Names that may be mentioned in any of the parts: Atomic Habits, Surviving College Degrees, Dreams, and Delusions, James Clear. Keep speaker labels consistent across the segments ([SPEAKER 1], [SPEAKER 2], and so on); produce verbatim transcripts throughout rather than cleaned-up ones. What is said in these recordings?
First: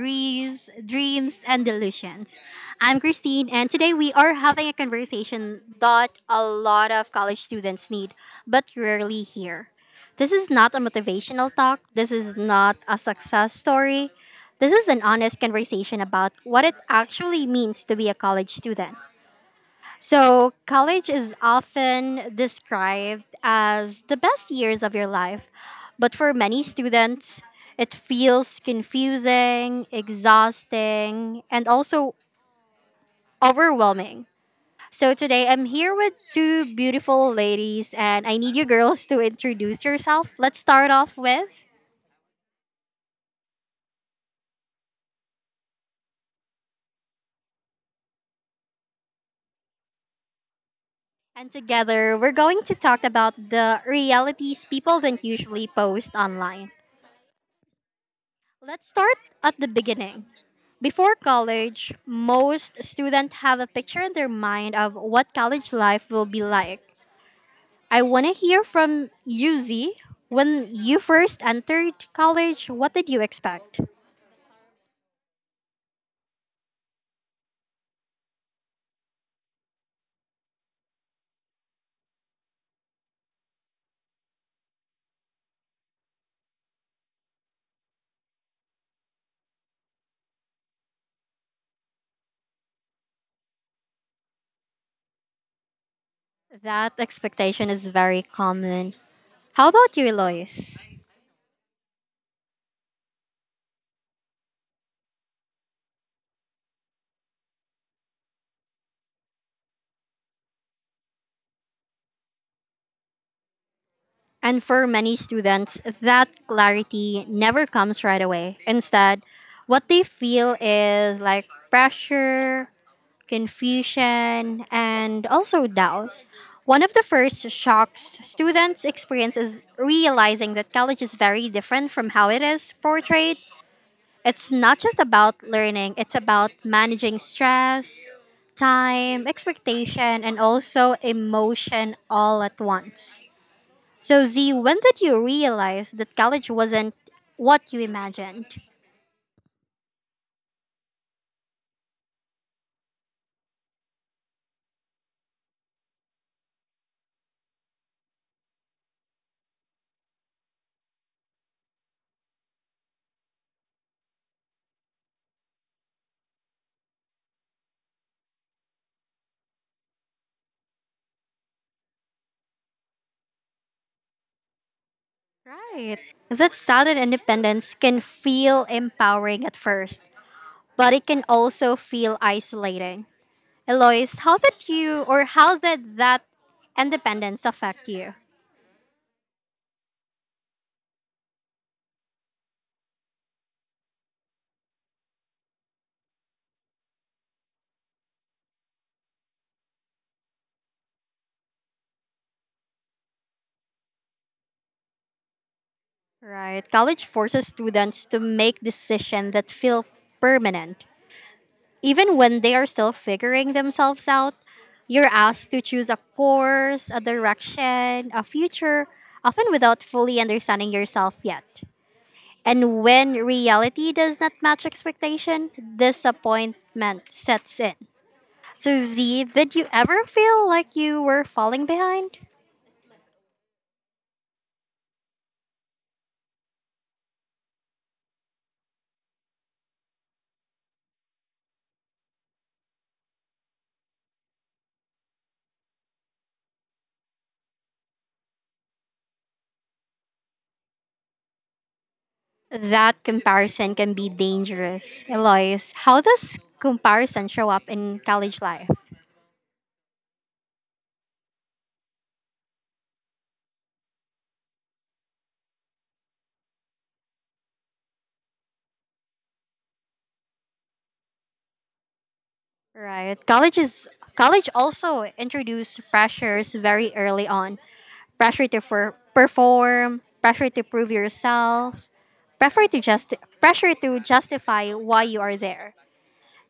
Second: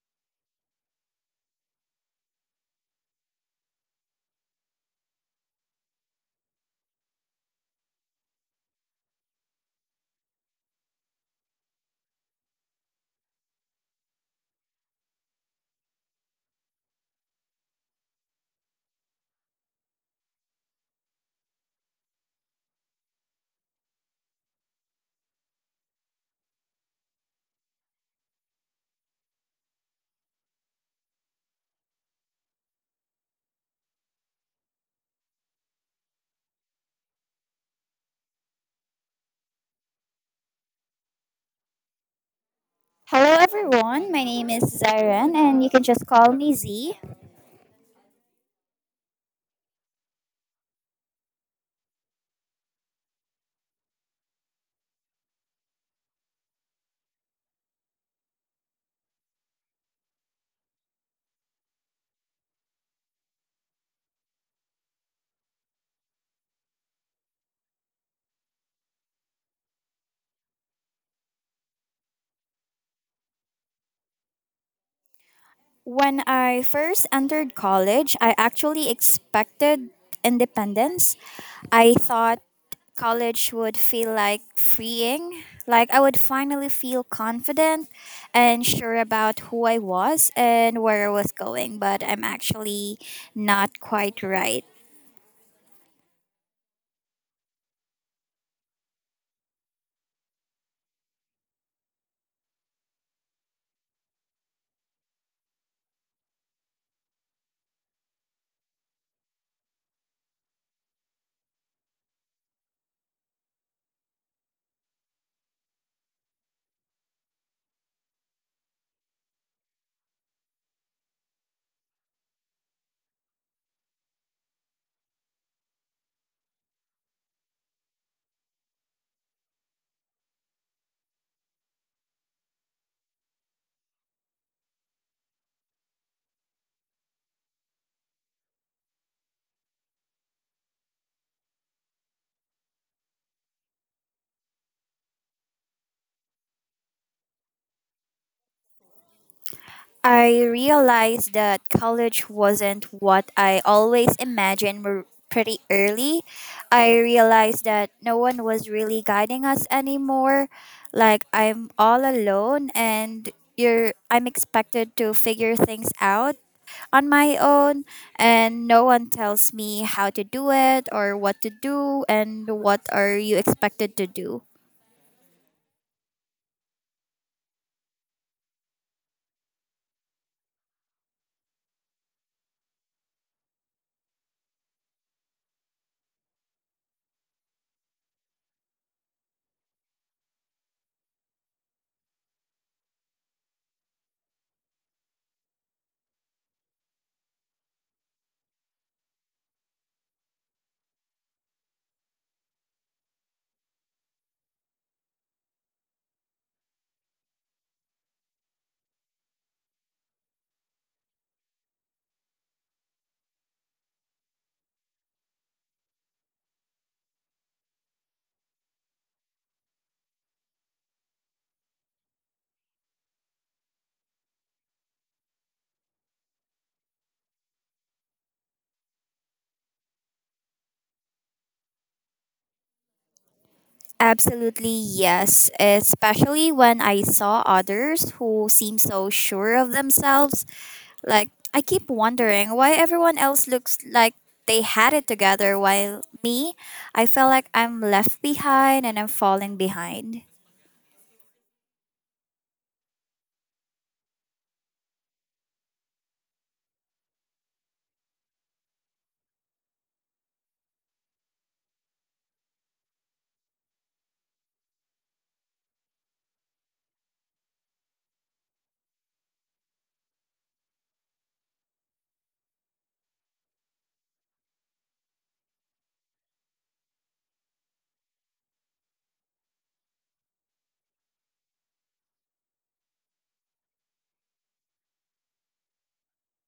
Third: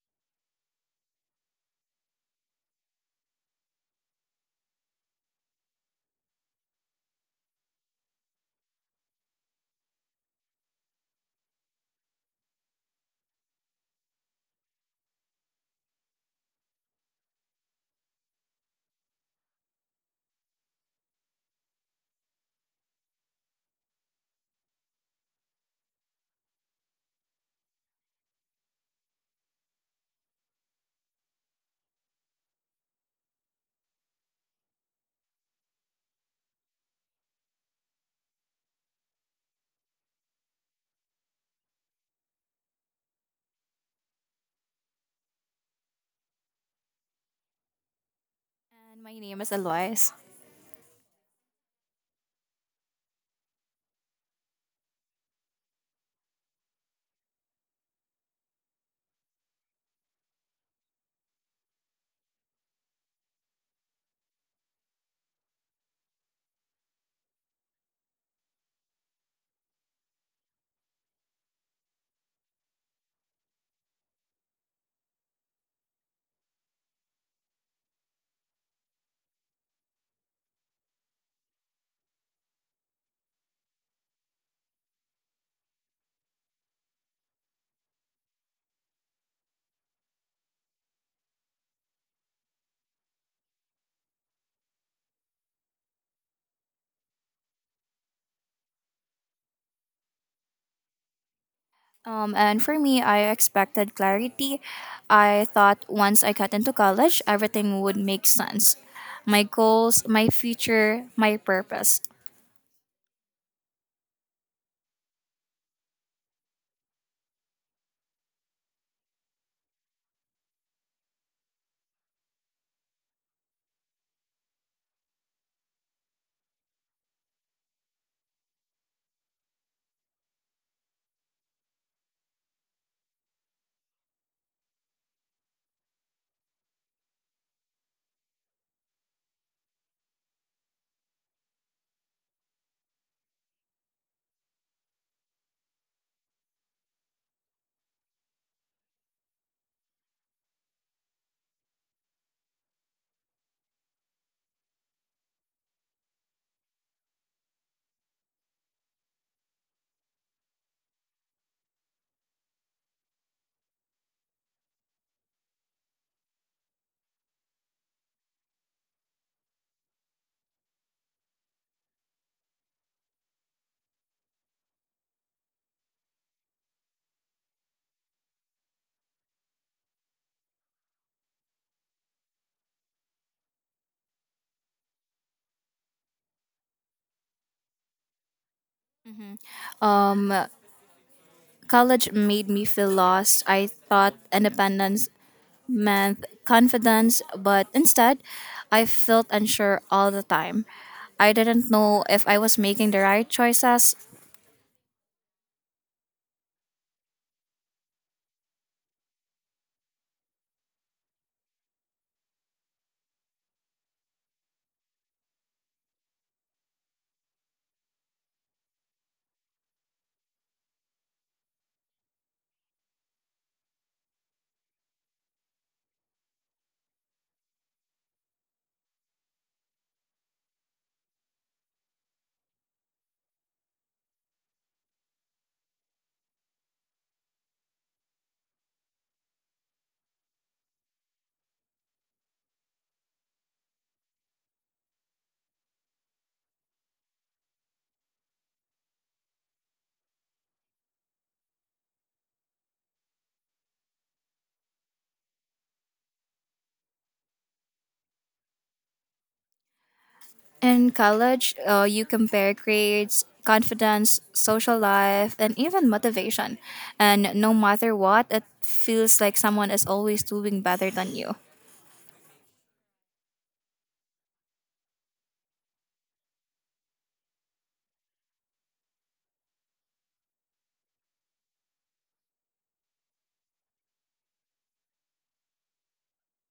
[SPEAKER 1] Degrees, Dreams, and Delusions. I'm Christine, and today we are having a conversation that a lot of college students need but rarely hear. This is not a motivational talk, this is not a success story. This is an honest conversation about what it actually means to be a college student. So, college is often described as the best years of your life, but for many students, it feels confusing, exhausting, and also overwhelming. So, today I'm here with two beautiful ladies, and I need you girls to introduce yourself. Let's start off with,
[SPEAKER 2] Hello, everyone. My name is Zaren, and you can just call me Z.
[SPEAKER 3] And my name is Alois.
[SPEAKER 1] and together we're going to talk about the realities people don't usually post online. Let's start at the beginning. Before college, most students have a picture in their mind of what college life will be like. I want to hear from you, Z. When you first entered college, what did you expect?
[SPEAKER 2] When I first entered college, I actually expected independence. I thought college would feel like freeing, like I would finally feel confident and sure about who I was and where I was going, but I'm actually not quite right.
[SPEAKER 1] That expectation is very common. How about you, Eloise?
[SPEAKER 3] Um, and for me, I expected clarity. I thought once I got into college, everything would make sense. My goals, my future, my purpose.
[SPEAKER 1] And for many students, that clarity never comes right away. Instead, what they feel is like pressure, confusion, and also doubt. One of the first shocks students experience is realizing that college is very different from how it is portrayed. It's not just about learning, it's about managing stress, time, expectation, and also emotion all at once. So, Z, when did you realize that college wasn't what you imagined?
[SPEAKER 2] I realized that college wasn't what I always imagined r- pretty early. I realized that no one was really guiding us anymore. Like I'm all alone and you're I'm expected to figure things out on my own, and no one tells me how to do it or what to do and what are you expected to do.
[SPEAKER 1] Right. That sudden independence can feel empowering at first, but it can also feel isolating. Eloise, how did you or how did that independence affect you?
[SPEAKER 3] Um, college made me feel lost. I thought independence meant confidence, but instead, I felt unsure all the time. I didn't know if I was making the right choices.
[SPEAKER 1] Right. College forces students to make decisions that feel permanent. Even when they are still figuring themselves out, you're asked to choose a course, a direction, a future, often without fully understanding yourself yet. And when reality does not match expectation, disappointment sets in. So, Z, did you ever feel like you were falling behind?
[SPEAKER 2] Absolutely, yes. Especially when I saw others who seem so sure of themselves. Like, I keep wondering why everyone else looks like they had it together, while me, I feel like I'm left behind and I'm falling behind.
[SPEAKER 1] That comparison can be dangerous. Eloise, how does comparison show up in college life?
[SPEAKER 3] In college, uh, you compare grades, confidence, social life, and even motivation. And no matter what, it feels like someone is always doing better than you.
[SPEAKER 1] Right. College is college also introduce pressures very early on. Pressure to for, perform, pressure to prove yourself, pressure to just pressure to justify why you are there.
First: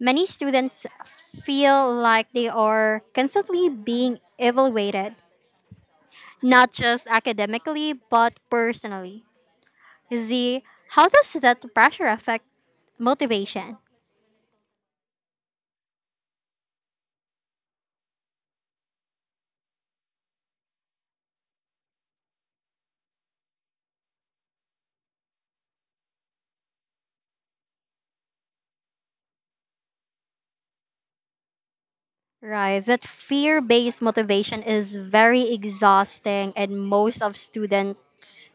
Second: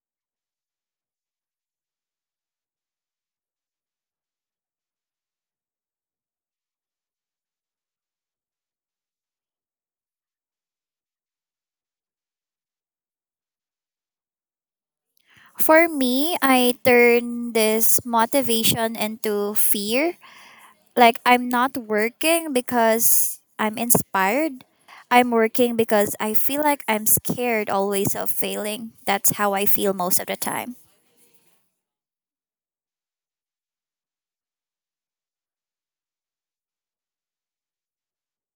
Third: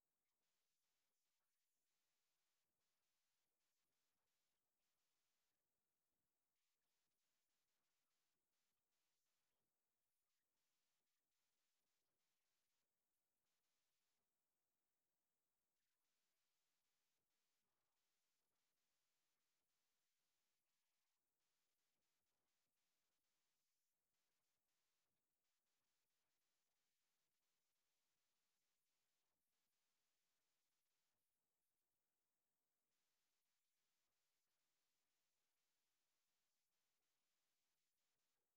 [SPEAKER 1] Many students feel like they are constantly being evaluated not just academically, but personally. Z, how does that pressure affect motivation?
[SPEAKER 2] For me, I turn this motivation into fear, like I'm not working because I'm inspired. I'm working because I feel like I'm scared always of failing. That's how I feel most of the time.
[SPEAKER 1] Right, that fear based motivation is very exhausting, and most of students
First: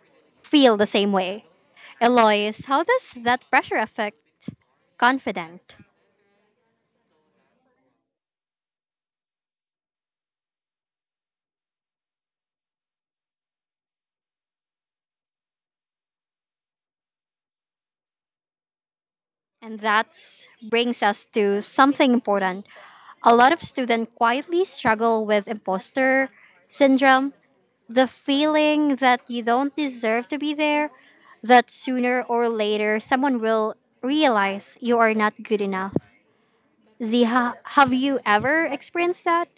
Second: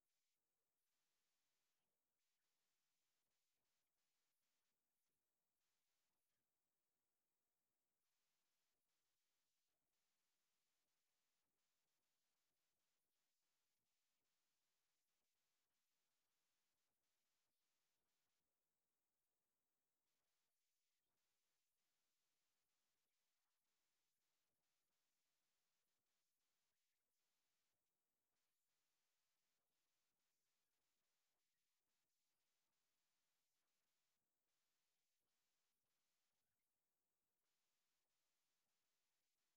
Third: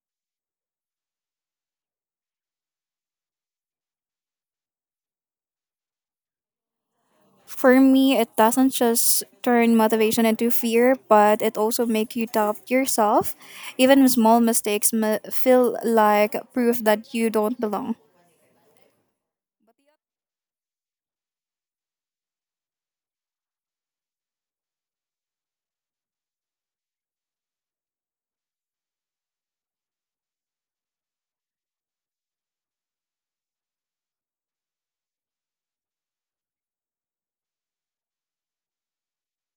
[SPEAKER 1] feel the same way. Eloise, how does that pressure affect confidence?
[SPEAKER 3] For me, it doesn't just turn motivation into fear, but it also make you doubt yourself. Even small mistakes ma- feel like proof that you don't belong.
[SPEAKER 1] And that brings us to something important. A lot of students quietly struggle with imposter syndrome, the feeling that you don't deserve to be there, that sooner or later someone will realize you are not good enough. Ziha, have you ever experienced that?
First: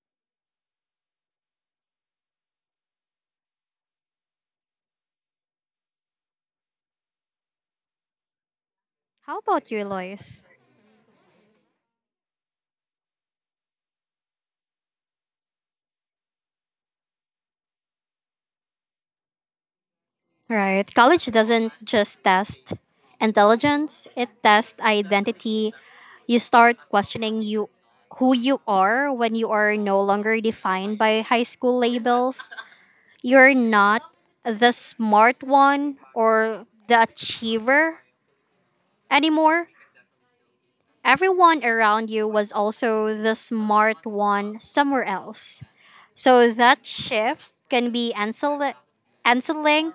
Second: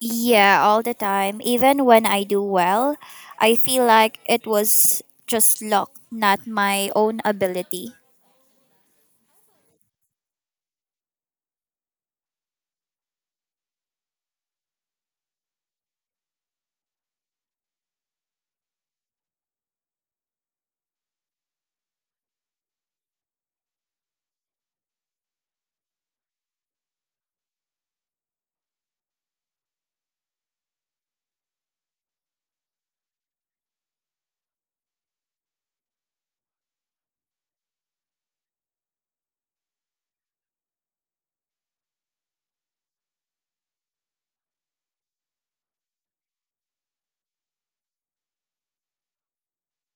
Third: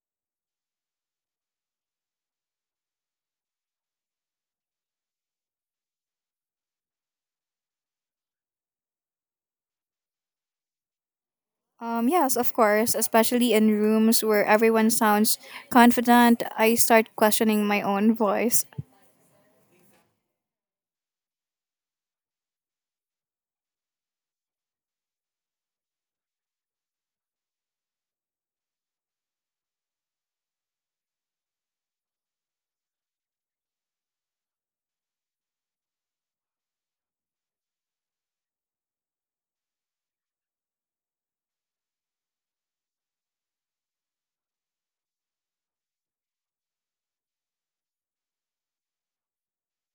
[SPEAKER 2] Yeah, all the time. Even when I do well, I feel like it was just luck, not my own ability.
[SPEAKER 1] How about you, Lois?
[SPEAKER 3] Um, yes, of course, especially in rooms where everyone sounds confident, I start questioning my own voice.
[SPEAKER 1] Right. College doesn't just test intelligence, it tests identity. You start questioning you who you are when you are no longer defined by high school labels. You're not the smart one or the achiever anymore, everyone around you was also the smart one somewhere else. So that shift can be ancil- anciling.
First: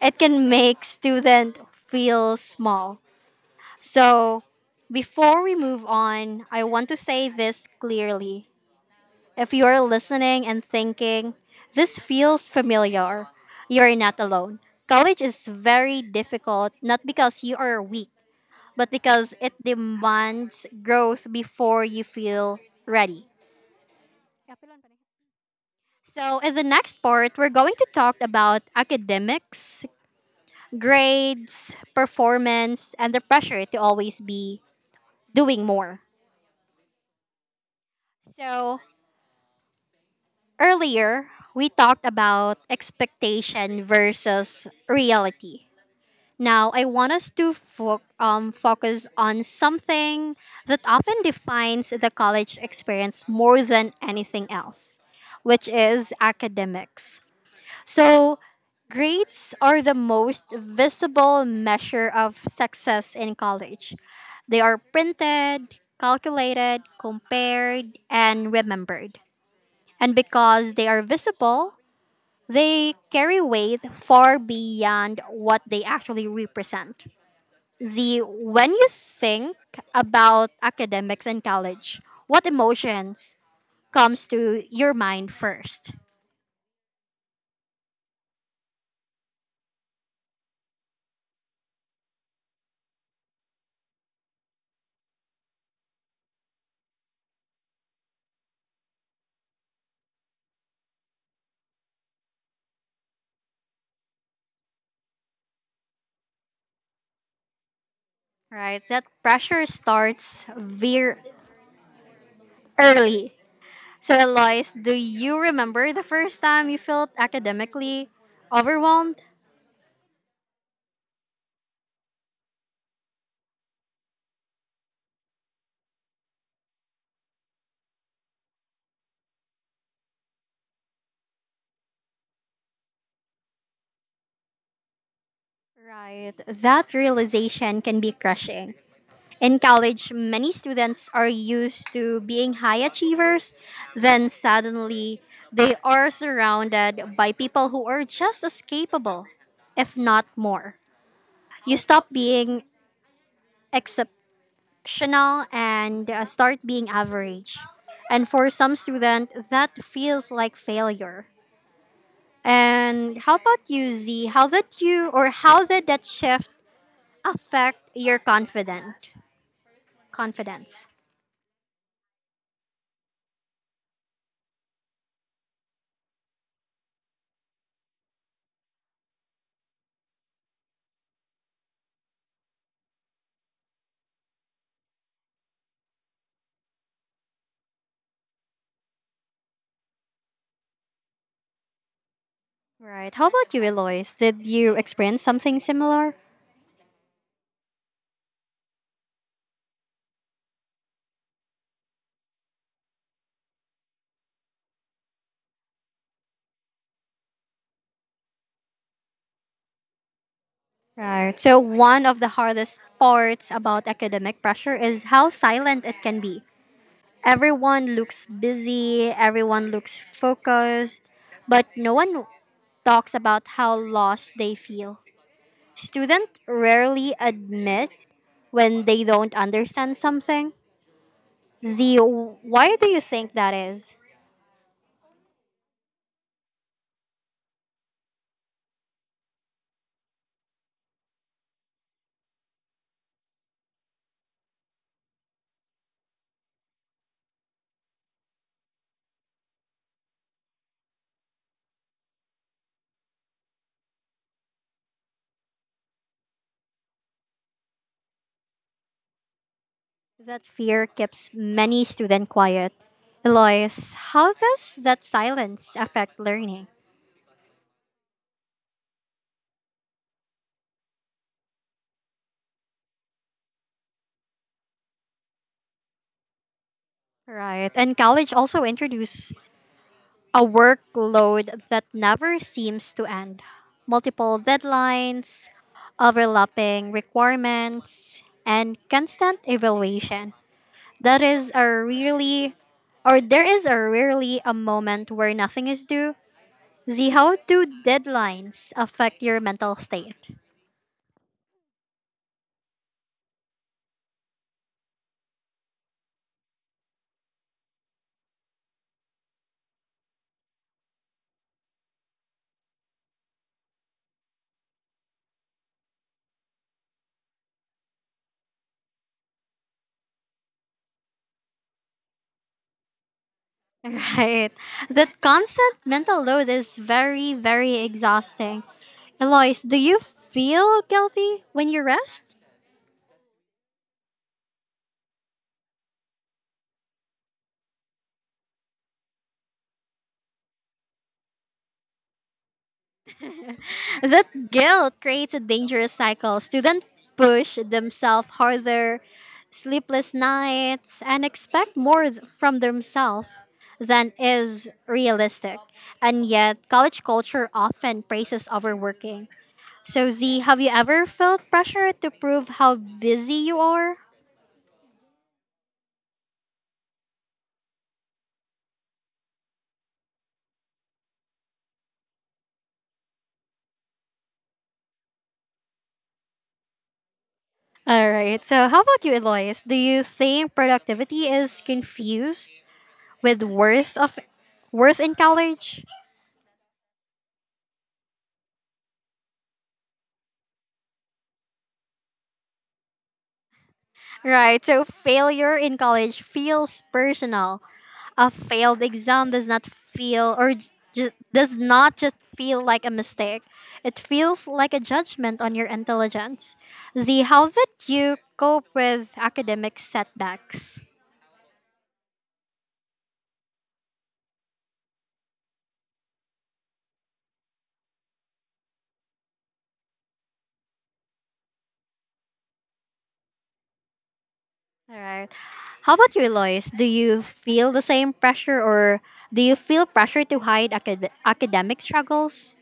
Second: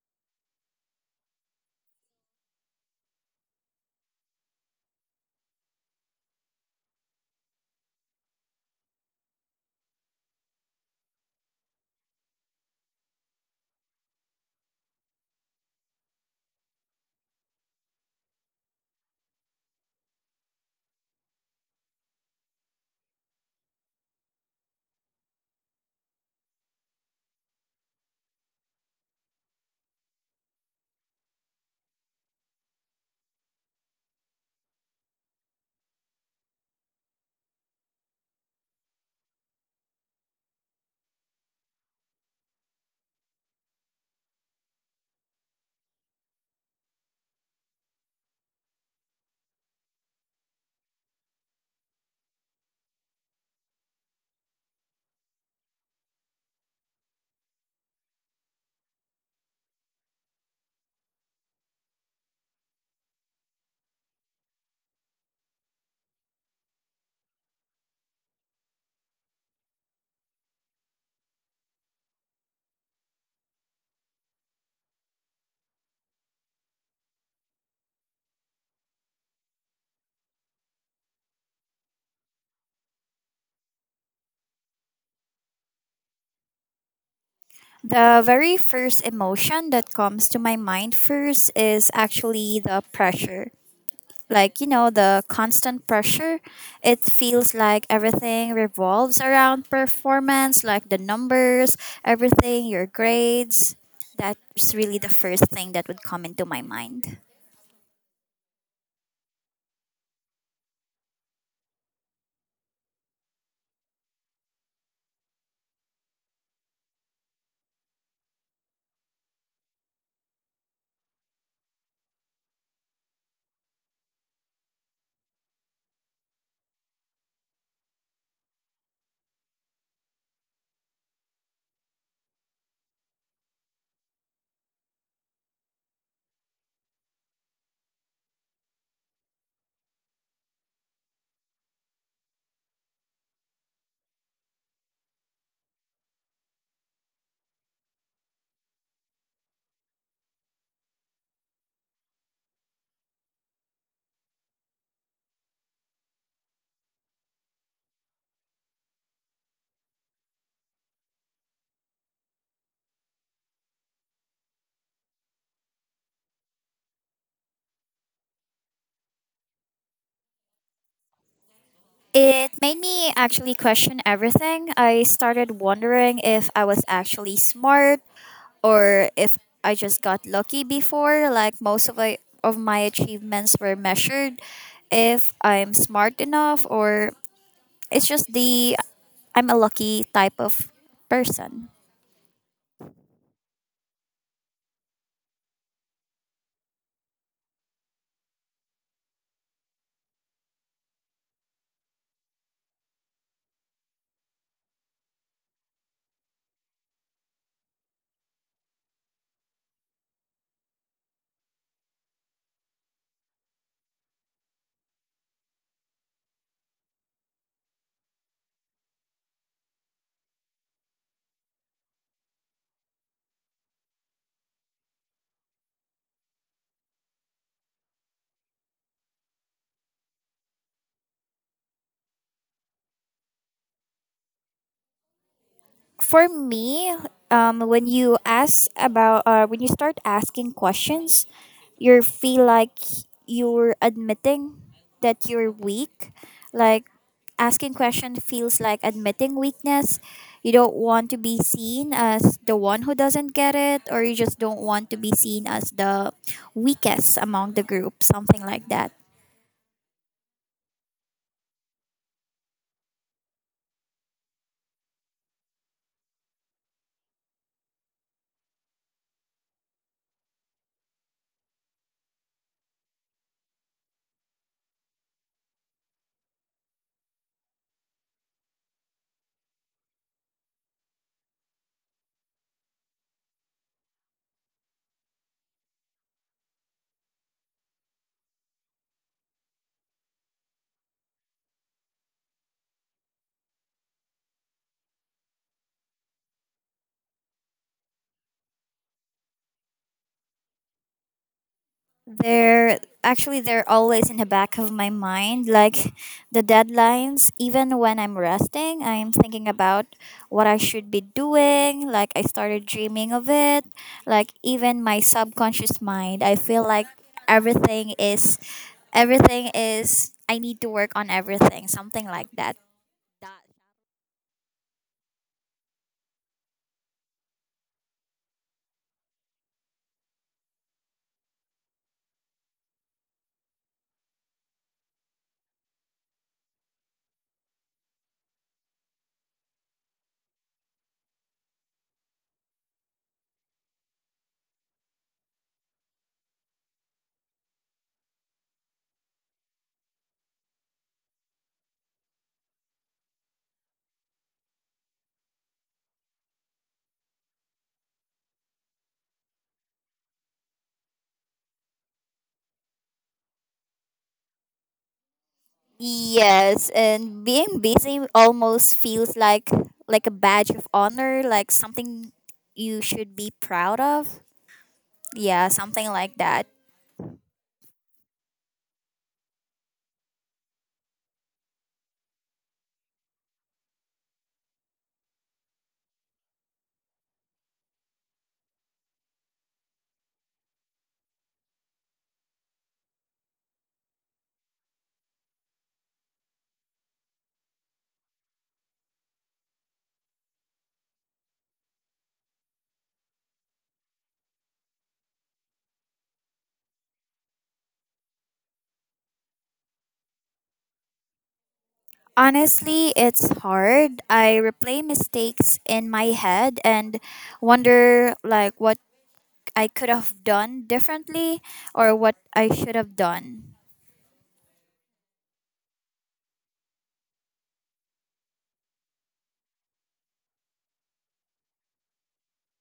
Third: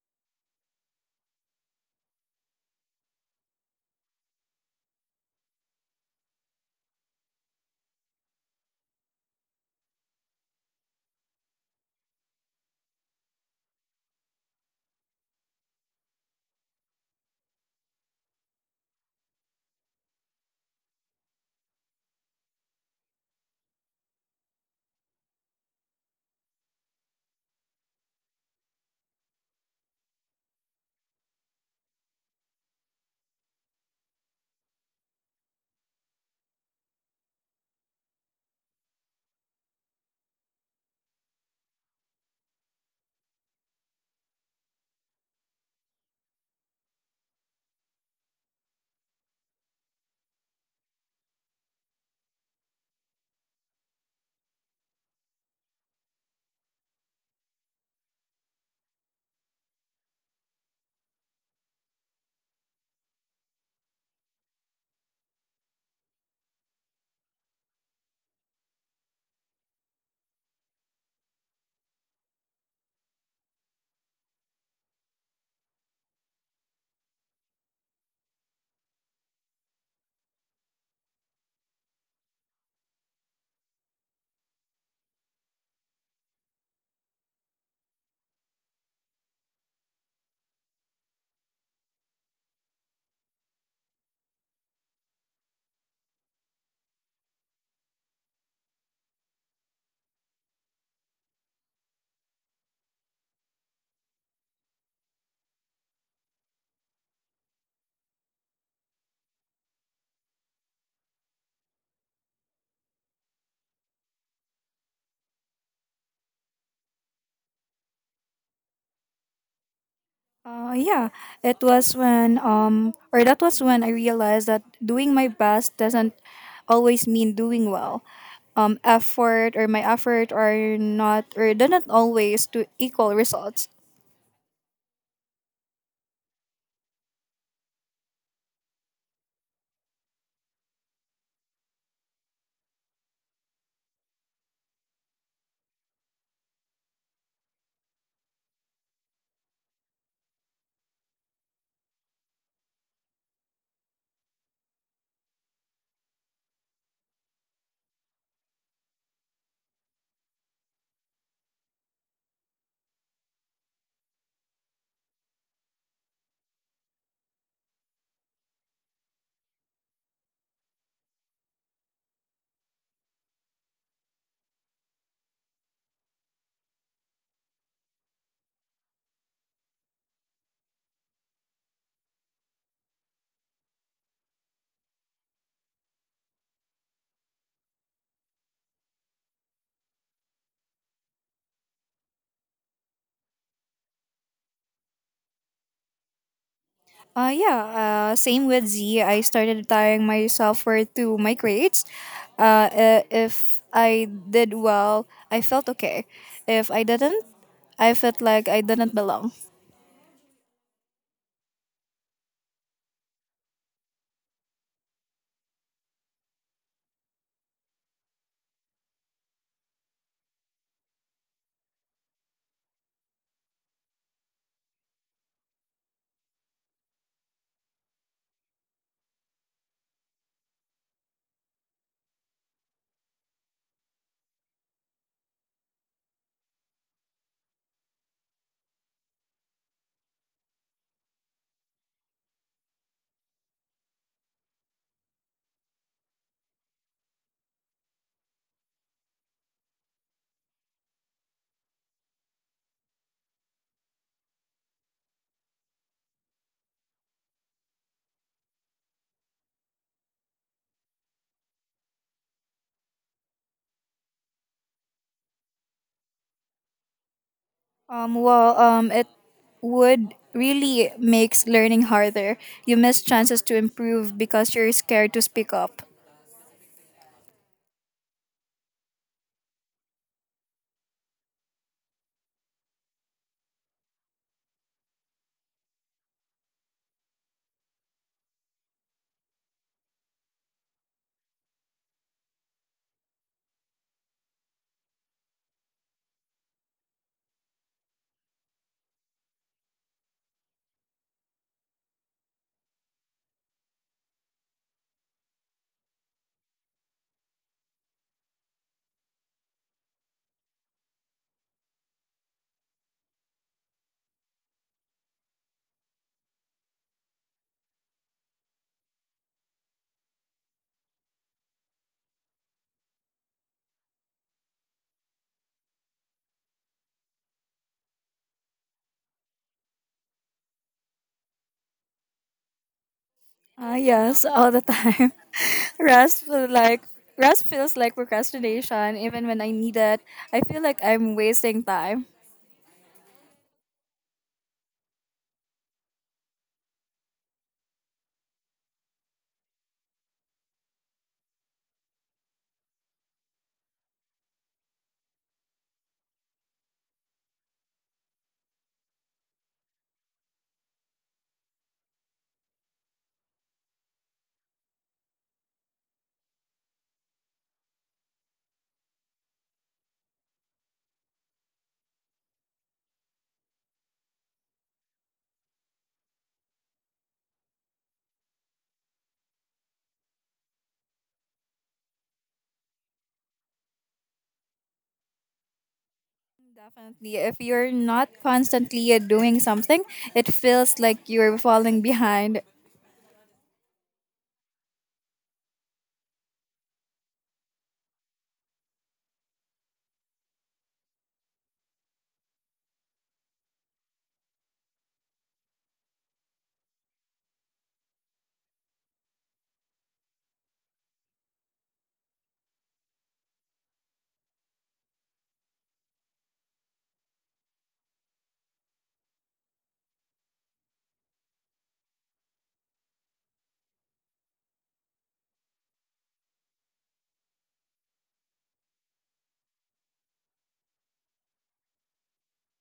[SPEAKER 1] It can make student feel small. So before we move on, I want to say this clearly. If you're listening and thinking, this feels familiar, you're not alone. College is very difficult, not because you are weak, but because it demands growth before you feel ready. So, in the next part, we're going to talk about academics, grades, performance, and the pressure to always be doing more. So, earlier, we talked about expectation versus reality. Now, I want us to fo- um, focus on something that often defines the college experience more than anything else, which is academics. So, grades are the most visible measure of success in college. They are printed, calculated, compared, and remembered. And because they are visible, they carry weight far beyond what they actually represent. Z, when you think about academics and college, what emotions comes to your mind first?
[SPEAKER 2] The very first emotion that comes to my mind first is actually the pressure. Like, you know the constant pressure, it feels like everything revolves around performance, like the numbers, everything, your grades. That's really the first thing that would come into my mind.
[SPEAKER 1] Right? That pressure starts very early. So Eloise, do you remember the first time you felt academically overwhelmed?
[SPEAKER 3] Uh, yeah, it was when um or that was when I realized that doing my best doesn't always mean doing well. Um, effort or my effort are not or doesn't always to equal results.
[SPEAKER 1] Right. That realization can be crushing. In college, many students are used to being high achievers, then suddenly they are surrounded by people who are just as capable, if not more. You stop being exceptional and uh, start being average. And for some student, that feels like failure. And how about you, Z? How did you or how did that shift affect your confident confidence?
[SPEAKER 2] It made me actually question everything. I started wondering if I was actually smart, or if I just got lucky before. Like, most of, I, of my achievements were measured, if I'm smart enough, or it's just the I'm a lucky type of person.
[SPEAKER 1] Right. How about you, Eloise? Did you experience something similar?
[SPEAKER 3] Uh, yeah, uh, same with Z. I started tying my self worth to my grades. Uh, i- if I did well, I felt okay. If I didn't, I felt like I didn't belong.
[SPEAKER 1] Right. So, one of the hardest parts about academic pressure is how silent it can be. Everyone looks busy, everyone looks focused, but no one talks about how lost they feel. Students rarely admit when they don't understand something. Z, why do you think that is?
[SPEAKER 2] For me, um, when you ask about, uh, when you start asking questions, you feel like you're admitting that you're weak. Like, asking question feels like admitting weakness. You don't want to be seen as the one who doesn't get it, or you just don't want to be seen as the weakest among the group, something like that.
[SPEAKER 1] That fear keeps many students quiet. Eloise, how does that silence affect learning?
[SPEAKER 3] Um, well, um, it would really makes learning harder. You miss chances to improve because you're scared to speak up.
[SPEAKER 1] Right. And college also introduced a workload that never seems to end. Multiple deadlines, overlapping requirements, and constant evaluation. That is a really, or there is a rarely a moment where nothing is due. Z, how do deadlines affect your mental state?
[SPEAKER 2] they're actually they're always in the back of my mind, like the deadlines. Even when I'm resting, I'm thinking about what I should be doing. Like, I started dreaming of it. Like, even my subconscious mind, I feel like everything is, everything is, I need to work on everything, something like that.
[SPEAKER 1] Right. That constant mental load is very, very exhausting. Eloise, do you feel guilty when you rest?
[SPEAKER 3] Ah, yes, all the time. Rest feel like rest feels like procrastination. Even when I need it, I feel like I'm wasting time.
[SPEAKER 1] That guilt creates a dangerous cycle. Students push themselves harder, sleepless nights, and expect more th- from themselves than is realistic. And yet, college culture often praises overworking. So, Z, have you ever felt pressure to prove how busy you are?
[SPEAKER 2] Yes, and being busy almost feels like like a badge of honor, like something you should be proud of. Yeah, something like that.
[SPEAKER 1] All right. So, how about you, Elias? Do you think productivity is confused with worth of worth in college?
[SPEAKER 3] Definitely, if you're not constantly doing something, it feels like you're falling behind.
[SPEAKER 1] Right. So, failure in college feels personal. A failed exam does not feel or just does not just feel like a mistake. It feels like a judgment on your intelligence. Z, how did you cope with academic setbacks?
[SPEAKER 2] Honestly, it's hard. I replay mistakes in my head and wonder, like, what I could have done differently, or what I should have done.
[SPEAKER 1] All right. How about you, Lois? Do you feel the same pressure or do you feel pressure to hide acad- academic struggles?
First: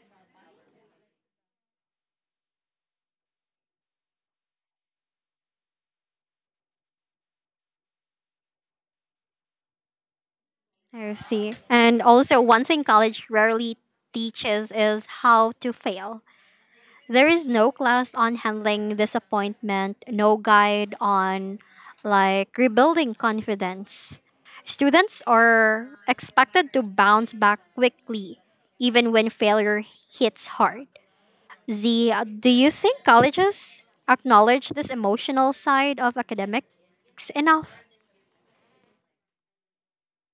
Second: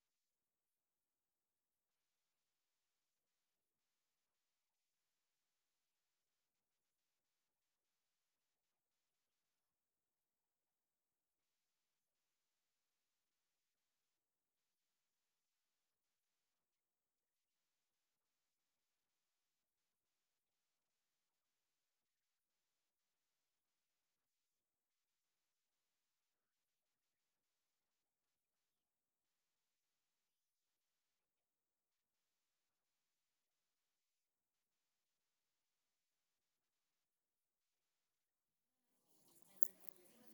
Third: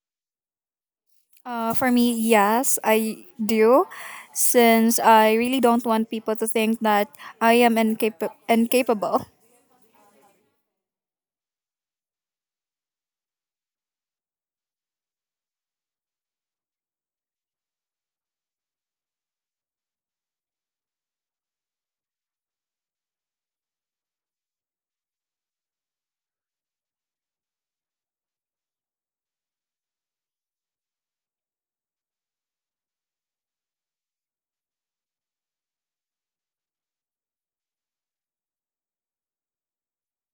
[SPEAKER 3] Uh, for me, yes, I do. Since I really don't want people to think that I am incap- incapable.
[SPEAKER 1] I see. And also, one thing college rarely teaches is how to fail. There is no class on handling disappointment, no guide on like rebuilding confidence. Students are expected to bounce back quickly even when failure hits hard. Z, uh, do you think colleges acknowledge this emotional side of academics enough?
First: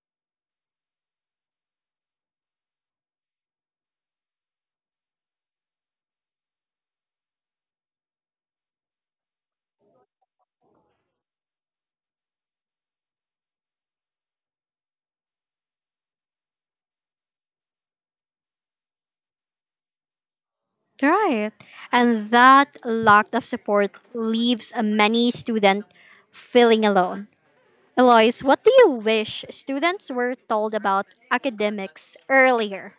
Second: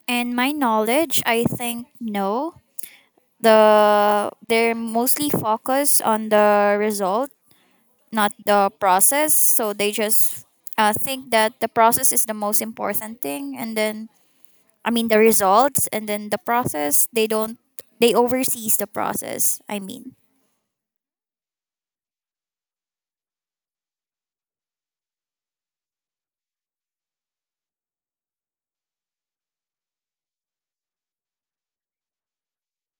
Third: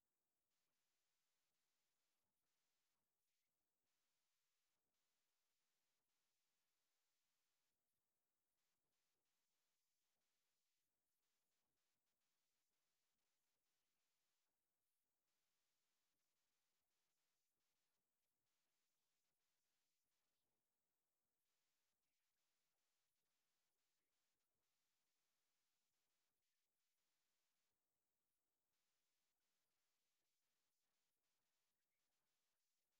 [SPEAKER 2] And my knowledge, I think no. The they're mostly focused on the result, not the process. So they just uh, think that the process is the most important thing, and then I mean the results, and then the process, they don't, they oversees the process, I mean.
[SPEAKER 1] Right. And that lack of support leaves many students feeling alone. Eloise, what do you wish students were told about academics earlier?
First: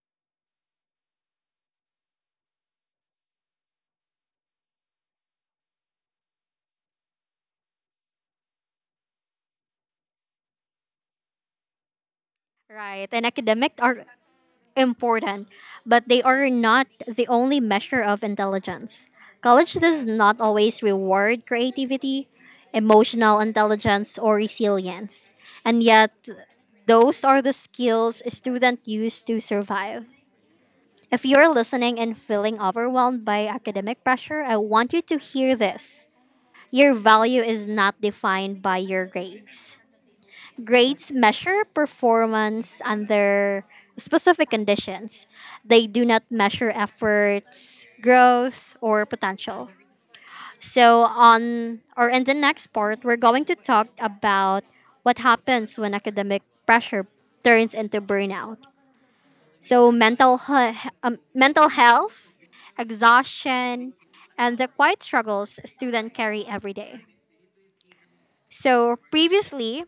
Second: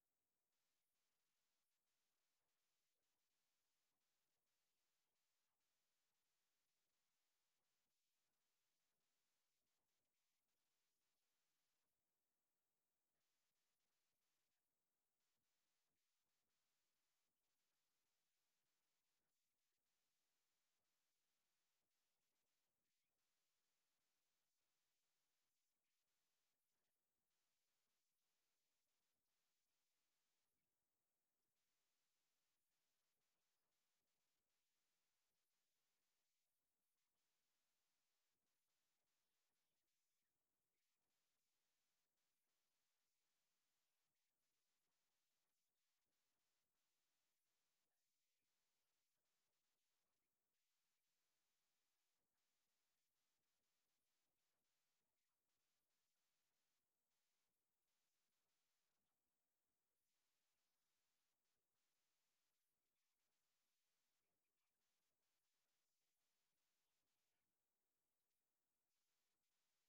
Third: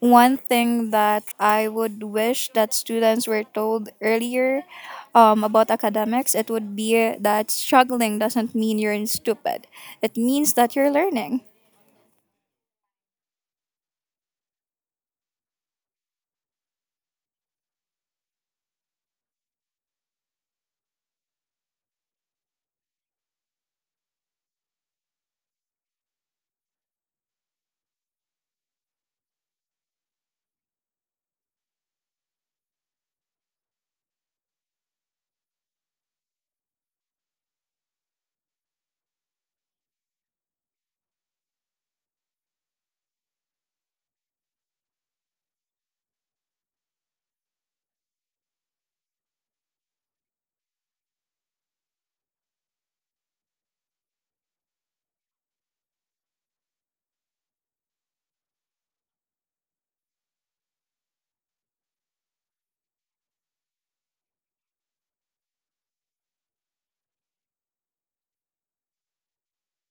[SPEAKER 3] One thing that I would wish that students were told earlier um, about academics, it would be that struggling doesn't mean you're stupid. It means that you're learning.
[SPEAKER 1] Right. And academic are important, but they are not the only measure of intelligence. College does not always reward creativity, emotional intelligence, or resilience. And yet, those are the skills a student use to survive. If you're listening and feeling overwhelmed by academic pressure, I want you to hear this. Your value is not defined by your grades. Grades measure performance under specific conditions. They do not measure efforts, growth, or potential. So on or in the next part, we're going to talk about what happens when academic pressure turns into burnout. So mental he- um, mental health, exhaustion, and the quiet struggles students carry every day. So previously,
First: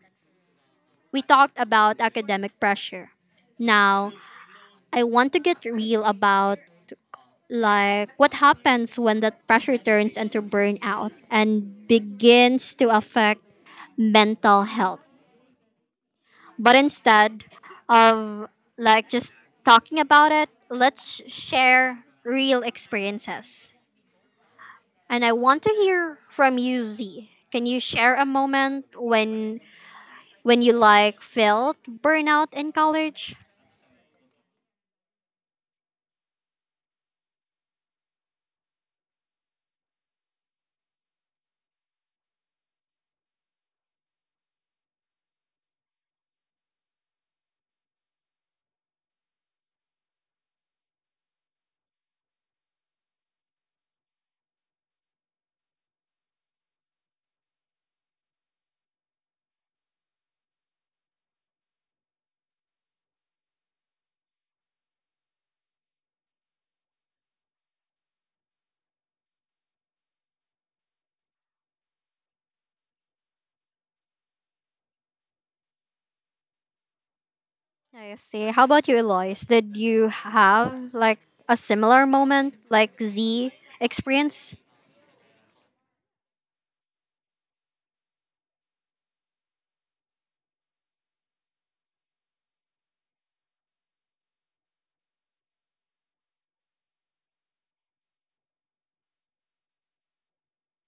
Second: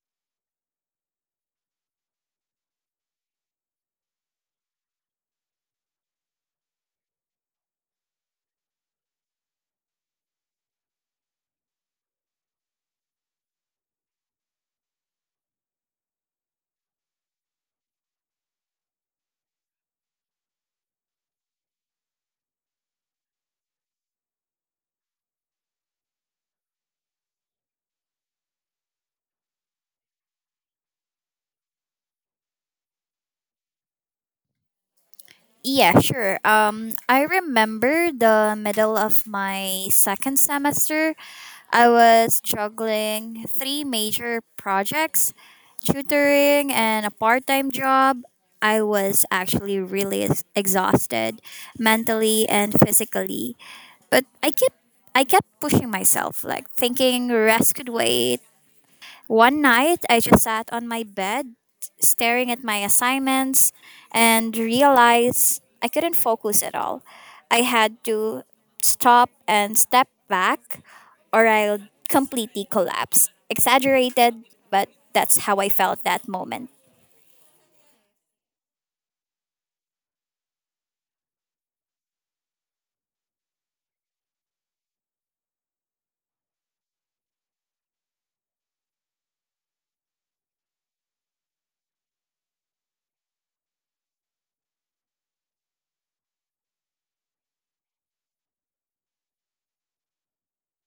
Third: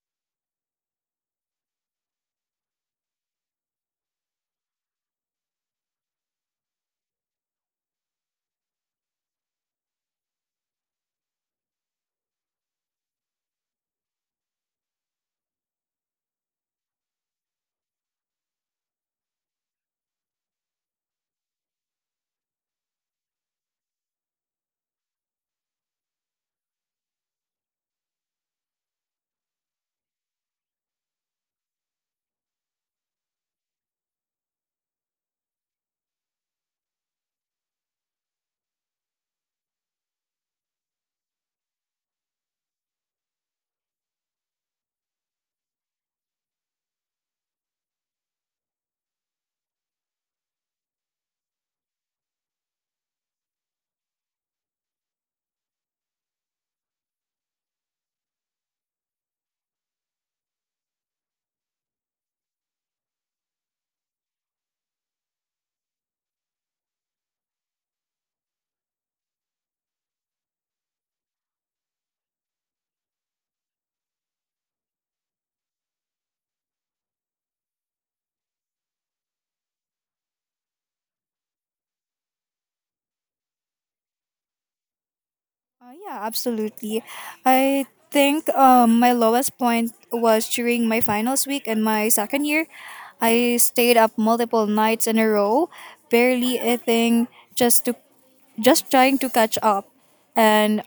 [SPEAKER 1] we talked about academic pressure. Now, I want to get real about like what happens when that pressure turns into burnout and begins to affect mental health. But instead of like just talking about it, let's share real experiences. And I want to hear from you, Z. Can you share a moment when when you like felt burnout in college?
[SPEAKER 2] Yeah, sure. um I remember the middle of my second semester. I was juggling three major projects, tutoring, and a part-time job. I was actually really ex- exhausted, mentally and physically, but I kept I kept pushing myself, like thinking rest could wait. One night, I just sat on my bed, staring at my assignments, and realized I couldn't focus at all. I had to stop and step back, or I'll completely collapse. Exaggerated, but that's how I felt that moment.
[SPEAKER 1] I see. How about you, Eloise? Did you have like a similar moment, like Z experience?
[SPEAKER 3] Uh, yeah, absolutely. I think um, my lowest point was during my finals week in my second year. I stayed up multiple nights in a row, barely eating, just to just trying to catch up. And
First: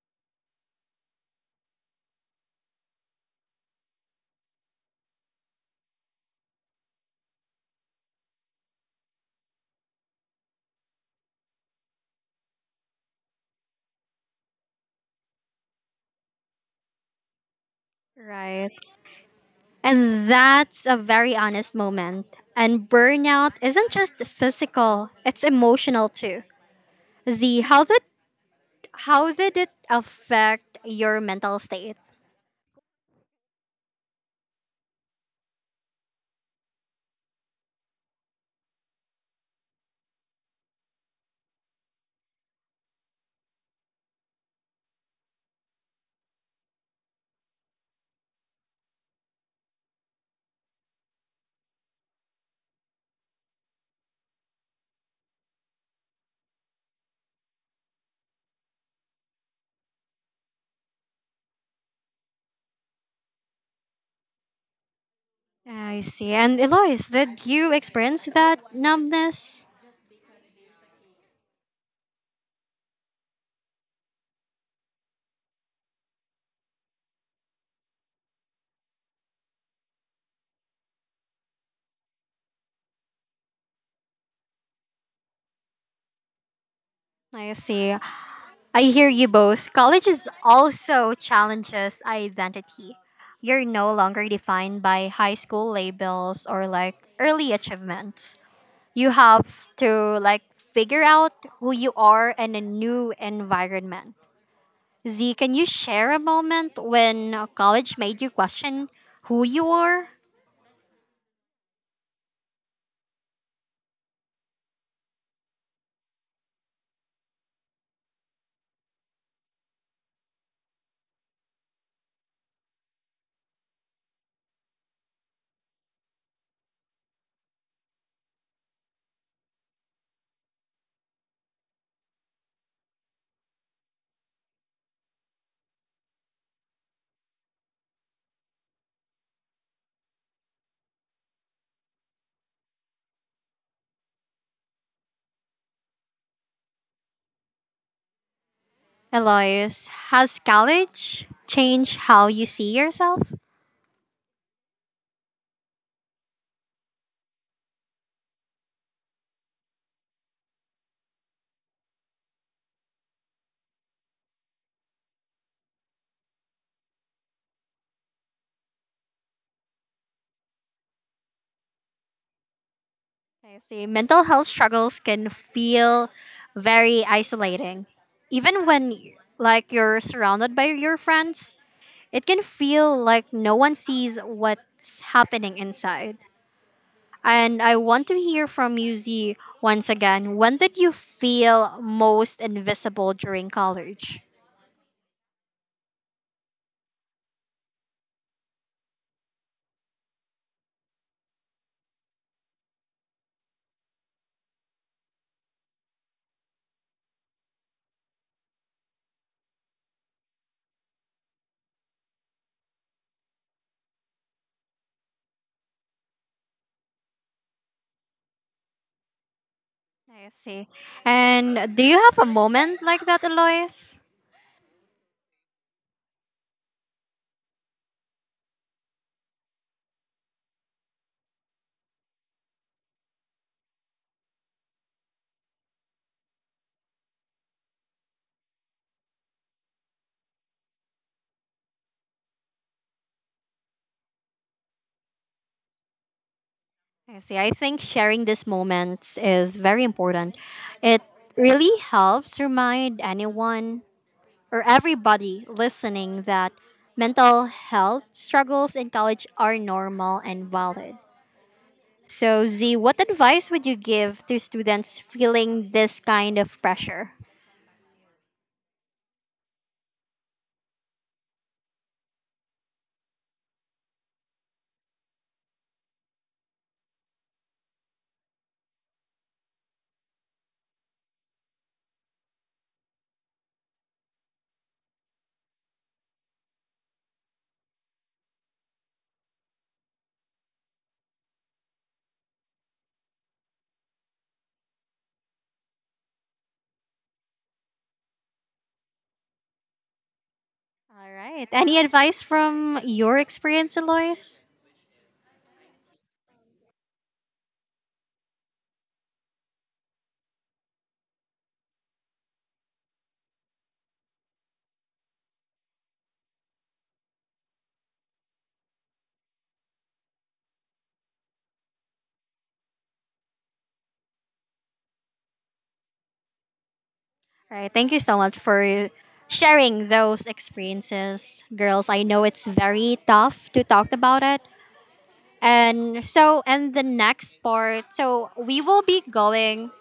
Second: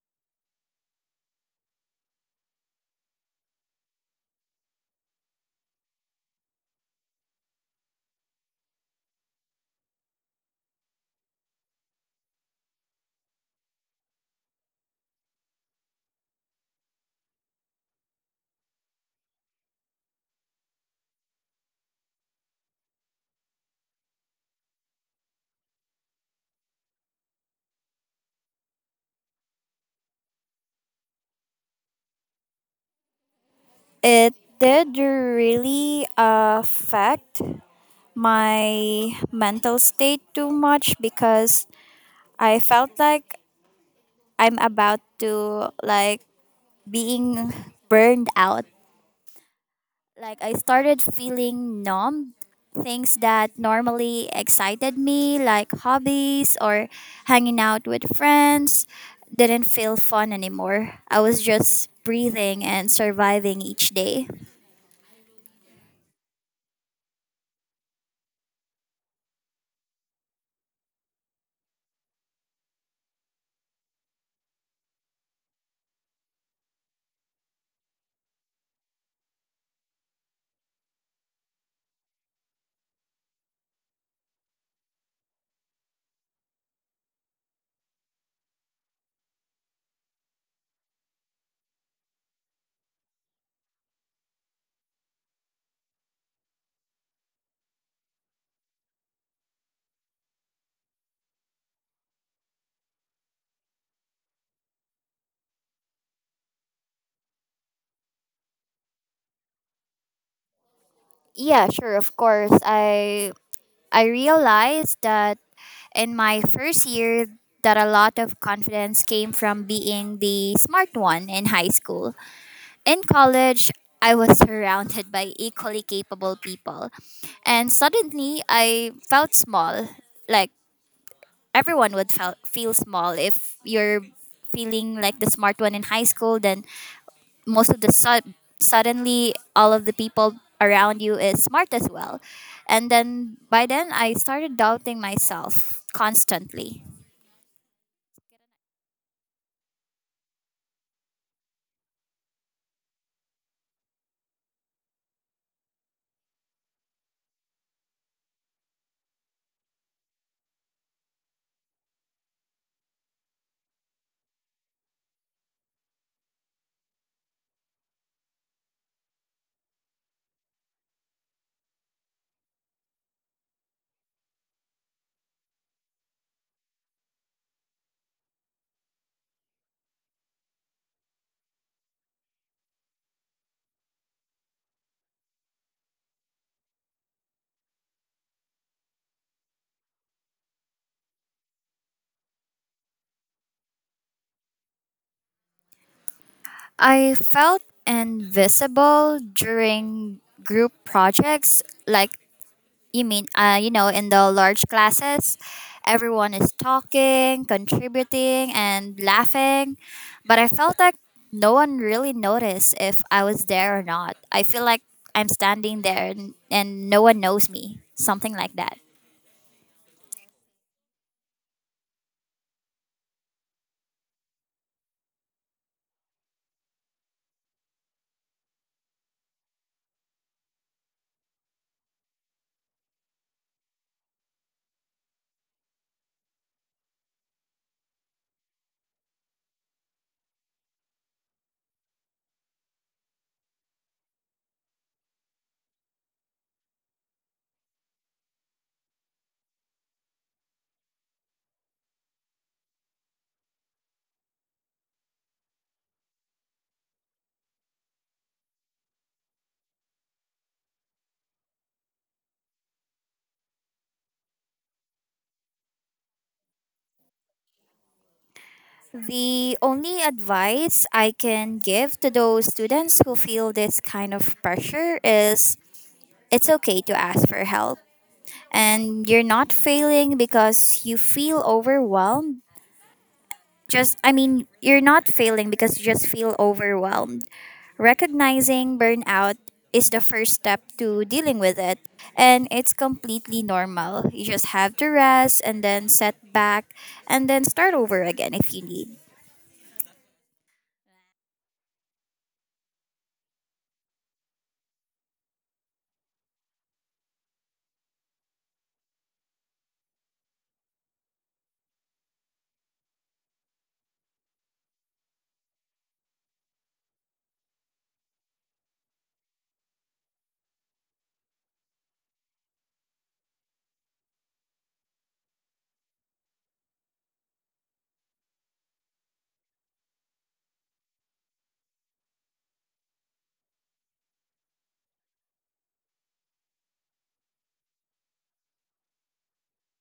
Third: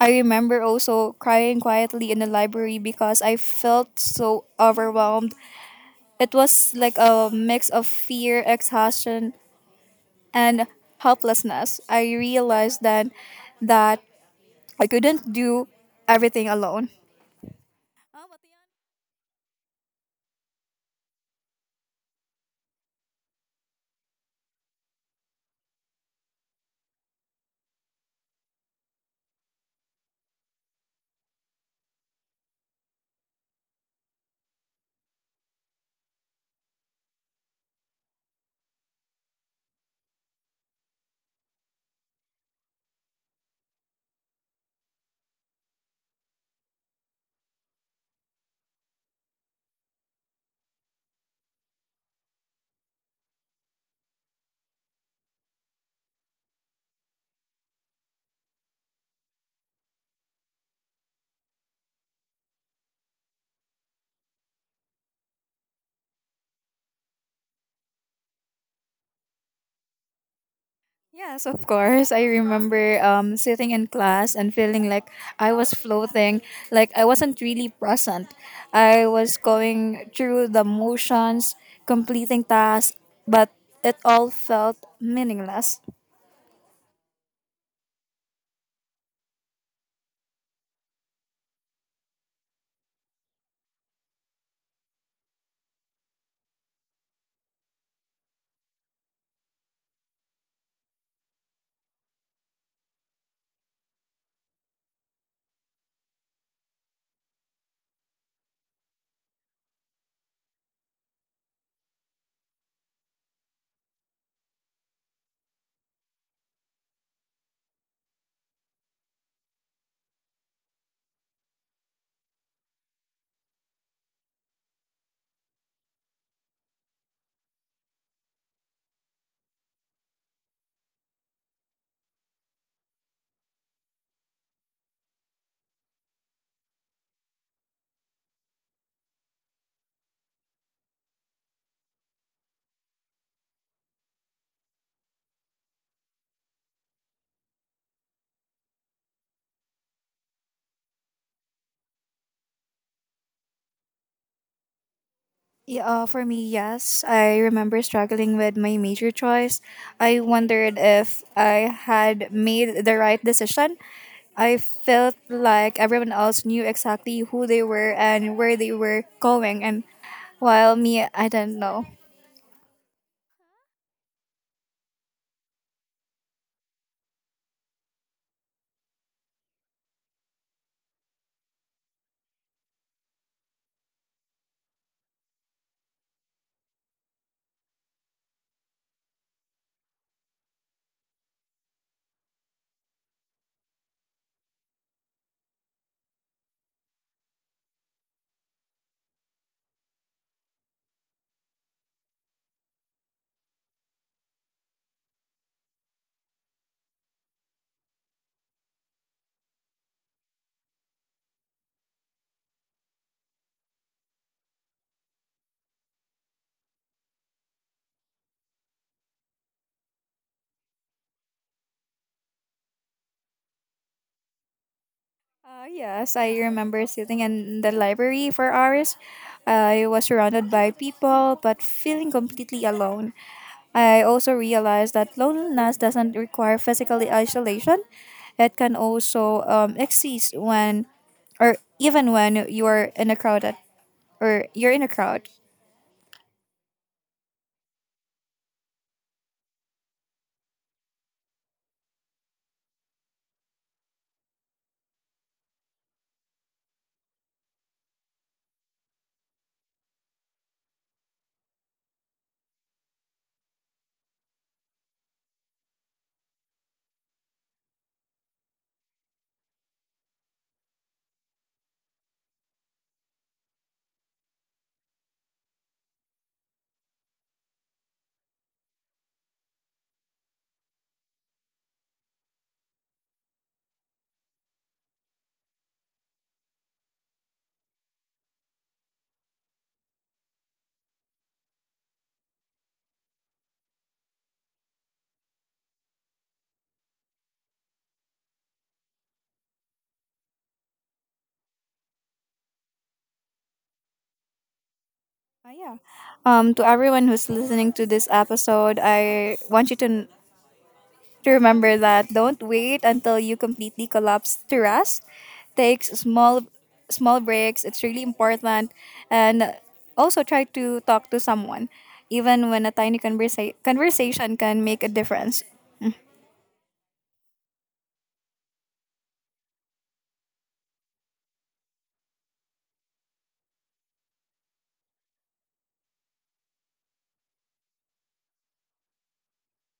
[SPEAKER 3] I remember also crying quietly in the library because I felt so overwhelmed. It was like a mix of fear, exhaustion, and helplessness. I realized then that I couldn't do everything alone.
[SPEAKER 1] Right. And that's a very honest moment. And burnout isn't just physical, it's emotional too. Z, how did how did it affect your mental state?
[SPEAKER 2] It did really affect my mental state too much, because I felt like I'm about to, like, being burned out. Like, I started feeling numb. Things that normally excited me, like hobbies or hanging out with friends, didn't feel fun anymore. I was just breathing and surviving each day.
[SPEAKER 1] I see. And Eloise, did you experience that numbness?
[SPEAKER 3] Yes, of course. I remember um, sitting in class and feeling like I was floating, like I wasn't really present. I was going through the motions, completing tasks, but it all felt meaningless.
[SPEAKER 1] I see. I hear you both. College is also challenges identity. You're no longer defined by high school labels or like early achievements. You have to like figure out who you are in a new environment. Z, can you share a moment when college made you question who you are?
[SPEAKER 2] Yeah, sure, of course. I I realized that in my first year, that a lot of confidence came from being the smart one in high school. In college, I was surrounded by equally capable people, and suddenly I felt small. Like, everyone would felt, feel small if you're feeling like the smart one in high school. Then most of the sud suddenly all of the people around you is smart as well. And then by then I started doubting myself constantly.
[SPEAKER 1] Elias, has college changed how you see yourself?
[SPEAKER 3] Yeah, uh, for me, yes. I remember struggling with my major choice. I wondered if I had made the right decision. I felt like everyone else knew exactly who they were and where they were going, and while me, I didn't know.
[SPEAKER 1] I see. Mental health struggles can feel very isolating. Even when like you're surrounded by your friends, it can feel like no one sees what's happening inside. And I want to hear from you, Z, once again. When did you feel most invisible during college?
[SPEAKER 2] I felt invisible during group projects. Like, you mean, uh, you know, in the large classes, everyone is talking, contributing, and laughing. But I felt like no one really noticed if I was there or not. I feel like I'm standing there, and, and no one knows me, something like that.
[SPEAKER 1] I see. And do you have a moment like that, Alois?
[SPEAKER 3] Uh, yes, I remember sitting in the library for hours. I was surrounded by people, but feeling completely alone. I also realized that loneliness doesn't require physical isolation. It can also um, exist when, or even when you are in a crowded, or you're in a crowd.
[SPEAKER 1] I see. I think sharing these moments is very important. It really helps remind anyone or everybody listening that mental health struggles in college are normal and valid. So, Z, what advice would you give to students feeling this kind of pressure?
[SPEAKER 2] The only advice I can give to those students who feel this kind of pressure is, it's okay to ask for help. And you're not failing because you feel overwhelmed. Just, I mean, you're not failing because you just feel overwhelmed. Recognizing burnout is the first step to dealing with it, and it's completely normal. You just have to rest and then set back and then start over again if you need.
[SPEAKER 1] All right. Any advice from your experience, Eloise?
[SPEAKER 3] Uh, yeah. Um, to everyone who's listening to this episode, I want you to to remember that don't wait until you completely collapse to rest. Take small small breaks. It's really important, and also try to talk to someone, even when a tiny conversa- conversation can make a difference.
[SPEAKER 1] Right. Thank you so much for sharing those experiences, girls. I know it's very tough to talk about it. And so, and the next part, so we will be going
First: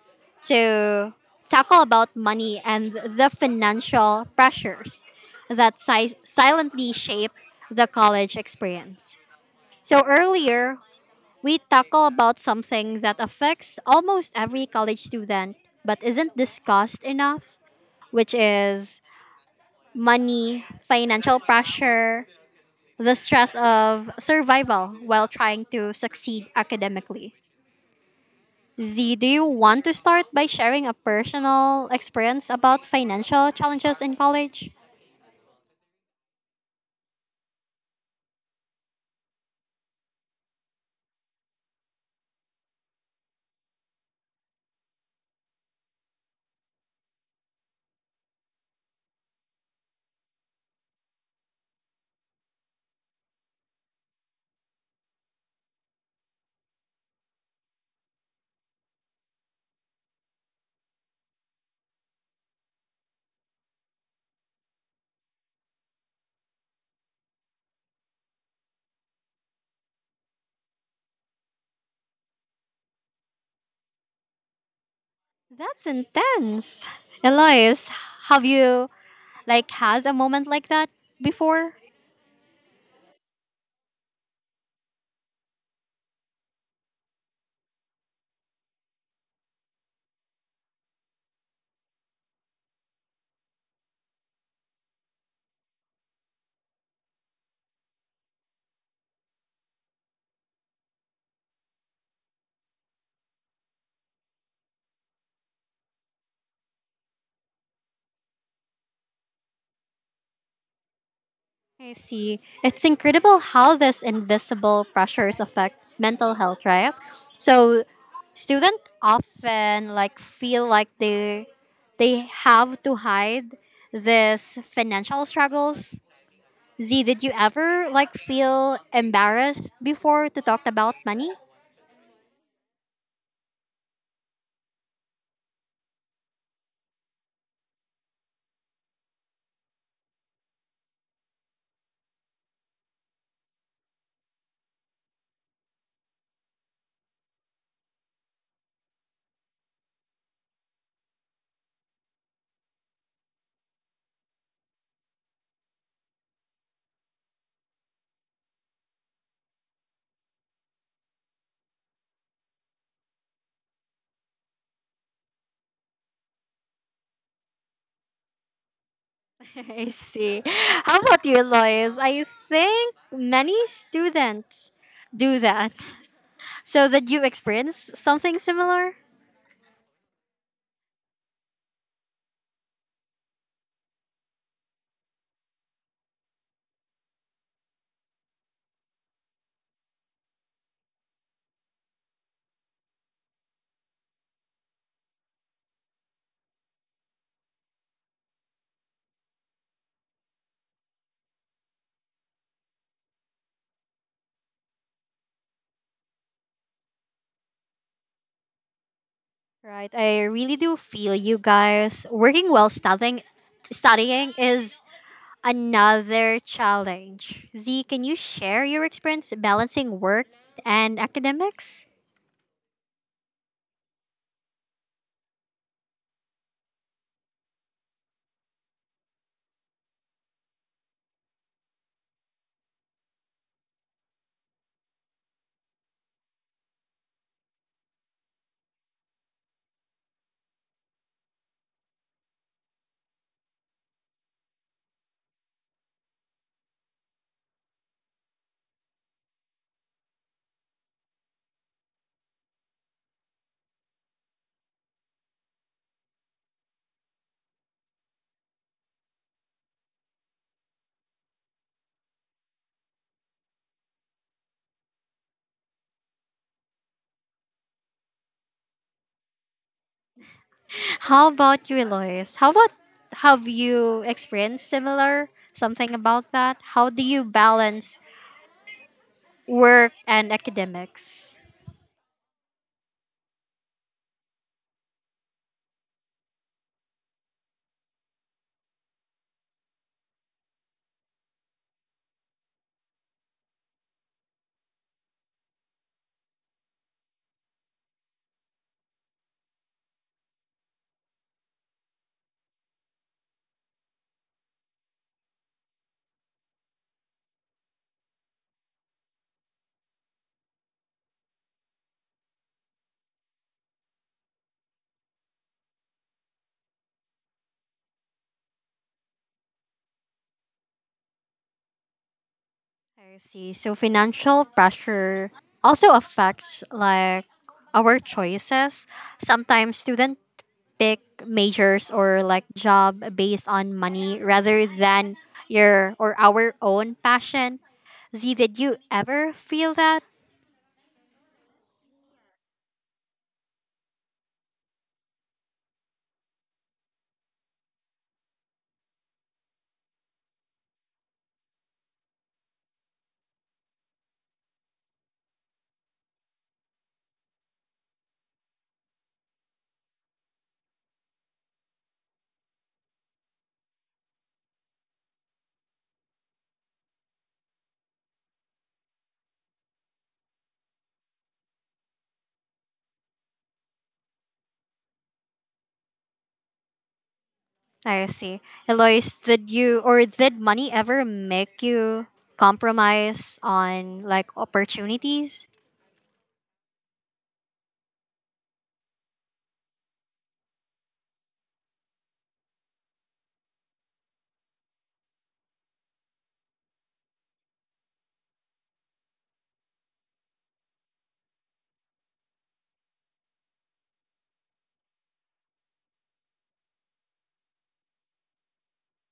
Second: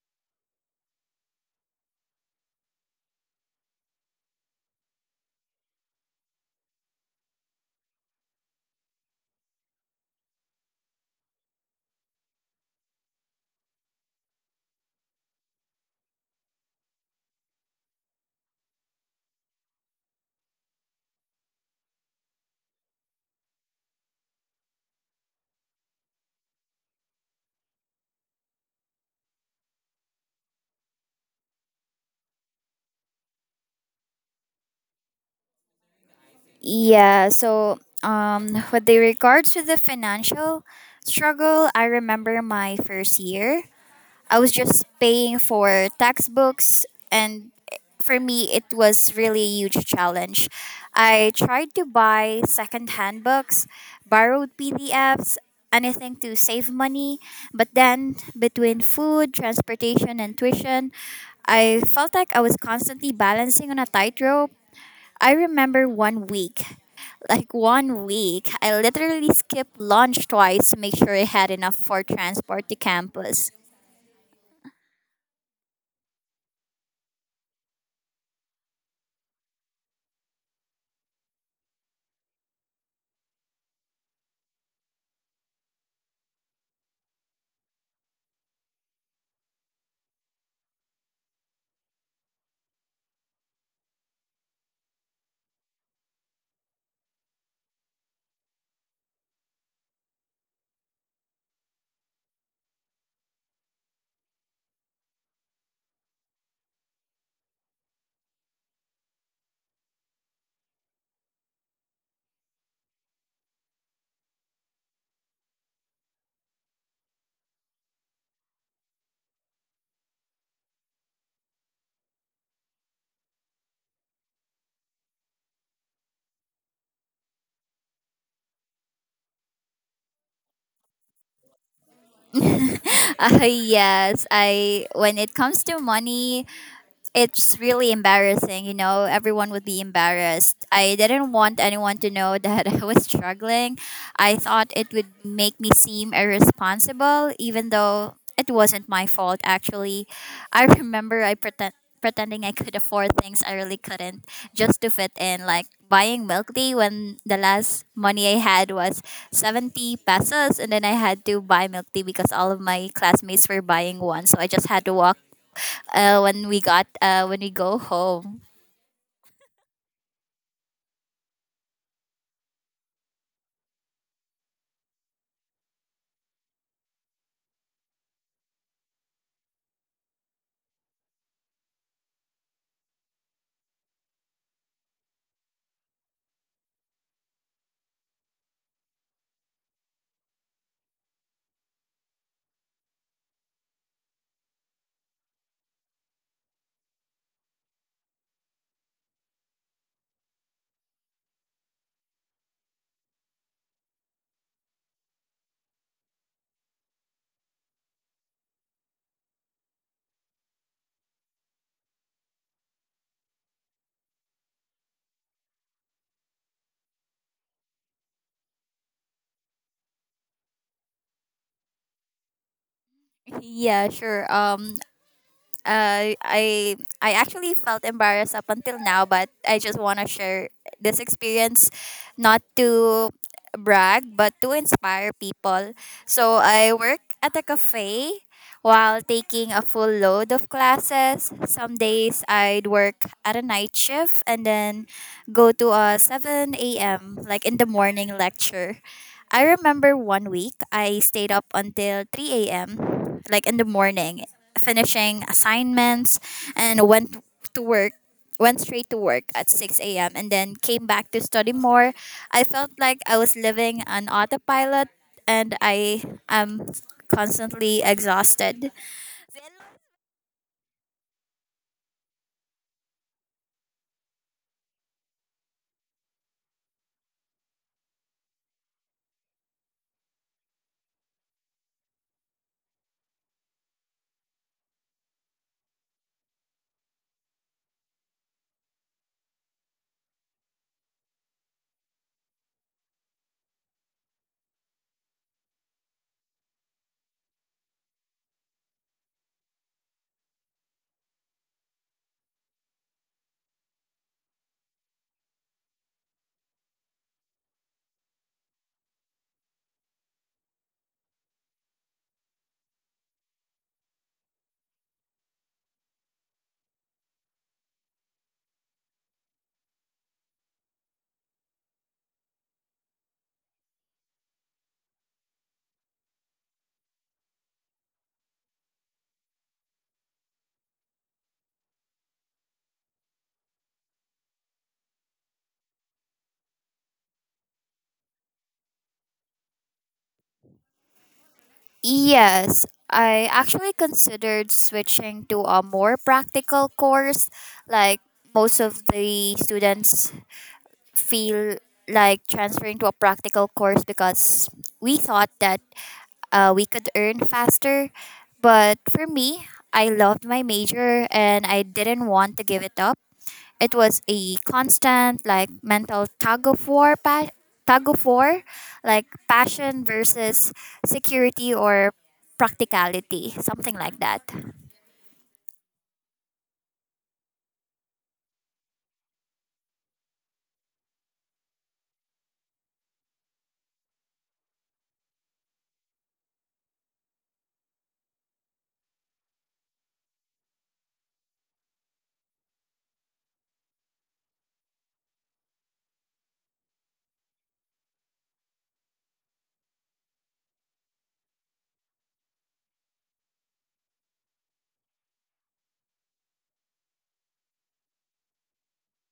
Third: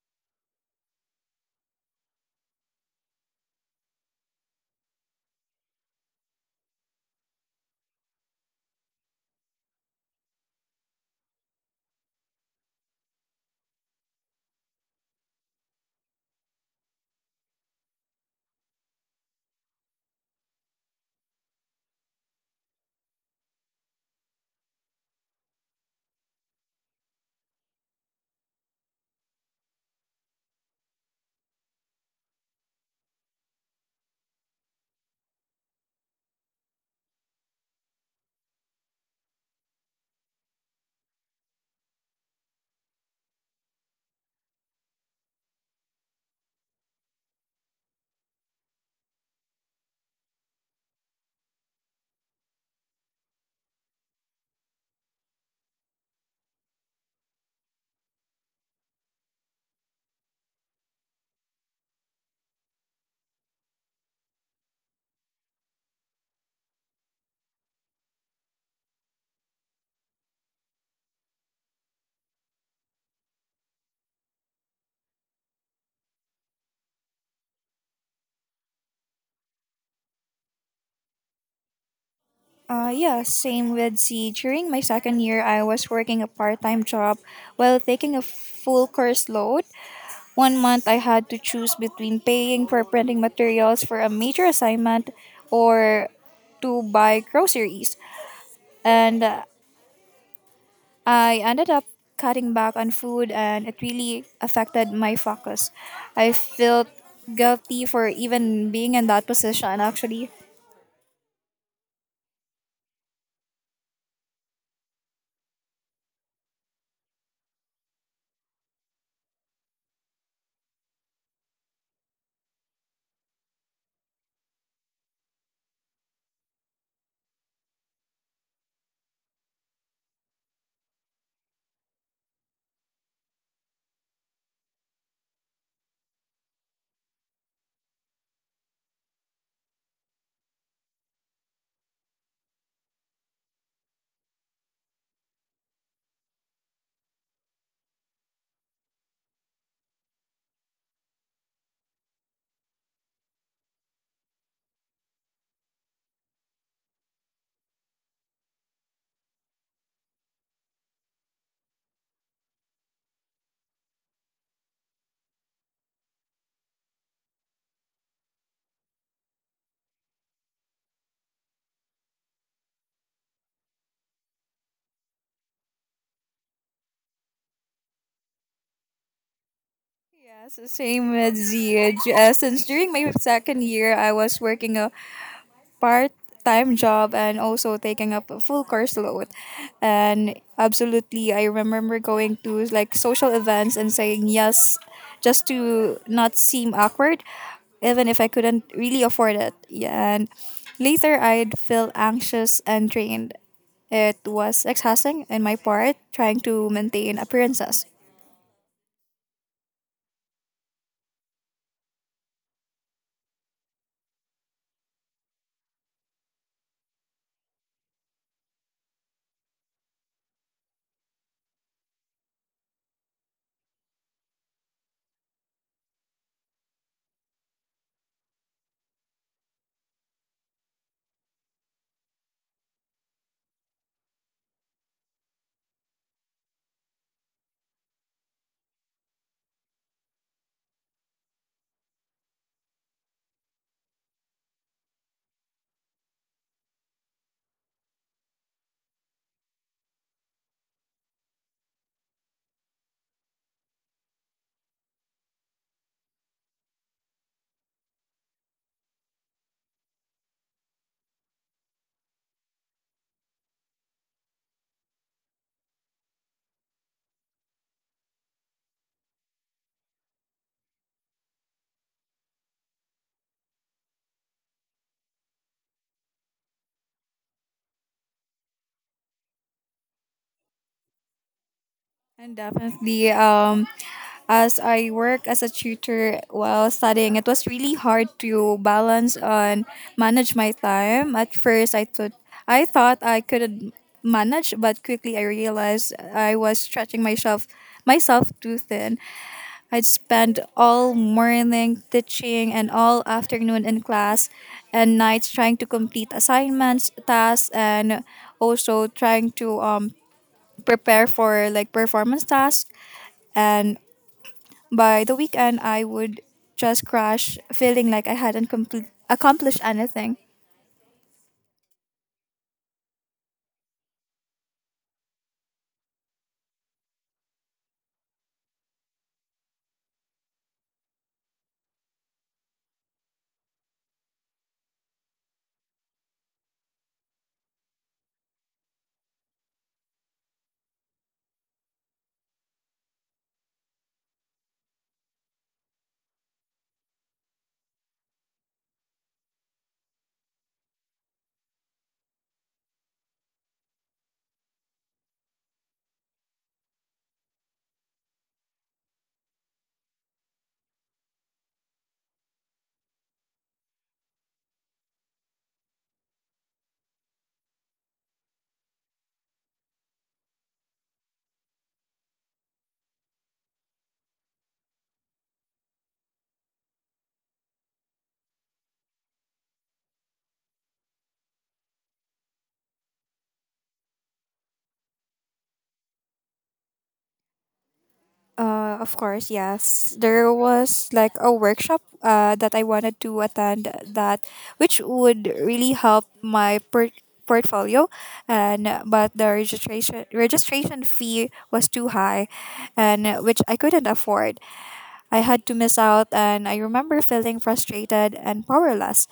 [SPEAKER 1] to tackle about money and the financial pressures that si- silently shape the college experience. So earlier, we tackle about something that affects almost every college student but isn't discussed enough, which is money, financial pressure, the stress of survival while trying to succeed academically. Z, do you want to start by sharing a personal experience about financial challenges in college?
[SPEAKER 2] Yeah, so um with the regards to the financial struggle, I remember my first year. I was just paying for textbooks, and for me, it was really a huge challenge. I tried to buy secondhand books, borrowed P D Fs, anything to save money, but then between food, transportation, and tuition, I felt like I was constantly balancing on a tightrope. I remember one week, like one week, I literally skipped lunch twice to make sure I had enough for transport to campus.
[SPEAKER 1] That's intense. Elias, have you like had a moment like that before?
[SPEAKER 3] Uh, yeah, same with C. During my second year, I was working a part time job while taking a full course load. One month, I had to choose between paying for printing materials for a major assignment or to buy groceries. And uh, I ended up cutting back on food and it really affected my focus. I felt guilty for even being in that position actually.
[SPEAKER 1] I see. It's incredible how these invisible pressures affect mental health, right? So students often like feel like they they have to hide these financial struggles. Z, did you ever like feel embarrassed before to talk about money?
[SPEAKER 2] uh, yes, I when it comes to money, it's really embarrassing. You know, everyone would be embarrassed. I didn't want anyone to know that I was struggling. I thought it would make me seem irresponsible, even though it wasn't my fault actually. I remember I pretend pretending I could afford things I really couldn't, just to fit in, like buying milk tea when the last money I had was seventy pesos, and then I had to buy milk tea because all of my classmates were buying one, so I just had to walk uh, when we got uh, when we go home.
[SPEAKER 1] I see. How about you, Lois? I think many students do that. So did you experience something similar?
[SPEAKER 3] Yes, the same with the G S. Since during my second year, I was working a part time job and also taking up a full course load. And absolutely, I remember going to like social events and saying yes just to not seem awkward, even if I couldn't really afford it. Yeah, and later, I'd feel anxious and drained. It was exhausting in my part trying to maintain appearances.
[SPEAKER 1] Right. I really do feel you guys working while studying studying is another challenge. Z, can you share your experience balancing work and academics?
[SPEAKER 2] Yeah, sure. Um, uh, I I actually felt embarrassed up until now, but I just want to share this experience, not to brag, but to inspire people. So I work at a cafe while taking a full load of classes. Some days I'd work at a night shift and then go to a seven a m, like in the morning, lecture. I remember one week I stayed up until three a m, like in the morning, finishing assignments and went to work, went straight to work at six a m, and then came back to study more. I felt like I was living on autopilot, and I am constantly exhausted.
[SPEAKER 1] How about you, Eloise? How about have you experienced similar something about that? How do you balance work and academics?
[SPEAKER 3] And definitely, um, as I work as a tutor while studying, it was really hard to balance and manage my time. At first, I thought I thought I couldn't manage, but quickly I realized I was stretching myself myself too thin. I'd spend all morning teaching and all afternoon in class and nights trying to complete assignments, tasks, and also trying to um prepare for like performance tasks and by the weekend, I would just crash, feeling like I hadn't compl- accomplished anything.
[SPEAKER 1] I see. So financial pressure also affects like our choices. Sometimes student pick majors or like job based on money rather than your or our own passion. Z, did you ever feel that?
[SPEAKER 2] Yes, I actually considered switching to a more practical course. Like, most of the students feel like transferring to a practical course because we thought that uh, we could earn faster. But for me, I loved my major and I didn't want to give it up. It was a constant, like, mental tug of war, pa- tug of war, like passion versus security, or practicality, something like that.
[SPEAKER 1] I see. Eloise, did you or did money ever make you compromise on like opportunities?
[SPEAKER 3] Uh, of course, yes. There was like a workshop uh, that I wanted to attend that which would really help my per- portfolio and but the registration registration fee was too high and uh, which I couldn't afford. I had to miss out and I remember feeling frustrated and powerless.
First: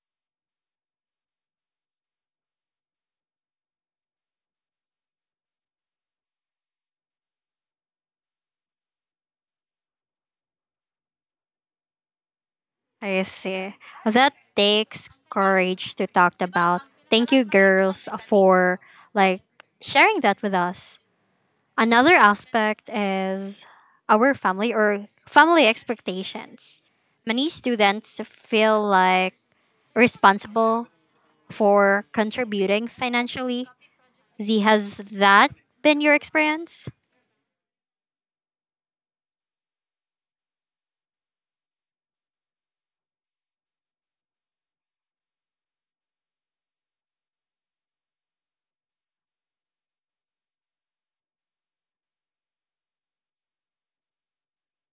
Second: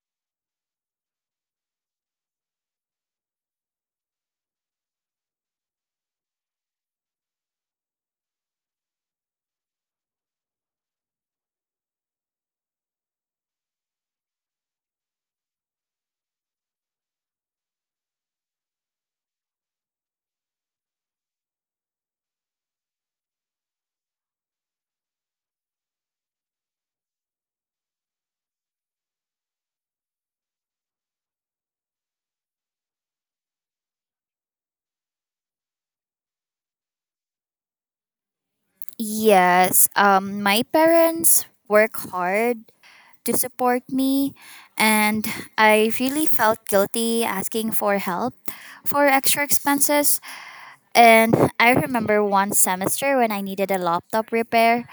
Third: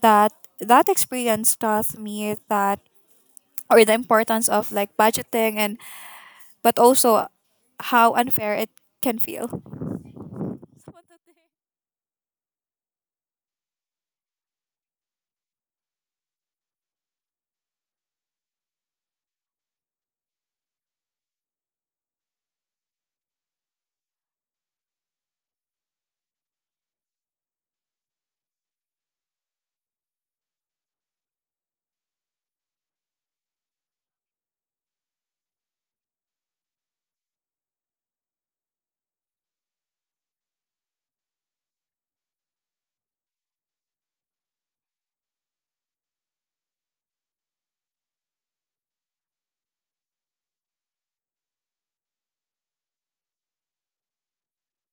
[SPEAKER 3] That that experience taught me that or the importance of like budgeting and but also how unfair it can feel.
[SPEAKER 1] I see. That takes courage to talk about. Thank you, girls, for like sharing that with us. Another aspect is our family or family expectations. Many students feel like responsible for contributing financially. Z, has that been your experience?
[SPEAKER 2] Yes, um, my parents work hard to support me, and I really felt guilty asking for help for extra expenses. And I remember one semester when I needed a laptop repair,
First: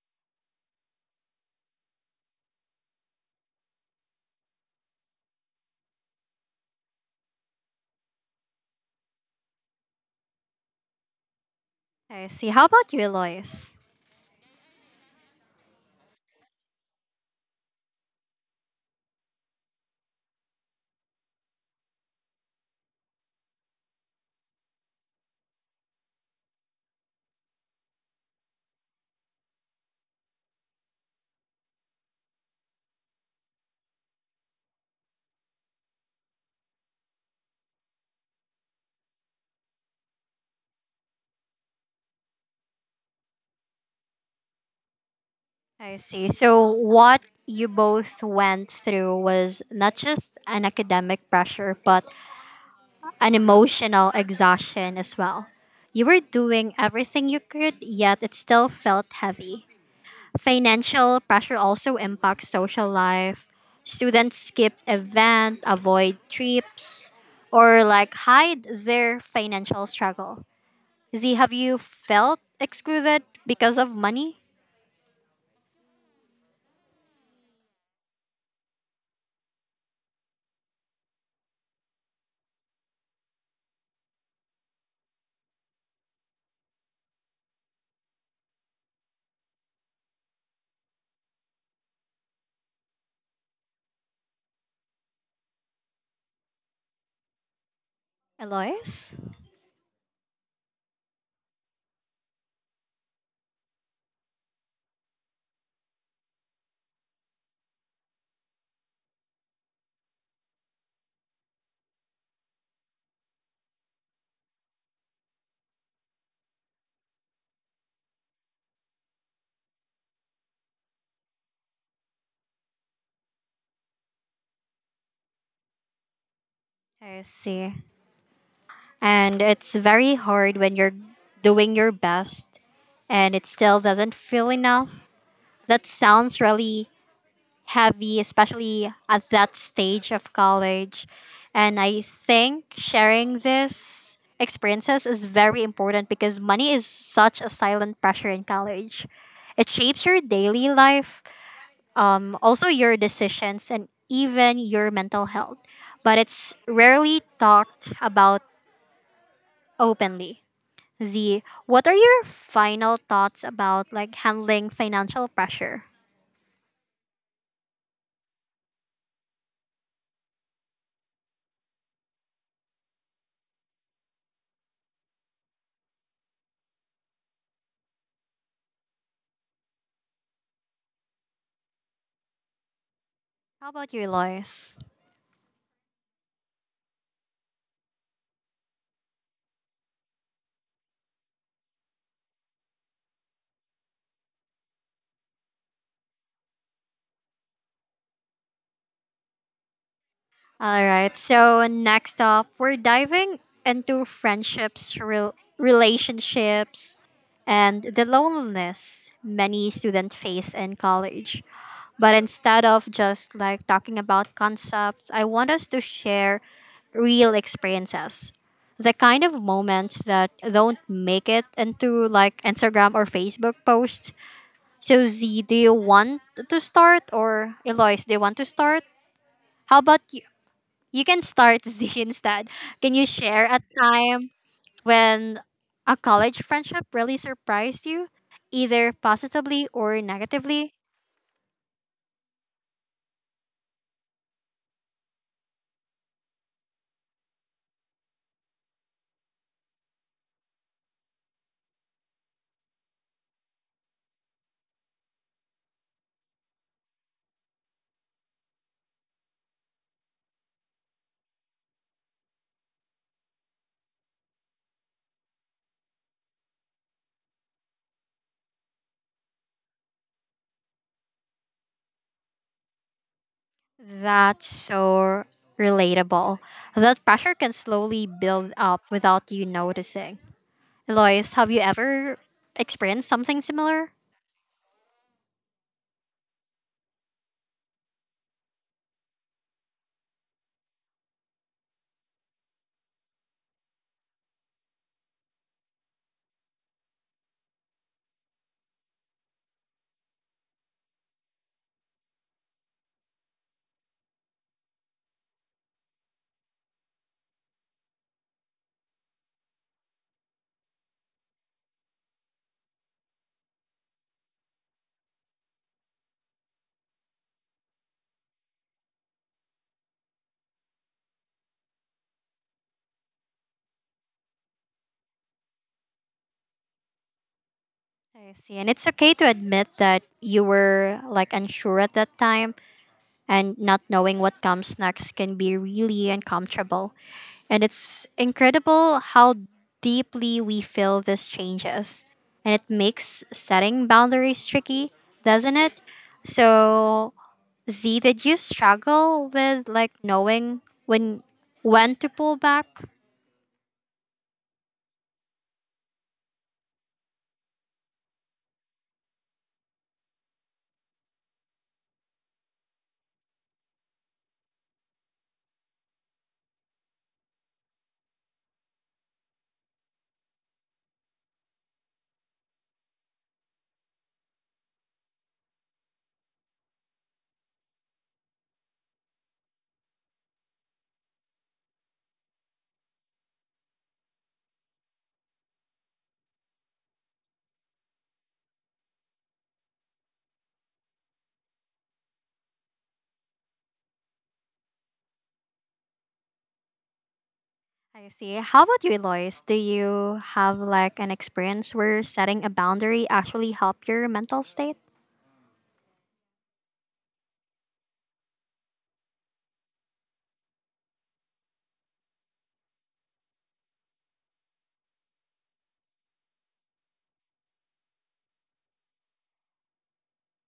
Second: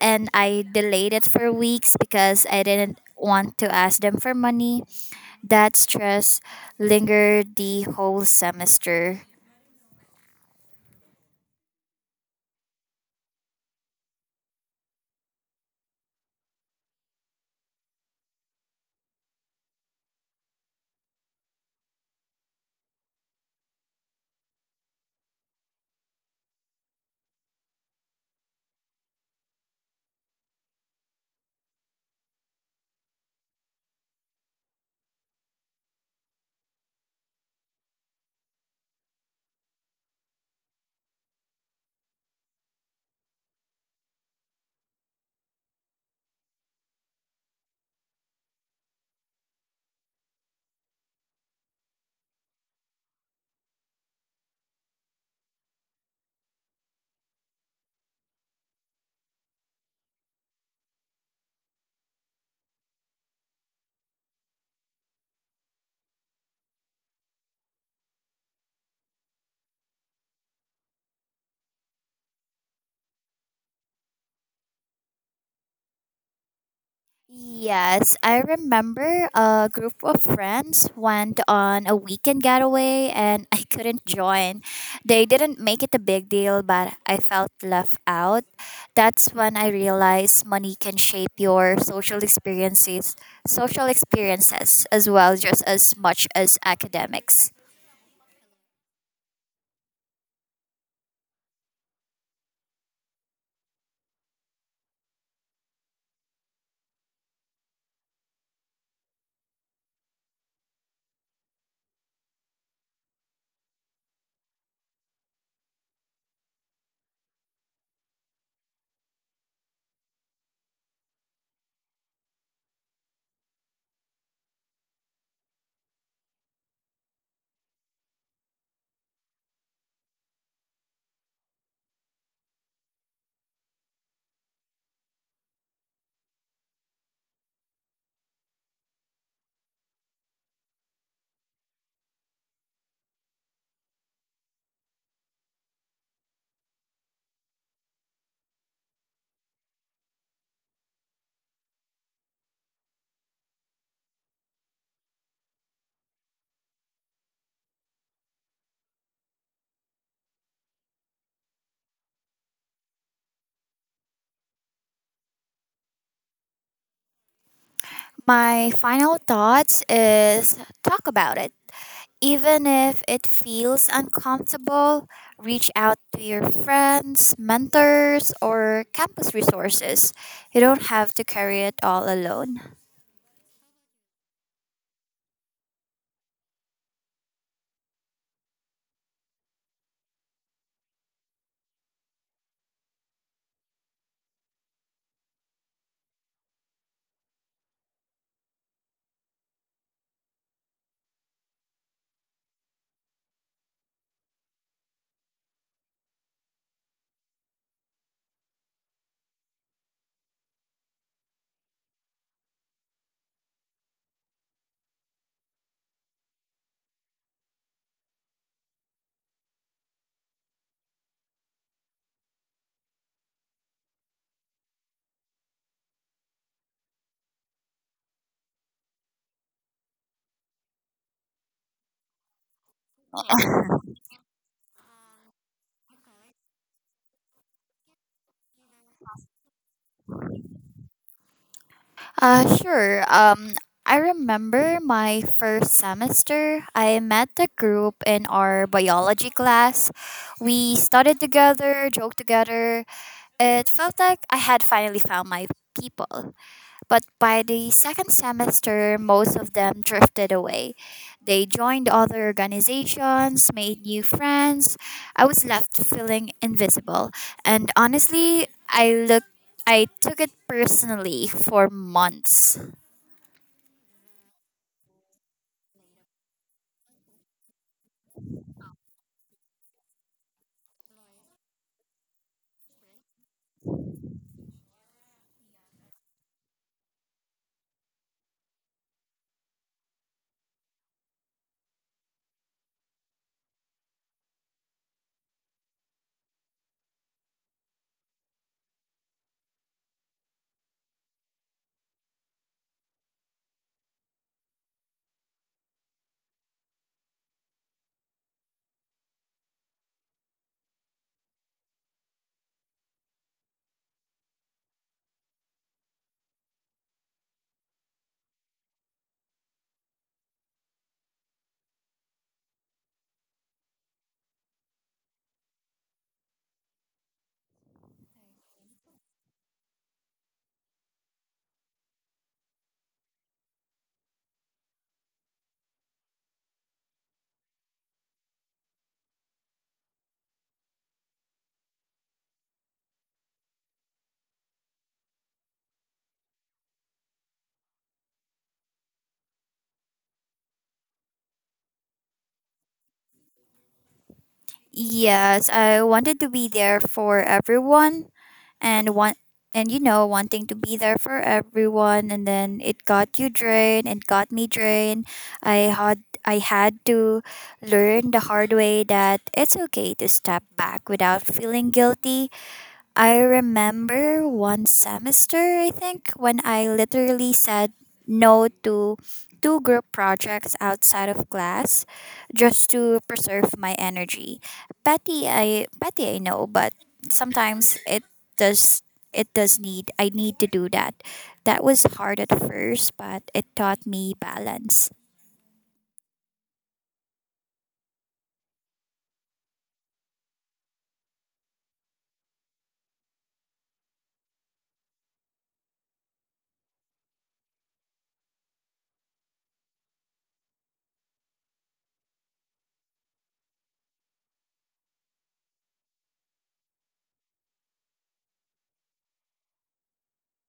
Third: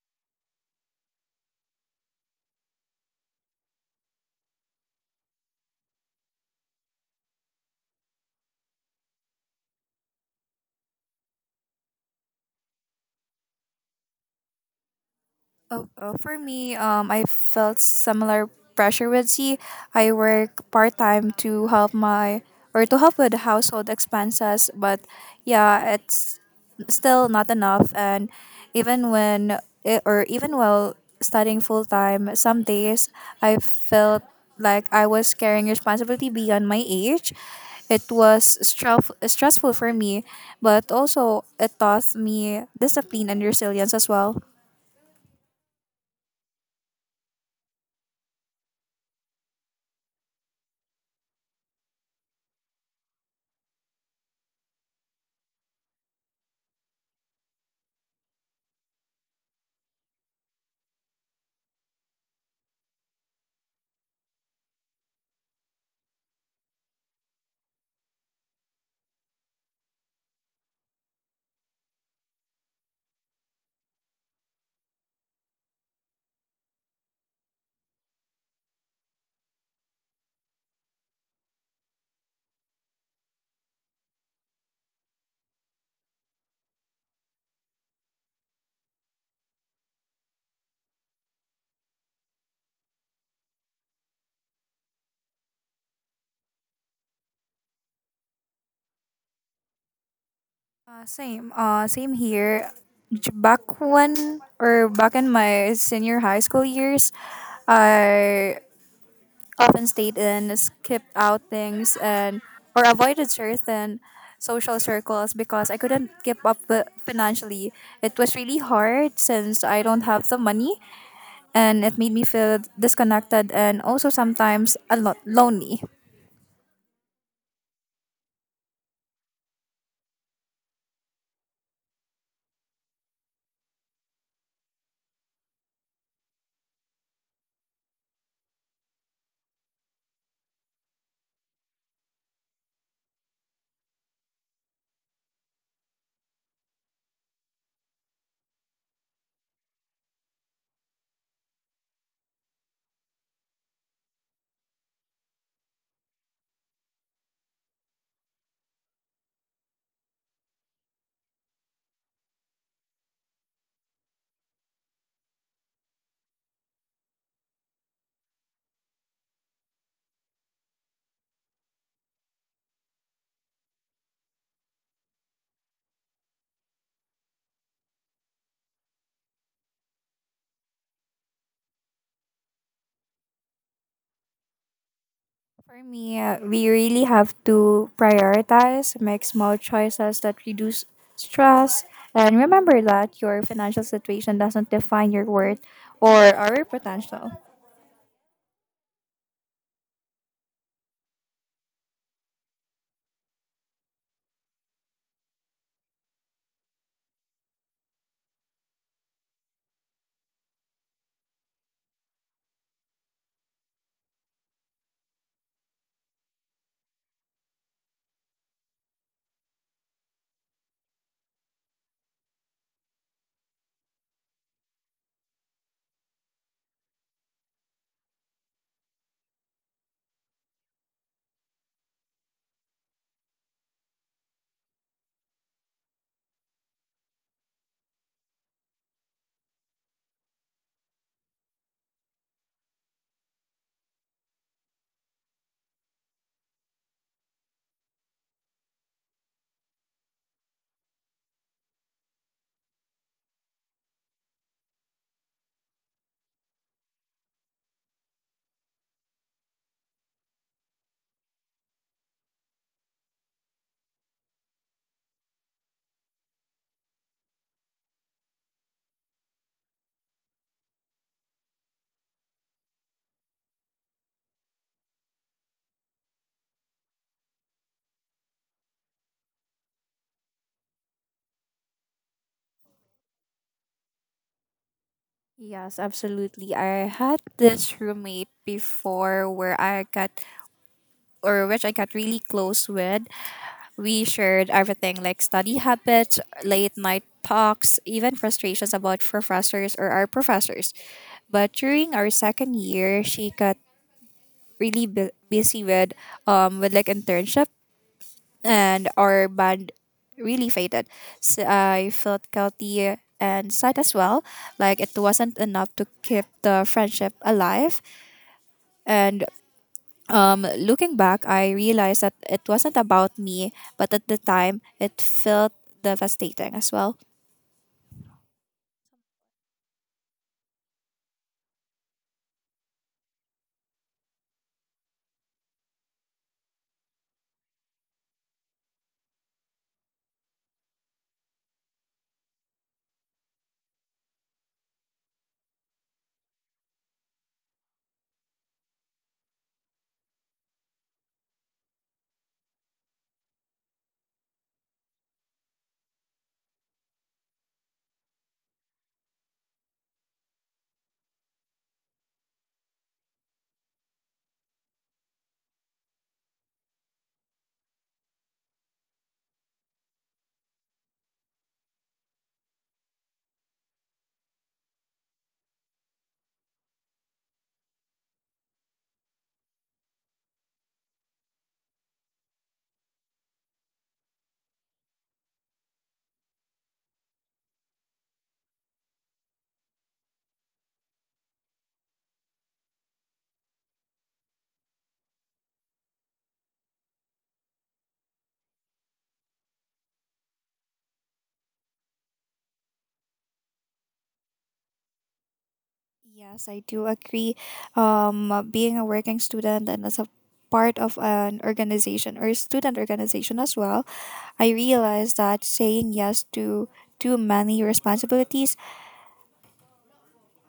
[SPEAKER 2] and I delayed it for weeks because I didn't want to ask them for money. That stress lingered the whole semester.
[SPEAKER 1] I see. How about you, Lois?
[SPEAKER 3] Oh, oh, for me, um, I felt similar pressure with C. I work part time to help my or to help with household expenses, but yeah, it's still not enough. And even when it, or even while studying full time, some days I felt like I was carrying responsibility beyond my age. It was stress- stressful for me, but also it taught me discipline and resilience as well.
[SPEAKER 1] I see. So, what you both went through was not just an academic pressure, but an emotional exhaustion as well. You were doing everything you could, yet it still felt heavy. Financial pressure also impacts social life. Students skip events, avoid trips, or like hide their financial struggle. Z, have you felt excluded because of money,
[SPEAKER 2] Yes, I remember a group of friends went on a weekend getaway and I couldn't join. They didn't make it a big deal, but I felt left out. That's when I realized money can shape your social experiences, social experiences as well, just as much as academics.
[SPEAKER 1] Elois?
[SPEAKER 3] Uh, same. Uh, same here. J- Back when or back in my senior high school years, I often stayed in, skipped out things, and or avoided certain social circles because I couldn't keep up with financially. It was really hard since I don't have the money, and it made me feel disconnected and also sometimes a lot lonely.
[SPEAKER 1] I see. And it's very hard when you're doing your best and it still doesn't feel enough. That sounds really heavy, especially at that stage of college. And I think sharing this experiences is very important because money is such a silent pressure in college. It shapes your daily life, um, also your decisions, and even your mental health. But it's rarely talked about openly. Z, what are your final thoughts about like handling financial pressure?
[SPEAKER 2] My final thoughts is, talk about it. Even if it feels uncomfortable, reach out to your friends, mentors, or campus resources. You don't have to carry it all alone.
[SPEAKER 1] How about you, Lois?
[SPEAKER 3] For me, uh, we really have to prioritize, make small choices that reduce stress, and remember that your financial situation doesn't define your worth or our potential.
[SPEAKER 1] All right. So next up, we're diving into friendships, rel- relationships, and the loneliness many students face in college. But instead of just like talking about concepts, I want us to share real experiences. The kind of moments that don't make it into like Instagram or Facebook posts. So Z, do you want to start or Eloise, do you want to start? How about you? You can start Z instead. Can you share a time when a college friendship really surprised you, either positively or negatively?
[SPEAKER 2] Uh, sure. Um, I remember my first semester, I met a group in our biology class. We studied together, joked together. It felt like I had finally found my people. But by the second semester, most of them drifted away. They joined other organizations, made new friends. I was left feeling invisible. And honestly, I looked I took it personally for months.
[SPEAKER 1] That's so relatable. That pressure can slowly build up without you noticing. Lois, have you ever experienced something similar?
[SPEAKER 3] Yes, absolutely. I had this roommate before where I got or which I got really close with. We shared everything like study habits, late night talks, even frustrations about professors or our professors. But during our second year, she got really bu- busy with um with like internship and our band really faded. So I felt guilty and sad as well. Like it wasn't enough to keep the friendship alive. And um, looking back, I realized that it wasn't about me, but at the time, it felt devastating as well.
[SPEAKER 1] I see. And it's okay to admit that you were like unsure at that time and not knowing what comes next can be really uncomfortable. And it's incredible how deeply we feel this changes. And it makes setting boundaries tricky, doesn't it? So, Z, did you struggle with like knowing when when to pull back?
[SPEAKER 2] Yes, I wanted to be there for everyone, and want and you know wanting to be there for everyone, and then it got you drained it got me drained. I had i had to learn the hard way that it's okay to step back without feeling guilty. I remember one semester, I think, when I literally said no to two group projects outside of class just to preserve my energy. Petty, I petty I know, but sometimes it does it does need I need to do that. That was hard at first, but it taught me balance.
[SPEAKER 1] I see. How about you, Lois? Do you have like an experience where setting a boundary actually helped your mental state?
[SPEAKER 3] Yes, I do agree. Um, uh, being a working student and as a part of an organization or student organization as well, I realized that saying yes to too many responsibilities,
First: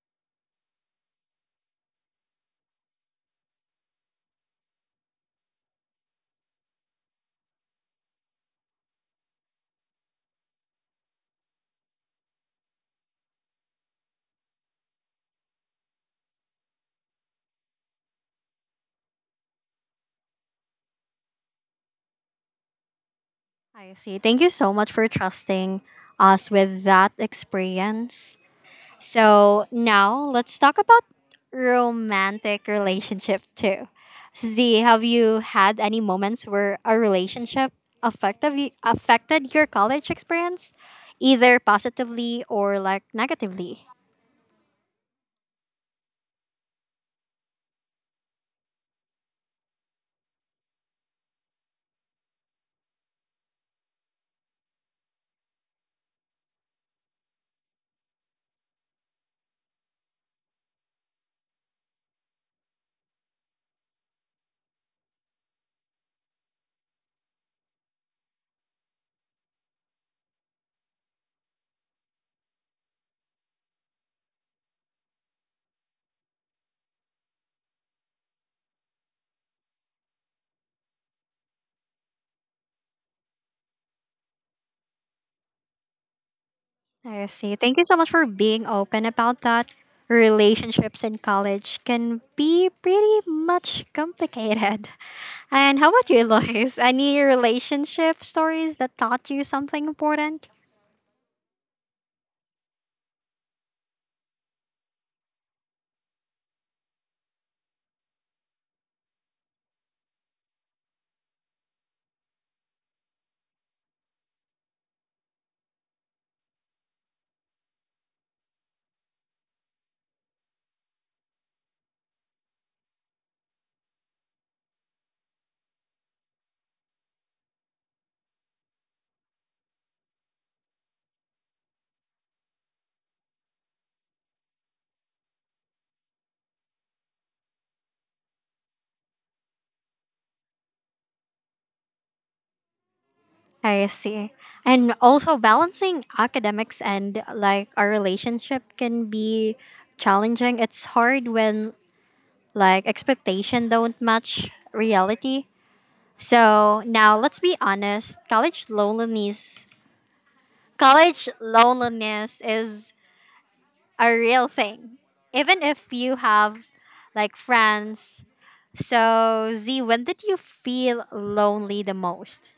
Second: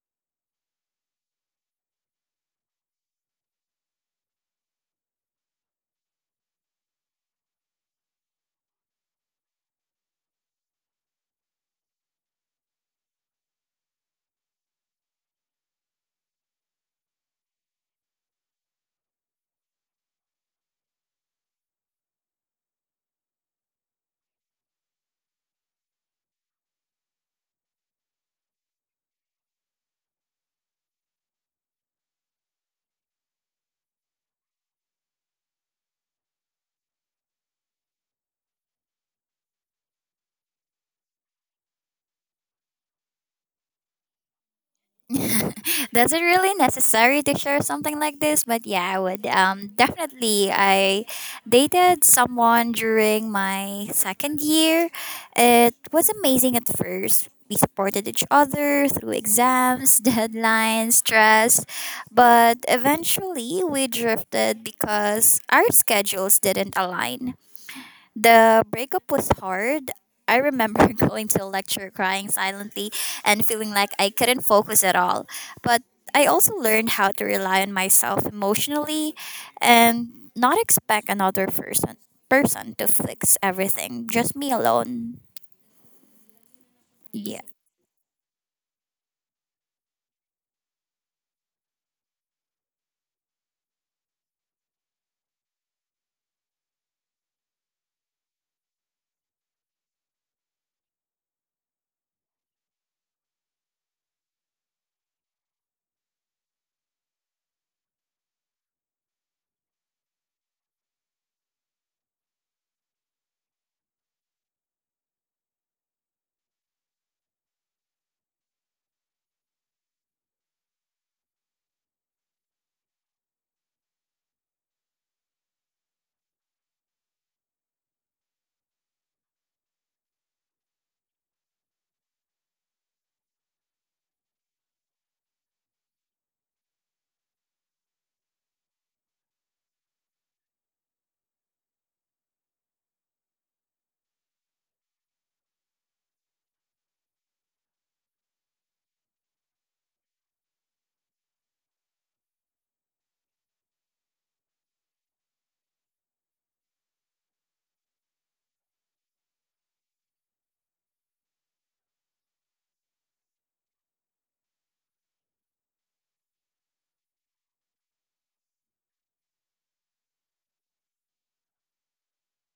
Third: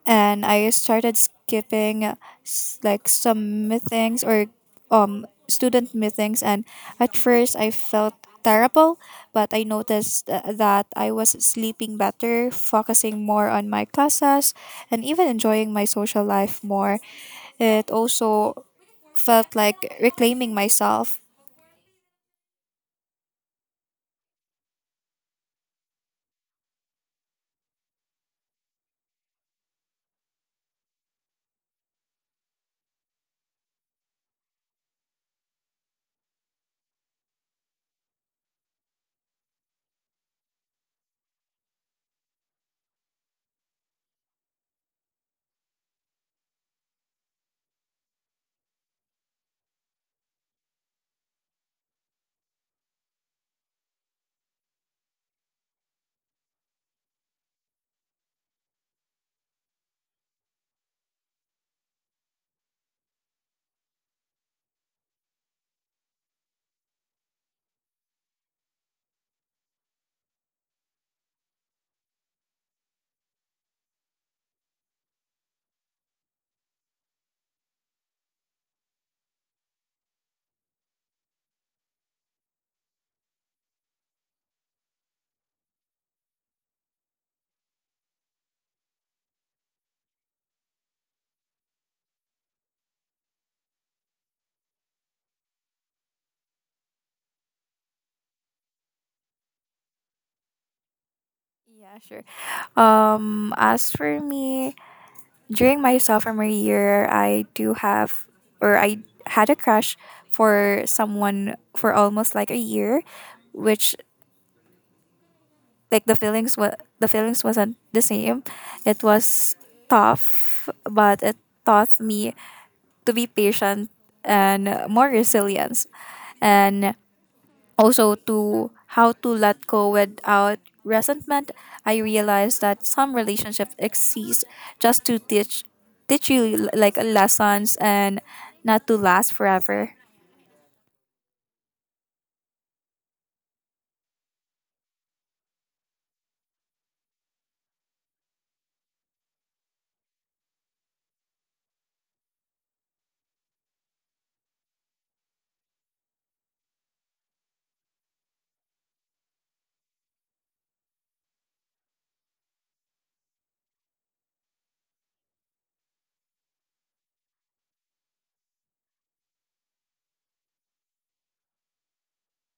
[SPEAKER 3] and I started skipping uh, s- like some meetings or um student meetings, and at first I felt terrible, but I noticed uh, that I was sleeping better, focusing more on my classes, and even enjoying my social life more. It also felt like reclaiming myself.
[SPEAKER 1] I see. Thank you so much for trusting us with that experience. So now let's talk about romantic relationship too. Z, have you had any moments where a relationship affected y- affected your college experience, either positively or like negatively?
[SPEAKER 2] That's it really necessary to share something like this? But yeah, I would. Um, definitely, I dated someone during my second year. It was amazing at first. We supported each other through exams, deadlines, stress, but eventually we drifted because our schedules didn't align. The breakup was hard. I remember going to a lecture crying silently and feeling like I couldn't focus at all. But I also learned how to rely on myself emotionally and not expect another person person to fix everything. Just me alone.
[SPEAKER 1] I
[SPEAKER 2] Yeah.
[SPEAKER 1] see. Thank you so much for being open about that. Relationships in college can be pretty much complicated. And how about you, Lois? Any relationship stories that taught you something important?
[SPEAKER 3] Yeah, sure. Um, as for me, during my sophomore year, I do have, or I had a crush for someone for almost like a year, which like the feelings was the feelings wasn't the same. It was tough, but it taught me to be patient and more resilience. And also, to how to let go without resentment, I realized that some relationships exist just to teach teach you like lessons and not to last forever.
[SPEAKER 1] I see. And also balancing academics and like our relationship can be challenging. It's hard when like expectation don't match reality. So now let's be honest, college loneliness college loneliness is a real thing. Even if you have like friends. So Z, when did you feel lonely the most?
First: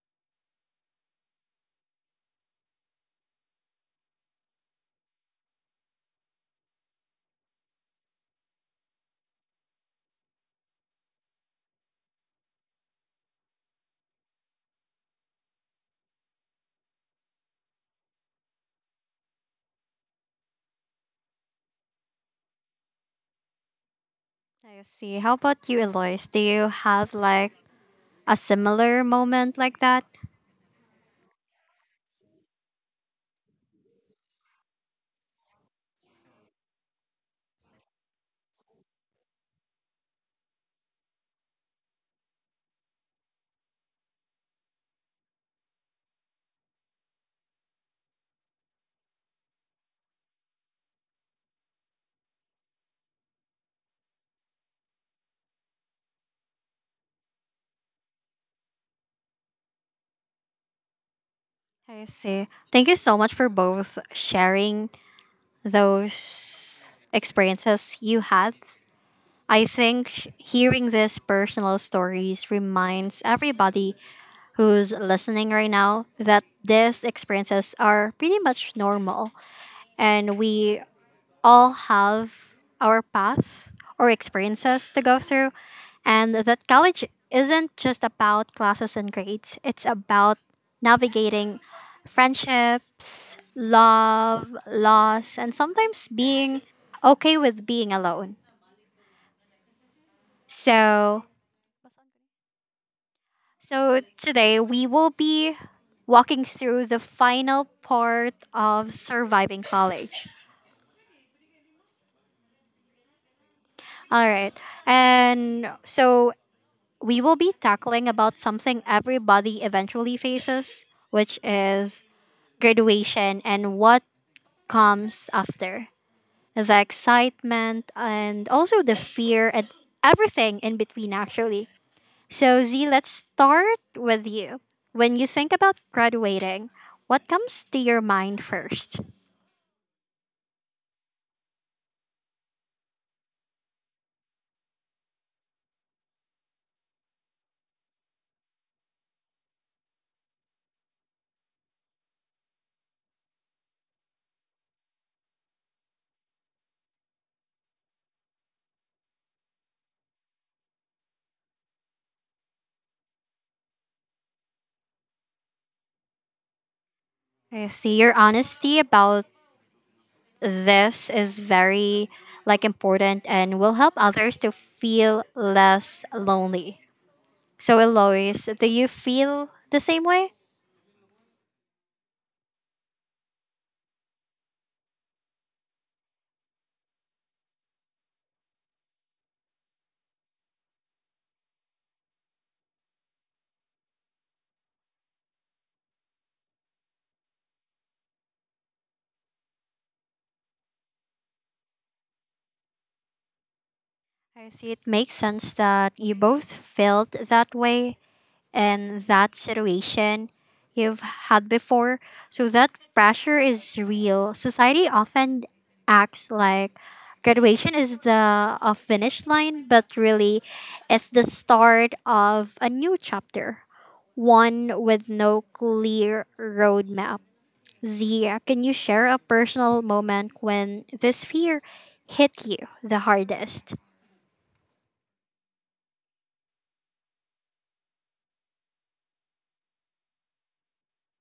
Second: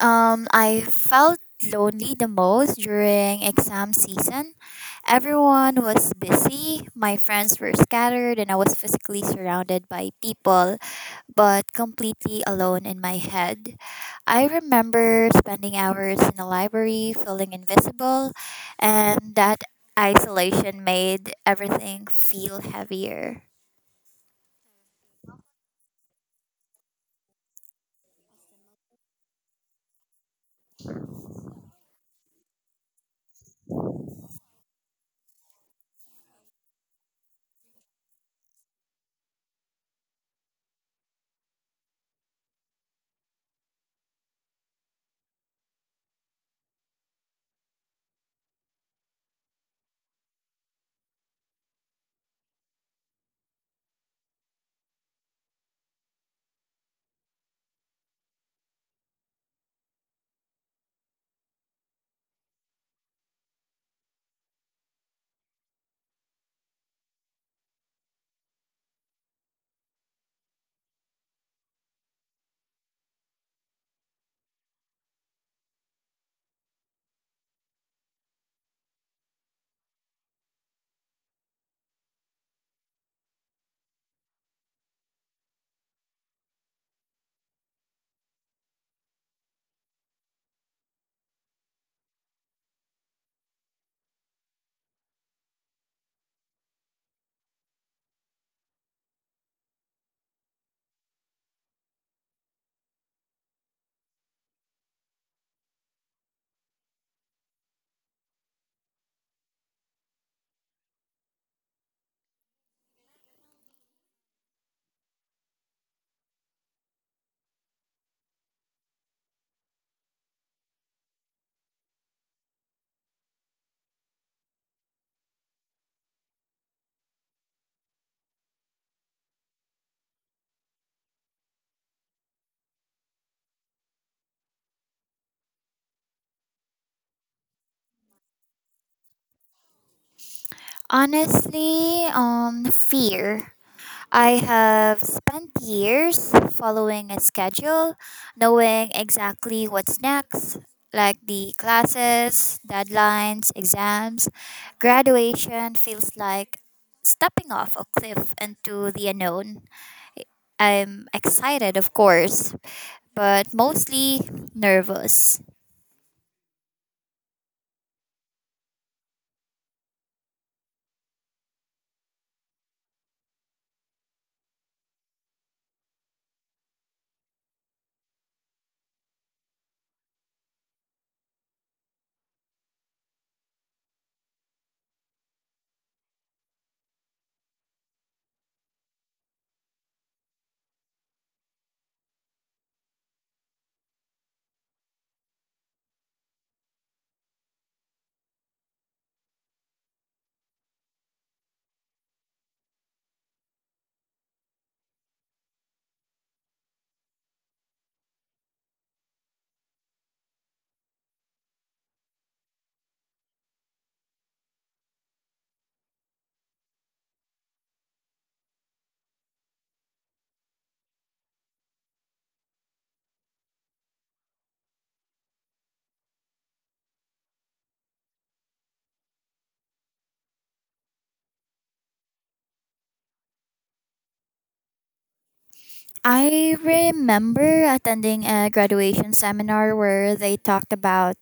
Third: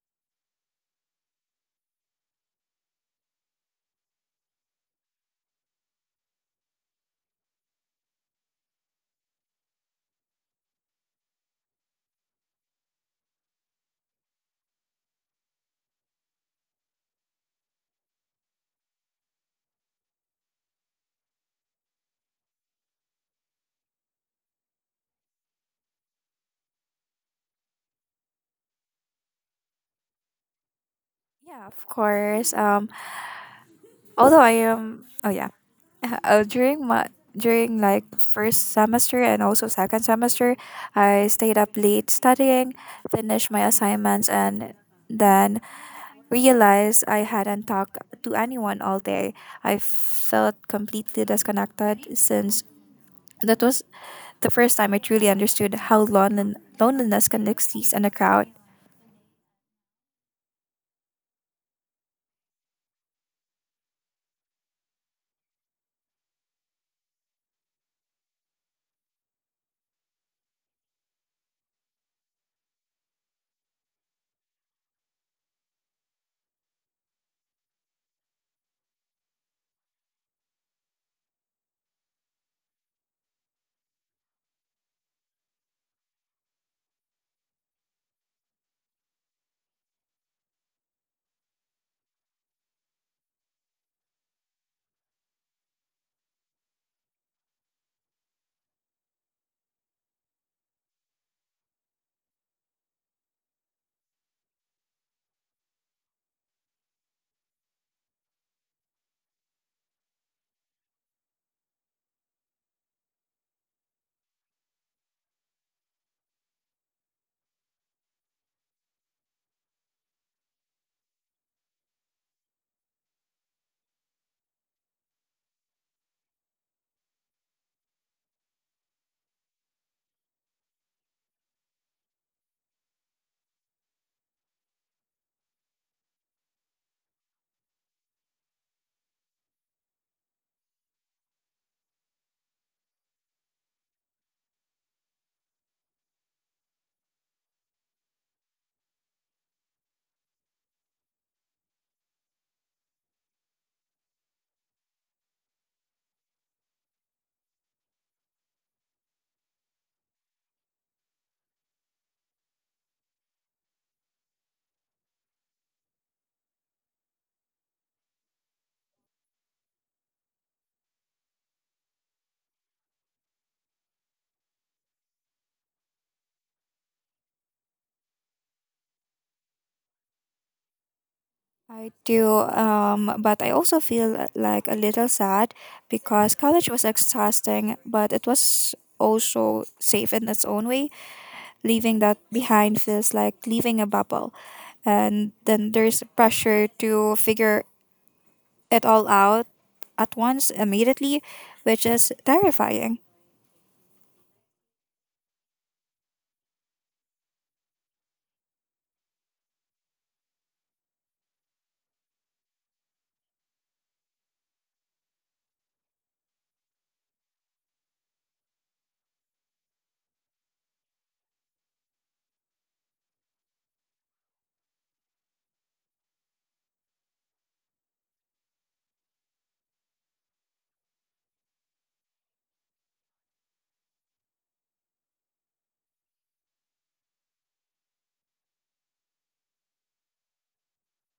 [SPEAKER 2] Um I felt lonely the most during exam season. Everyone was busy, my friends were scattered, and I was physically surrounded by people but completely alone in my head. I remember spending hours in the library feeling invisible, and that isolation made everything feel heavier.
[SPEAKER 1] I see. How about you, Eloise? Do you have like a similar moment like that.
[SPEAKER 3] Yeah, of course. Um, although I am, oh yeah, uh, during my during like first semester and also second semester, I stayed up late studying, finished my assignments, and then realized I hadn't talked to anyone all day. I felt completely disconnected since that was the first time I truly understood how lon- loneliness can exist in a crowd.
[SPEAKER 1] I see. Thank you so much for both sharing those experiences you had. I think sh- hearing these personal stories reminds everybody who's listening right now that these experiences are pretty much normal and we all have our path or experiences to go through, and that college isn't just about classes and grades, it's about navigating friendships, love, loss, and sometimes being okay with being alone. So, so today we will be walking through the final part of surviving college. All right. And so we will be tackling about something everybody eventually faces, which is graduation and what comes after. The excitement and also the fear and everything in between actually. So Z, let's start with you. When you think about graduating, what comes to your mind first?
[SPEAKER 2] Honestly, um, fear. I have spent years following a schedule, knowing exactly what's next, like the classes, deadlines, exams. Graduation feels like stepping off a cliff into the unknown. I'm excited, of course, but mostly nervous.
[SPEAKER 1] I see your honesty about this is very like important and will help others to feel less lonely. So, Eloise, do you feel the same way?
[SPEAKER 3] I do, um, but I also feel like a little sad because college was exhausting, but it was also safe in its own way. Leaving that behind feels like leaving a bubble. And then there's pressure to figure it all out at once immediately, which is terrifying.
[SPEAKER 1] I see it makes sense that you both felt that way in that situation you've had before. So, that pressure is real. Society often acts like graduation is the a finish line, but really, it's the start of a new chapter, one with no clear roadmap. Zia, can you share a personal moment when this fear hit you the hardest?
[SPEAKER 2] I remember attending a graduation seminar where they talked about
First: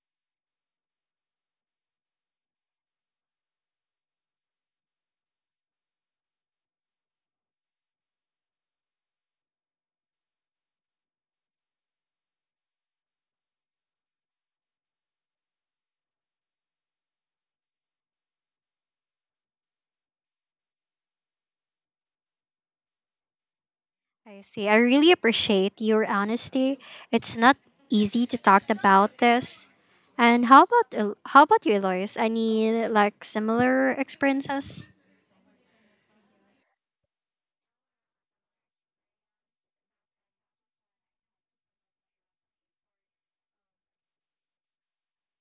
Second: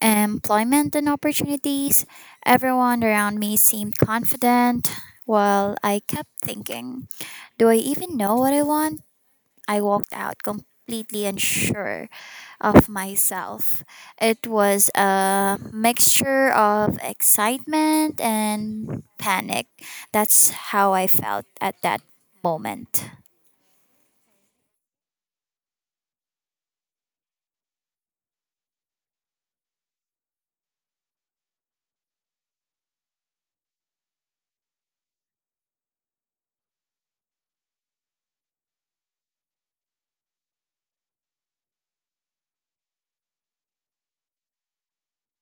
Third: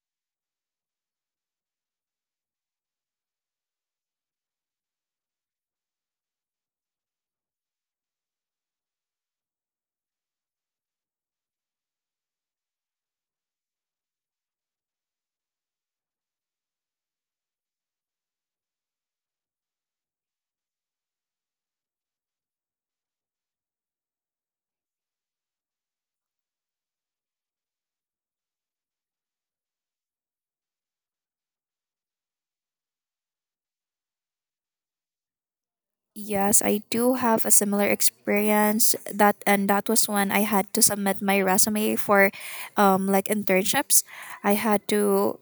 [SPEAKER 2] employment and opportunities. Everyone around me seemed confident, while I kept thinking, do I even know what I want? I walked out completely unsure of myself. It was a mixture of excitement and panic. That's how I felt at that moment.
[SPEAKER 1] I see. I really appreciate your honesty. It's not easy to talk about this. And how about El- how about you, Eloise? Any like similar experiences?
[SPEAKER 3] Yes, I do have a similar experience that and that was when I had to submit my resume for um like internships. I had to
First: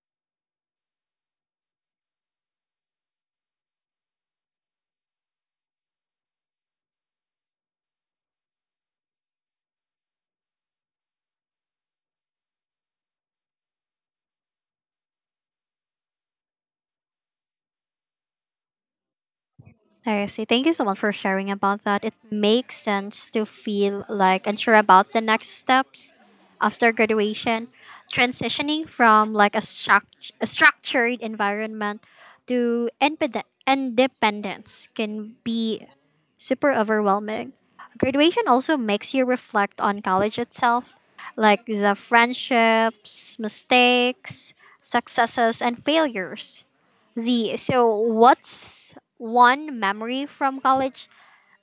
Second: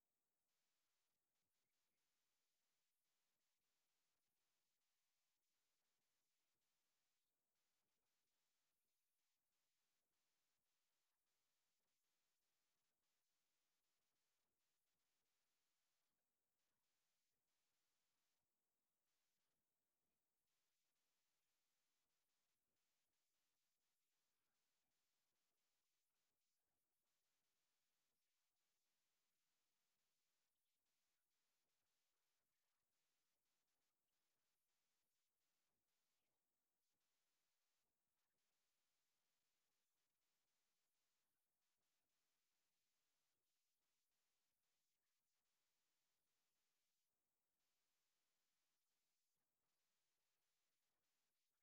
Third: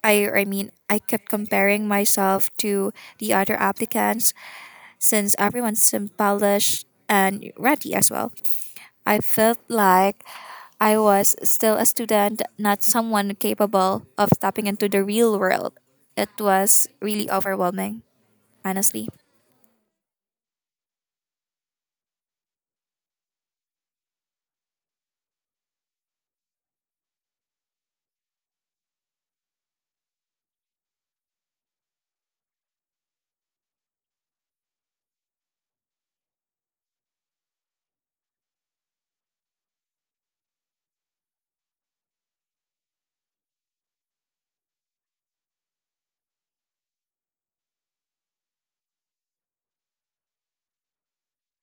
[SPEAKER 3] I I mean I kept comparing myself to the other applicants since everyone's polished and ready as well. I felt like I was still a student, not someone capable of stepping into the real world. It was really overwhelming, honestly.
[SPEAKER 1] I see. Thank you so much for sharing about that. It makes sense to feel like unsure about the next steps after graduation. Transitioning from like a, struct- a structured environment to independ- independence can be super overwhelming. Graduation also makes you reflect on college itself, like the friendships, mistakes, successes, and failures. Z, so what's one memory from college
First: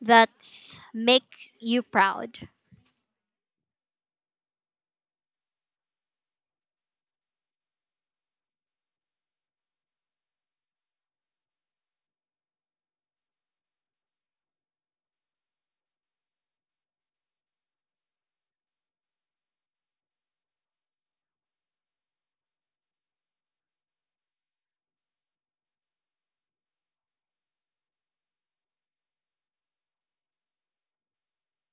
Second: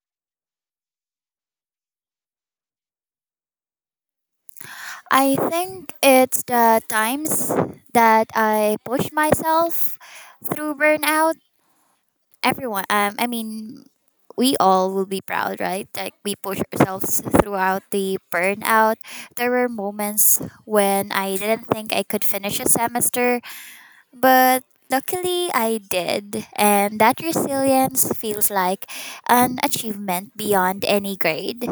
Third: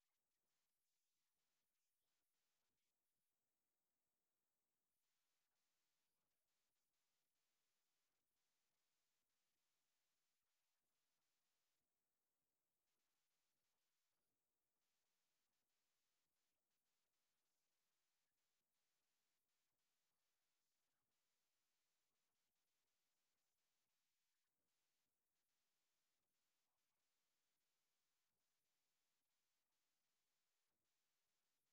[SPEAKER 1] that makes you proud?
[SPEAKER 2] I think it's the times that I push myself through burnout. Everyone, um, I mean, we all will be proud, right? Like we push ourselves throughout the burnout. There were moments when I didn't think I could finish a semester, but luckily I did. And that resilience feels like an achievement beyond any grade.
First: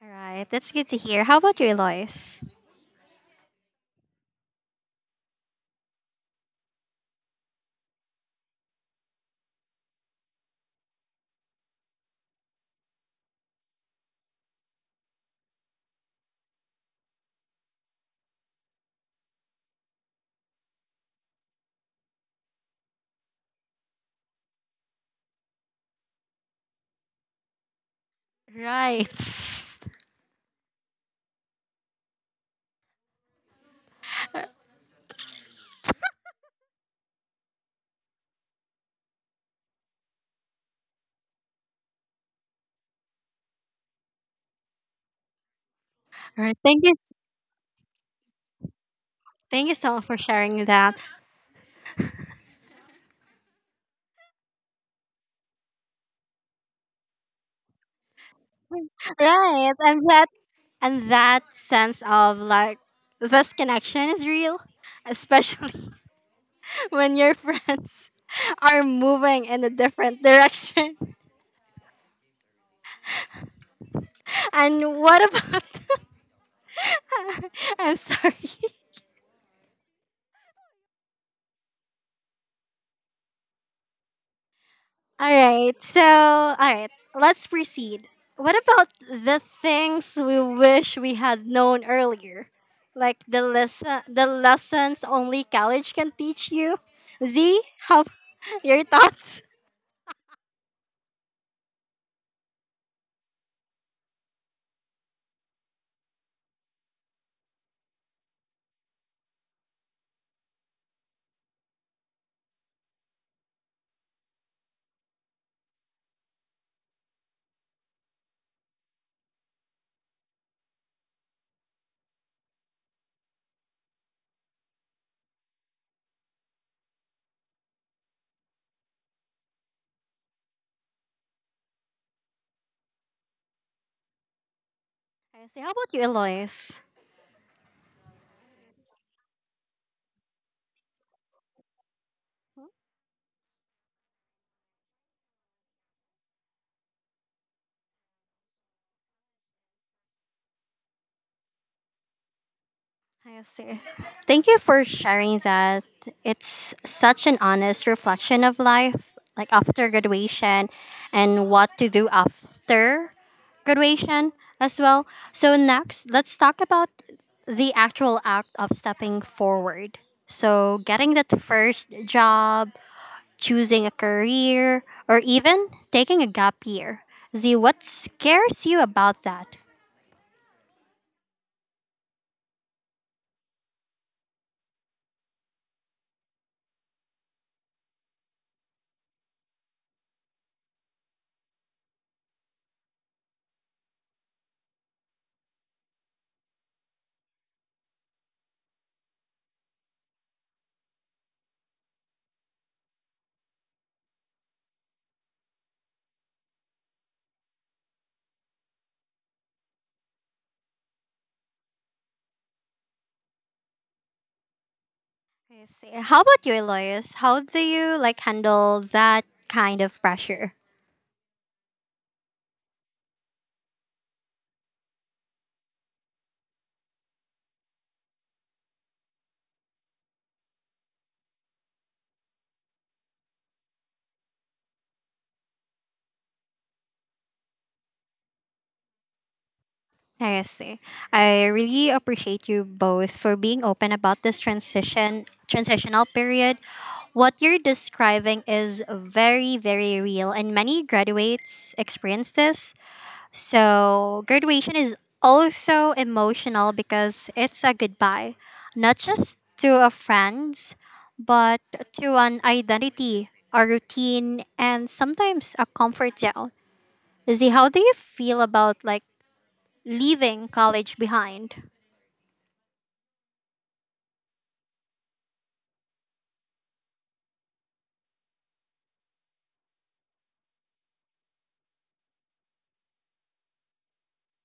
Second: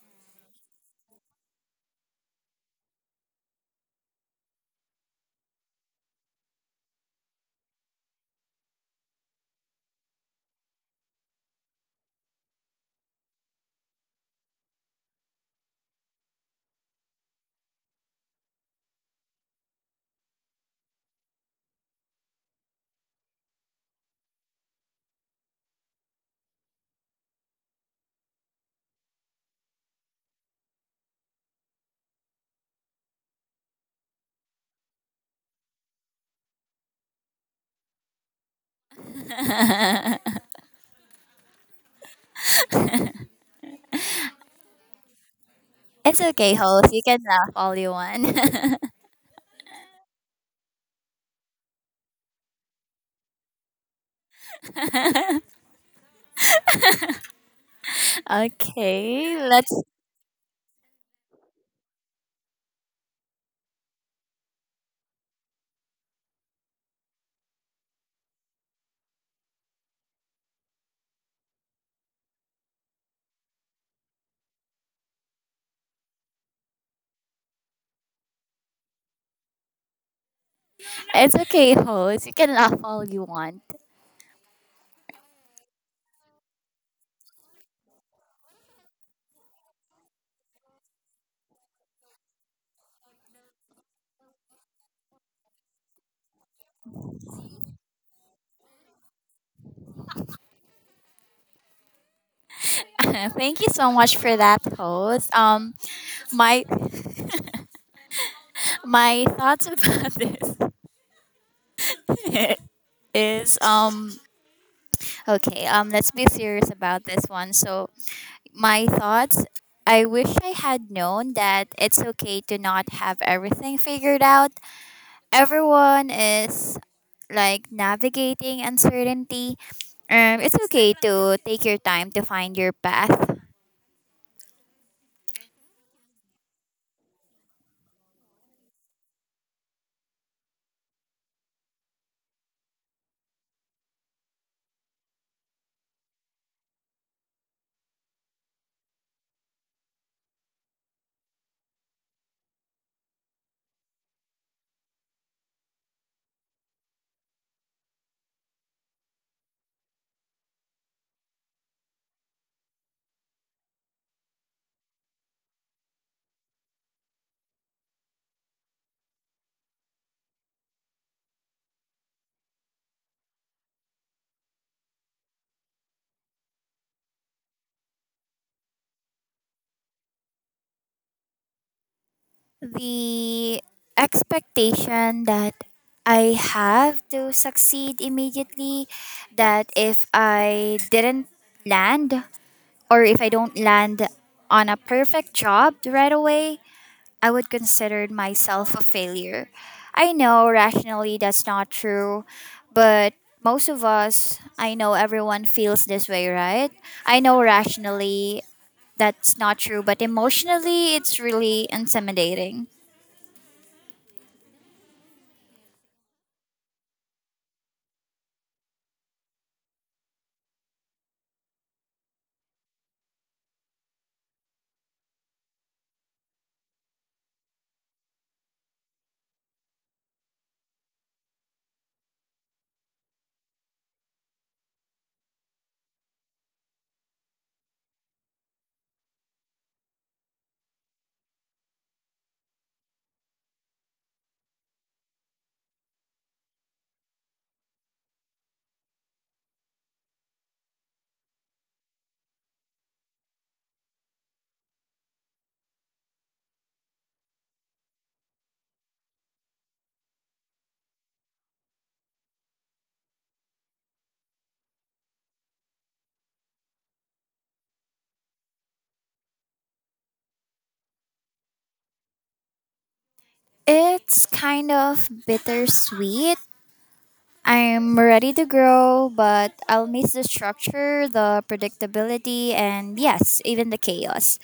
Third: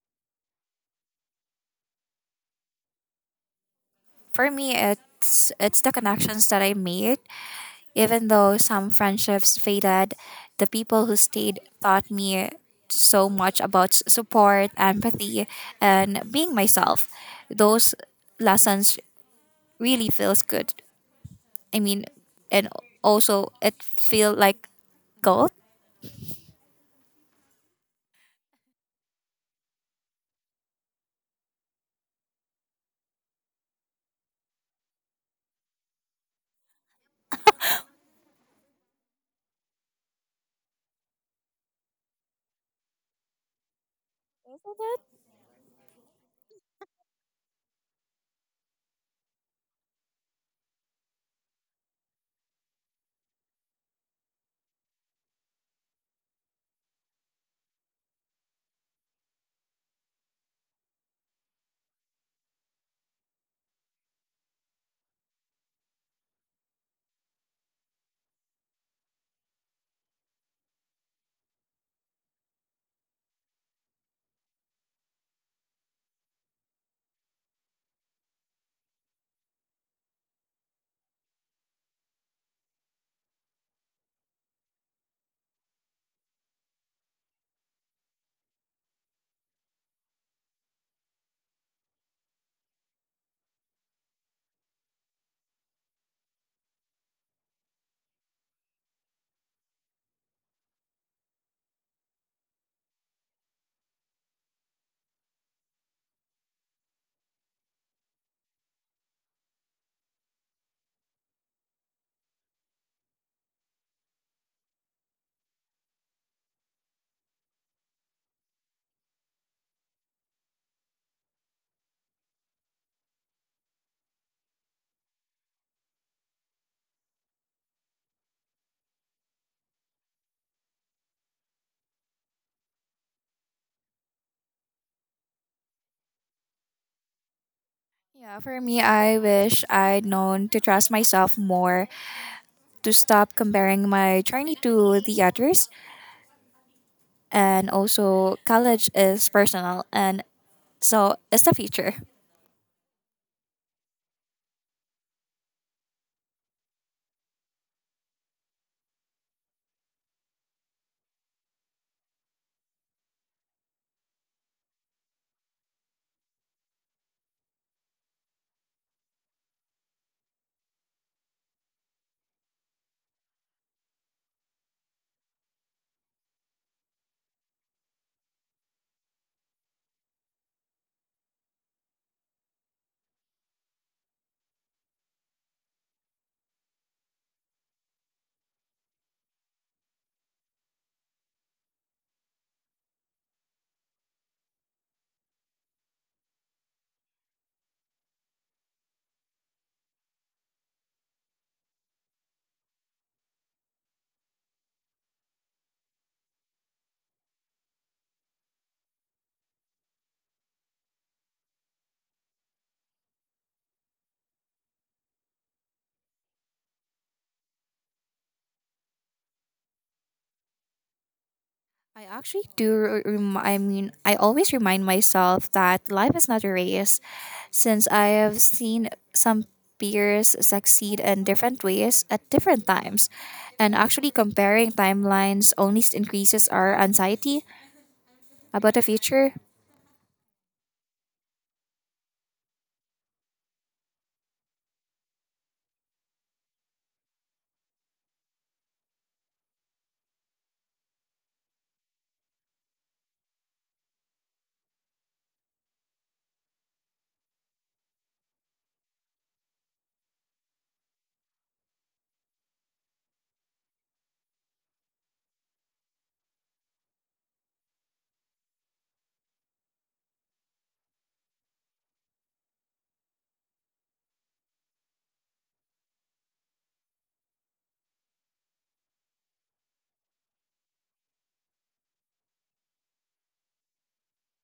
[SPEAKER 1] All right, that's good to hear. How about you, Lois?
[SPEAKER 3] For me, it's it's the connections that I made. Even though some friendships faded, the people who stayed taught me so much about s- support, empathy, and being myself. Those lessons really feels good. I mean, and also it feel like gold.
[SPEAKER 1] Right.
[SPEAKER 2] It's
[SPEAKER 1] All
[SPEAKER 2] okay,
[SPEAKER 1] right. Thank you.
[SPEAKER 2] host. You
[SPEAKER 1] s-
[SPEAKER 2] can laugh all you want.
[SPEAKER 1] Thank you so much for sharing that.
[SPEAKER 2] Okay,
[SPEAKER 1] Right,
[SPEAKER 2] let's.
[SPEAKER 1] and that and that sense of like this connection is real, especially when your friends are moving in a different direction. And what about? I'm sorry.
[SPEAKER 2] It's okay, host. You can laugh all you want.
[SPEAKER 1] All right. So, all right. Let's proceed. What about the things we wish we had known earlier? Like the lesson the lessons only college can teach you? Z, how your thoughts?
[SPEAKER 2] Thank you so much for that, host. Um, my my thoughts about this is um okay. Um, let's be serious about this one. So my thoughts. I wish I had known that it's okay to not have everything figured out. Everyone is like navigating uncertainty. Um, it's okay to take your time to find your path.
[SPEAKER 1] I say, how about you, Eloise?
[SPEAKER 3] Yeah, for me, I wish I'd known to trust myself more, to stop comparing my journey to the others. And also, college is personal, and so it's the future.
[SPEAKER 1] I see. Thank you for sharing that. It's such an honest reflection of life, like after graduation and what to do after graduation as well. So, next, let's talk about the actual act of stepping forward. So, getting that first job, choosing a career, or even taking a gap year. Z, what scares you about that?
[SPEAKER 2] The expectation that I have to succeed immediately, that if I didn't land or if I don't land on a perfect job right away, I would consider myself a failure. I know rationally that's not true, but most of us, I know everyone feels this way, right? I know rationally that's not true, but emotionally it's really intimidating.
[SPEAKER 1] I see. How about you, Elias? How do you like handle that kind of pressure?
[SPEAKER 3] I actually do, re- rem- I mean, I always remind myself that life is not a race. Since I have seen some peers succeed in different ways at different times, and actually comparing timelines only increases our anxiety about the future.
[SPEAKER 1] I see. I really appreciate you both for being open about this transition transitional period. What you're describing is very, very real and many graduates experience this. So, graduation is also emotional because it's a goodbye, not just to a friends, but to an identity, a routine, and sometimes a comfort zone. Lizzie, how do you feel about like leaving college behind?
[SPEAKER 2] It's kind of bittersweet. I'm ready to grow, but I'll miss the structure, the predictability, and yes, even the chaos.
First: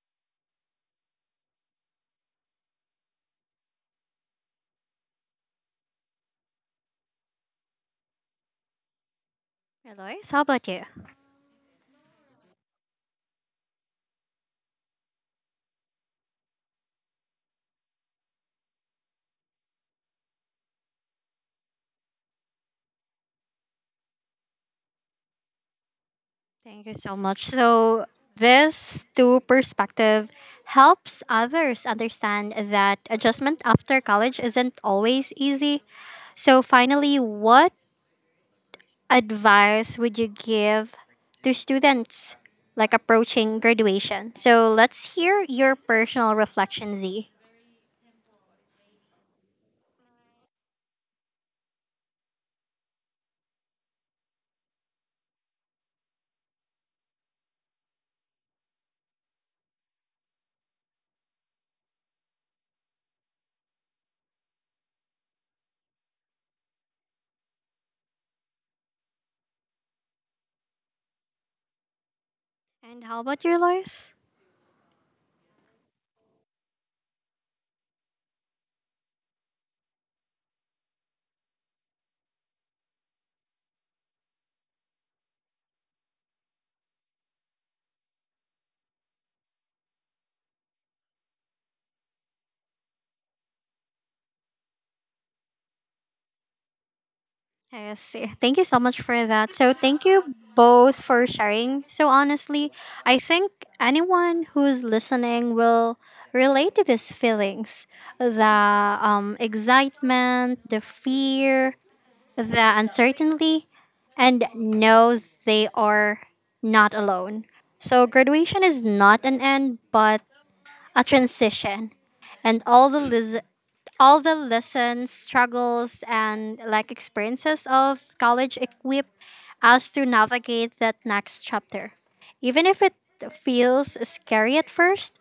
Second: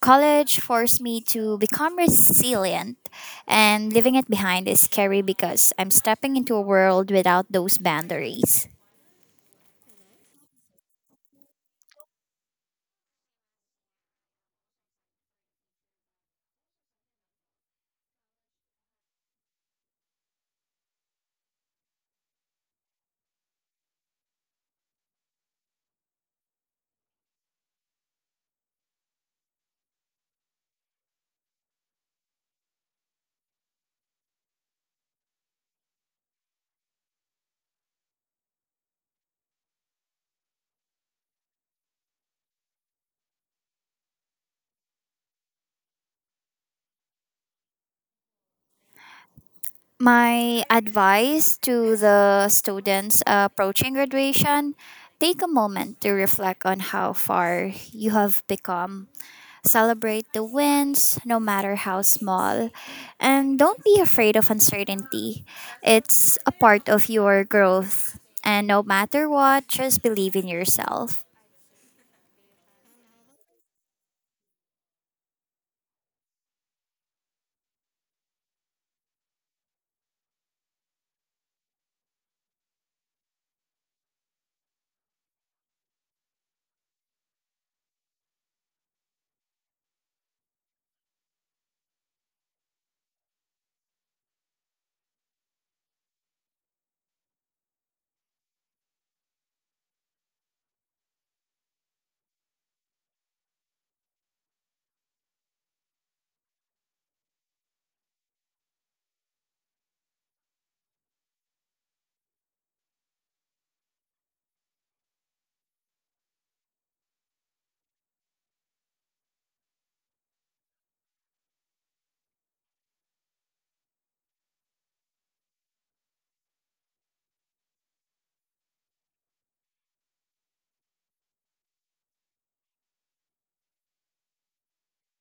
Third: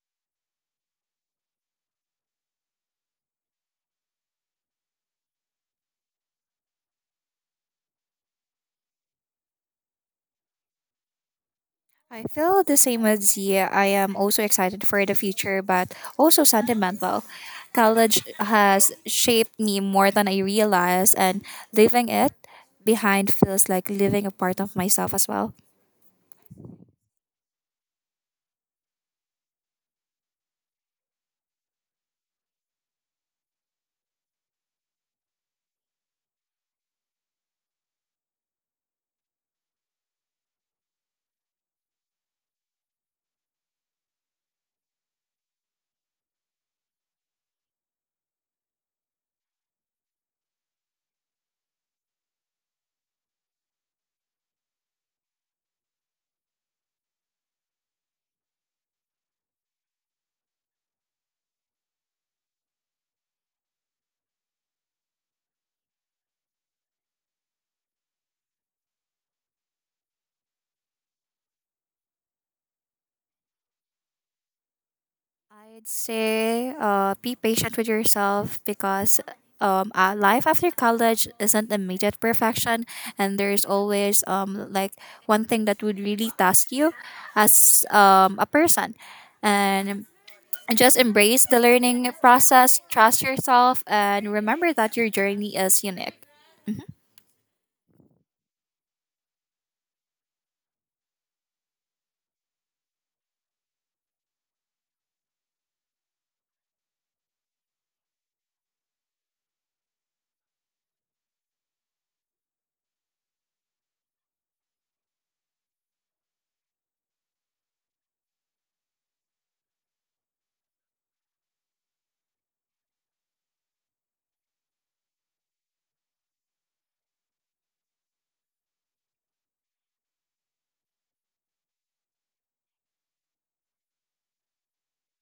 [SPEAKER 2] College forced me to become resilient, and leaving it behind is scary because I'm stepping into a world without those boundaries.
[SPEAKER 1] Eloise, how about you?
[SPEAKER 3] I feel the same as you. I am also excited for the future, but also sentimental. College has shaped me more than I realized, and leaving it behind feels like leaving a part of myself as well.
[SPEAKER 1] Thank you so much. So this two perspective helps others understand that adjustment after college isn't always easy. So finally, what advice would you give to students like approaching graduation? So let's hear your personal reflection, Z.
[SPEAKER 2] My advice to the students approaching graduation: take a moment to reflect on how far you have become. Celebrate the wins, no matter how small. And don't be afraid of uncertainty. It's a part of your growth. And no matter what, just believe in yourself.
[SPEAKER 1] And how about your Lois?
[SPEAKER 3] I'd say uh, be patient with yourself because um, uh, life after college isn't immediate perfection, and there's always um, like one thing that would really task you as um, a person. And just embrace the learning process, trust yourself, and remember that your journey is unique.
[SPEAKER 1] Yes, eh, thank you so much for that. So thank you both for sharing. So honestly, I think anyone who's listening will relate to these feelings, the um, excitement, the fear, the uncertainty, and know they are not alone. So, graduation is not an end, but a transition. And all the, lis- all the lessons, struggles, and like experiences of college equip us to navigate that next chapter, even if it feels scary at first.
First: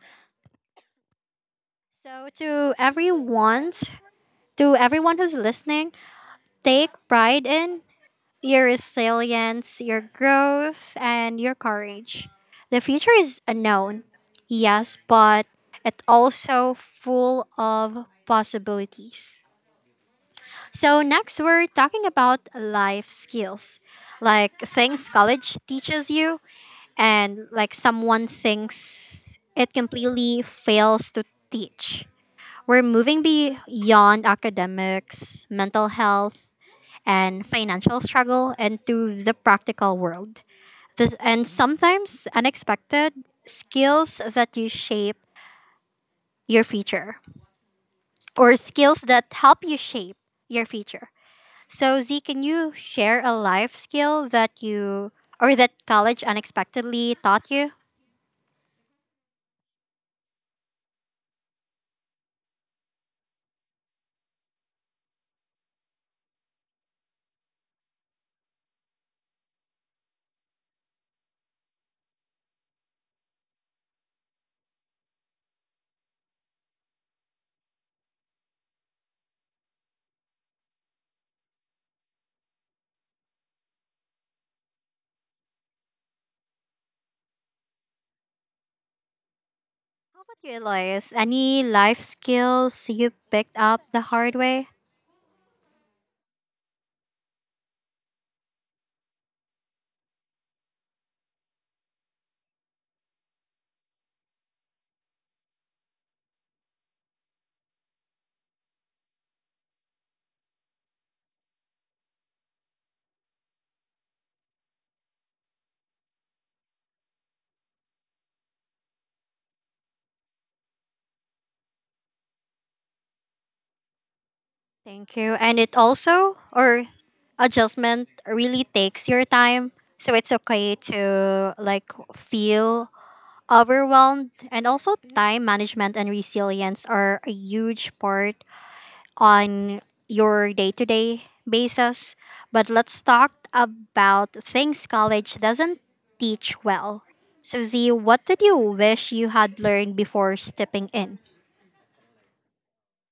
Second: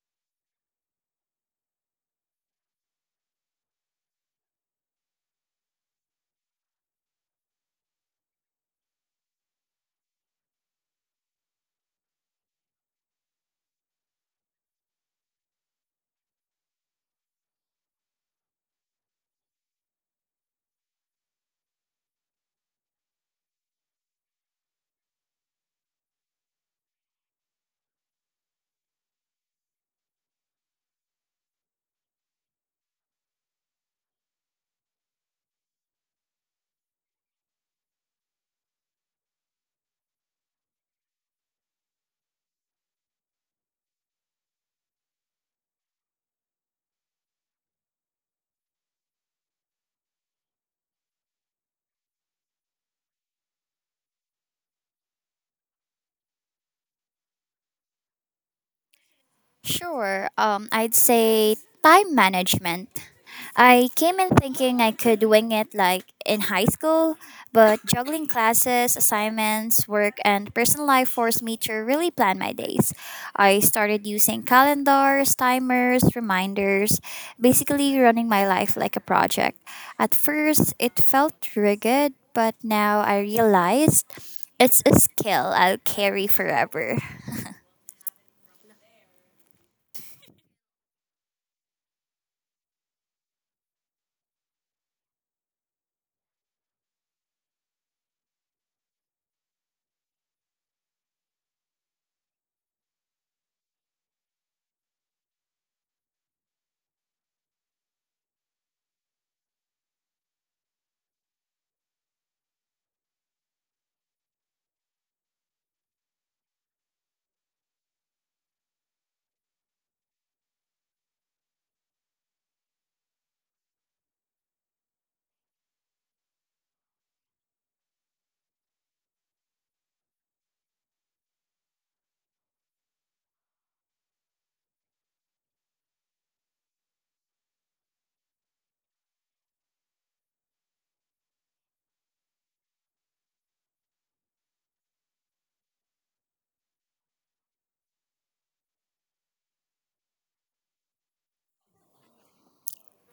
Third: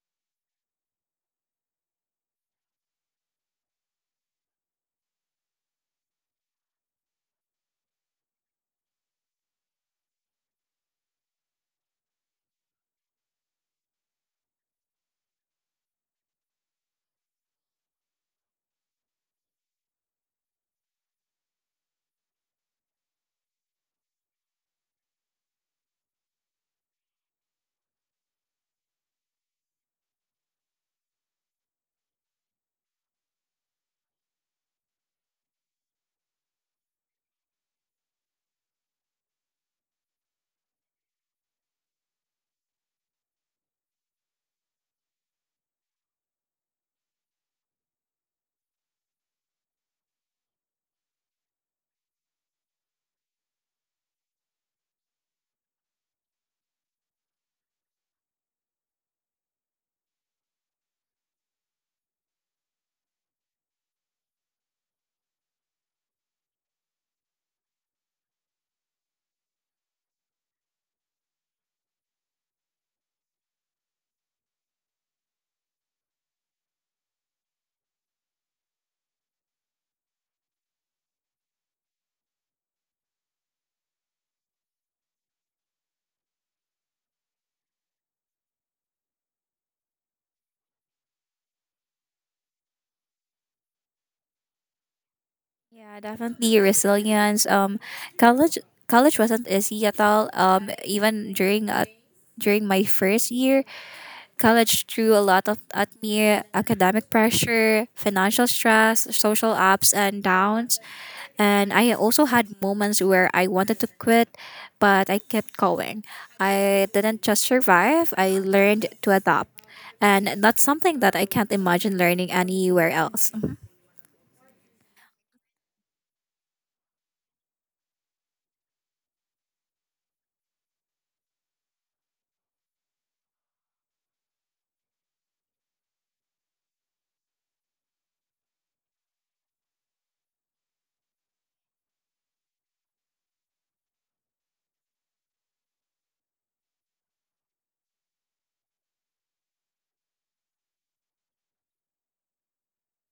[SPEAKER 1] So to everyone, to everyone who's listening, take pride in your resilience, your growth, and your courage. The future is unknown, yes, but it's also full of possibilities. So, next, we're talking about life skills like things college teaches you, and like someone thinks it completely fails to teach. We're moving beyond academics, mental health, and financial struggle into the practical world. This, and sometimes unexpected skills that you shape your future or skills that help you shape your future. So, Z, can you share a life skill that you or that college unexpectedly taught you?
[SPEAKER 2] Sure, um, I'd say time management. I came in thinking I could wing it like in high school, but juggling classes, assignments, work, and personal life forced me to really plan my days. I started using calendars, timers, reminders, basically running my life like a project. At first, it felt rigid, but now I realized it's a skill I'll carry forever.
[SPEAKER 1] How about you, Elias? Any life skills you picked up the hard way?
[SPEAKER 3] Yeah, definitely resilience. Um, college college wasn't easy at all. Um, even during uh, during my first year, college threw a lot of at me academic pressure, financial stress, social ups and downs. And I also had moments where I wanted to quit, but I kept going. I didn't just survive, I learned to adapt. And that's something that I can't imagine learning anywhere else. Mhm.
[SPEAKER 1] Thank you. And it also or adjustment really takes your time. So it's okay to like feel overwhelmed and also time management and resilience are a huge part on your day-to-day basis. But let's talk about things college doesn't teach well. So Z, what did you wish you had learned before stepping in?